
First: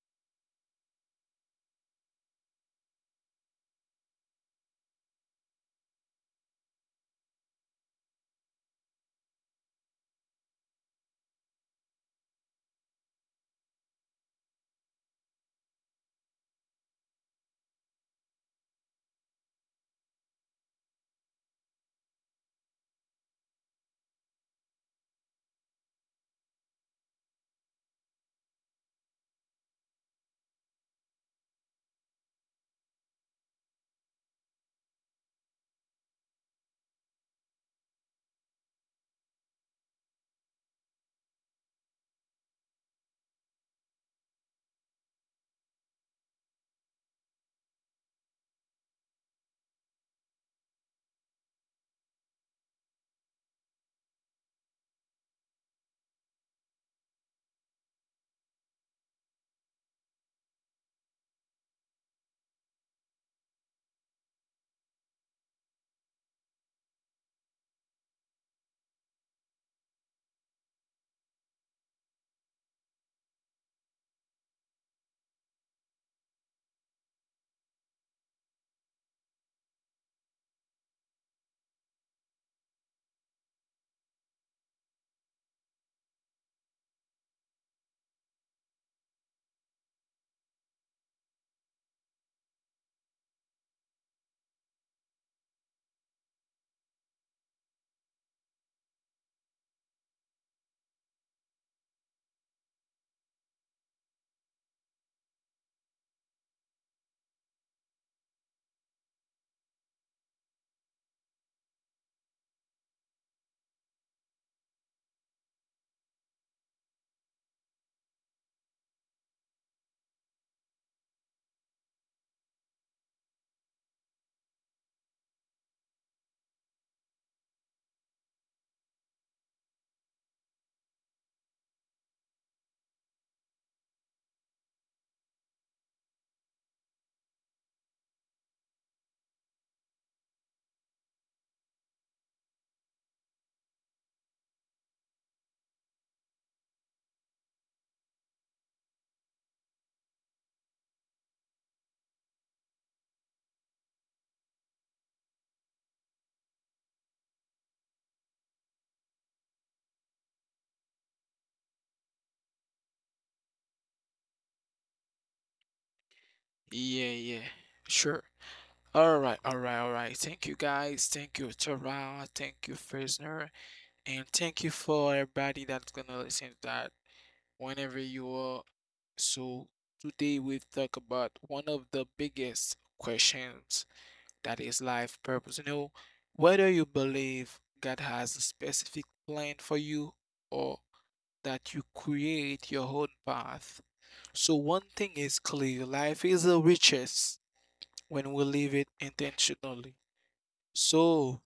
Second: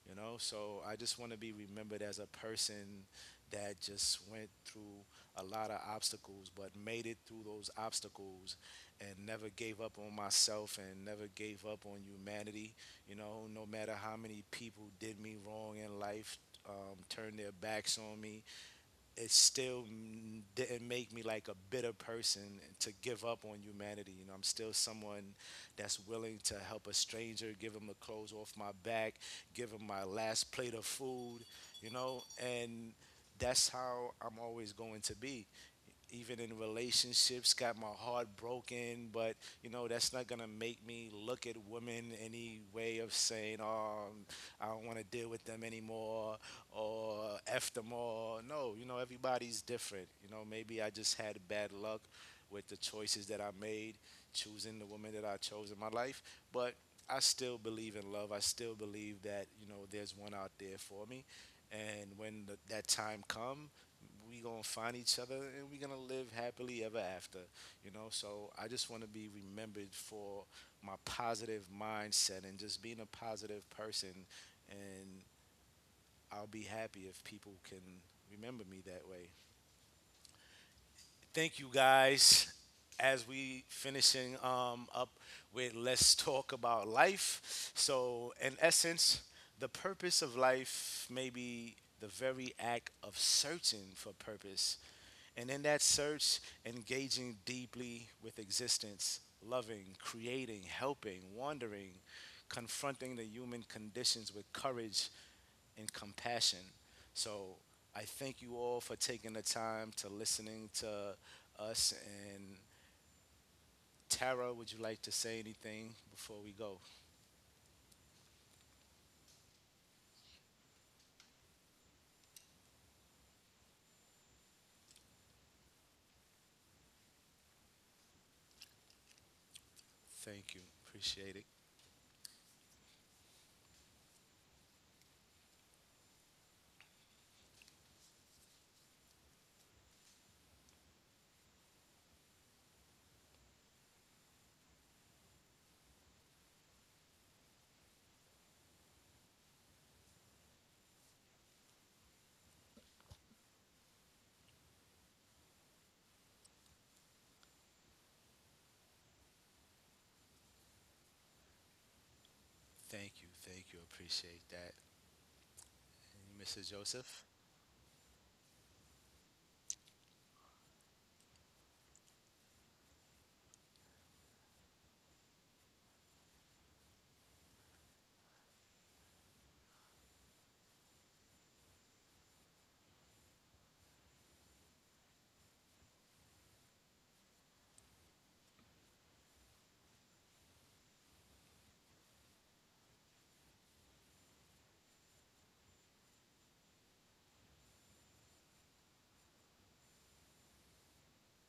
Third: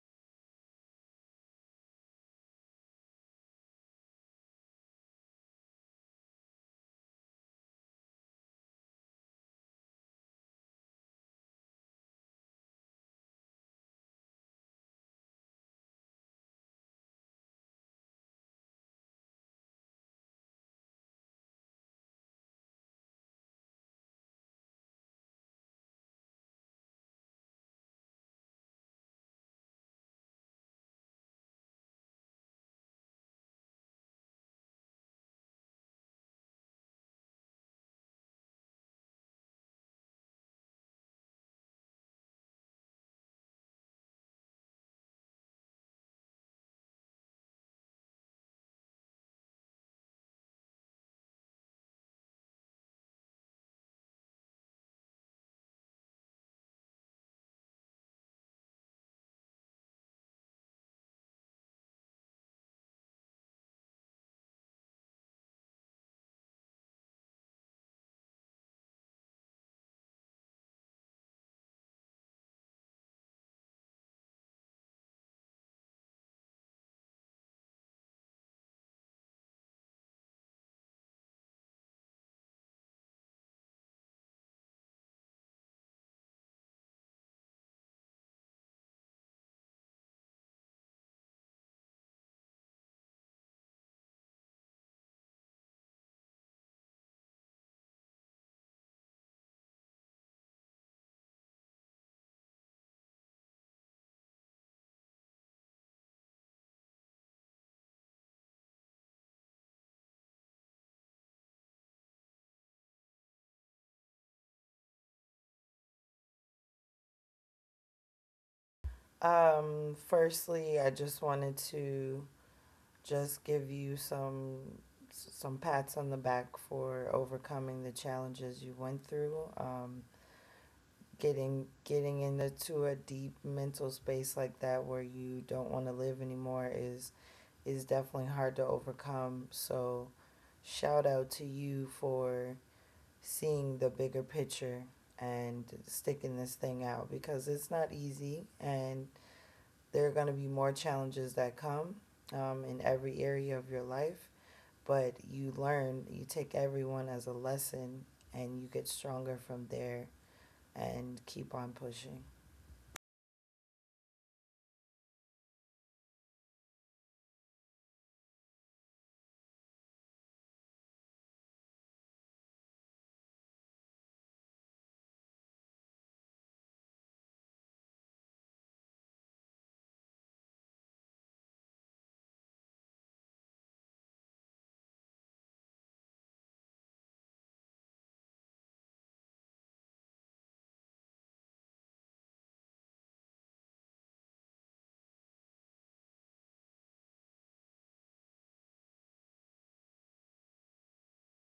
S1: You know, so I just want to be remembered as a person that just went through a lot of obstacles but made it through those obstacles and never gave up on myself and never gave up on humanity. You know, no matter how many people did me wrong in life, turned their backs on me, it still didn't make me like a bitter person to give up on humanity. You know, I'm still someone that's willing to help a stranger, give him the clothes off my back, give him my last plate of food, you know, and that's how I'm always going to be. Even in relationships, got my heart broken, but you know, that's not gonna make me look at women any way of saying, oh, I don't wanna deal with them anymore or F them all. No, you know, everybody's different. You know, maybe I just had bad luck with the choices that I made, choosing the woman that I chose in my life, but I still believe in love. I still believe that, you know, there's one out there for me. And when that time come, we gonna find each other and we gonna live happily ever after. You know, so I just want to be remembered for my positive mindset and just being a positive person, and I'll be happy if people can remember me that way. Thank you guys. As we finishing up with Let's Talk About Life, so in essence the purpose of life may be the very act of searching for purpose. And in that search, engaging deeply with existence, loving, creating, helping, wandering, confronting the human conditions with courage and compassion. So I thank you all for taking the time to listening to us. And Tara, would you like to say anything before we go?
S2: Firstly, I just wanted to just give you some pats on the back for overcoming the challenges you went through.
S1: Thank you. Appreciate it.
S2: Getting into a deep mental space like that where you don't want to live anymore is definitely hard to overcome, so shout out to you for seeing the bigger picture and sticking this thing out, because it's not easy, and there are going to be more challenges that come in every area of your life, but you learn, you take everyone as a lesson, and you get stronger from there and keep on pushing.
S1: Thank you. Thank you. Appreciate that. And Mr.
S3: Yeah.
S1: Joseph?
S3: Yeah. Sure. All right, all right, all right. Thank you, guys. Thank you, Tara. Thank you, Frisner. And thank you for everybody that's gonna listen to that whenever you are. So today we talk about one of the biggest questions, that is life purpose. You know, whether you believe God has a specific plan for you or that you create your own path. So one thing is clear, life is the richest when we live it intentionally. So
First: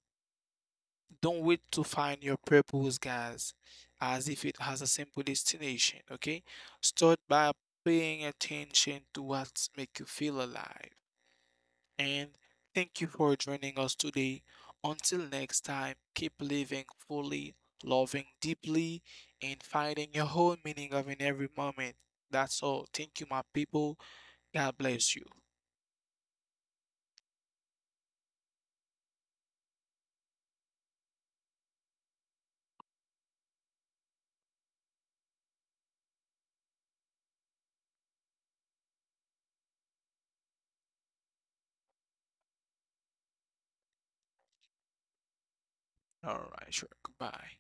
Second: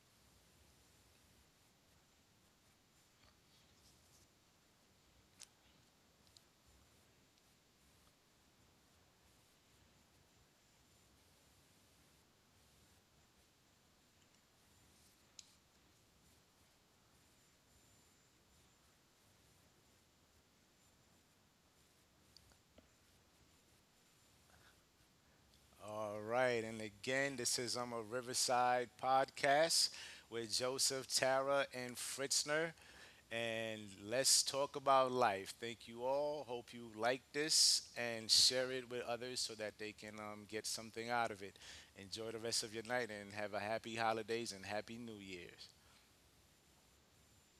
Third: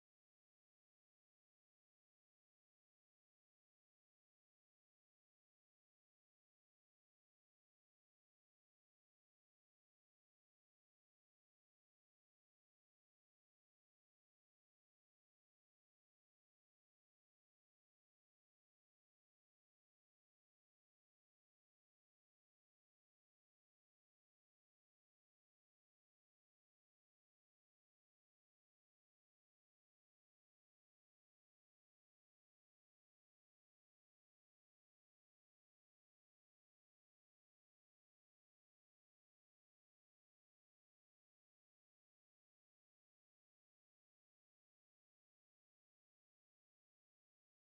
S3: don't wait to find your purpose, guys, as if it has a simple destination, okay? Start by paying attention to what makes you feel alive. And thank you for joining us today. Until next time, keep living fully, loving deeply, and finding your whole meaning of in every moment. That's all. Thank you, my people. God bless you.
S1: All right. And again, this is a Riverside podcast with Joseph, Tara, and Fritzner. And let's talk about life. Thank you all. Hope you like this and share it with others so that they can get something out of it. Enjoy the rest of your night and have a happy holidays and happy New Year's.
S3: All right, sure. Goodbye.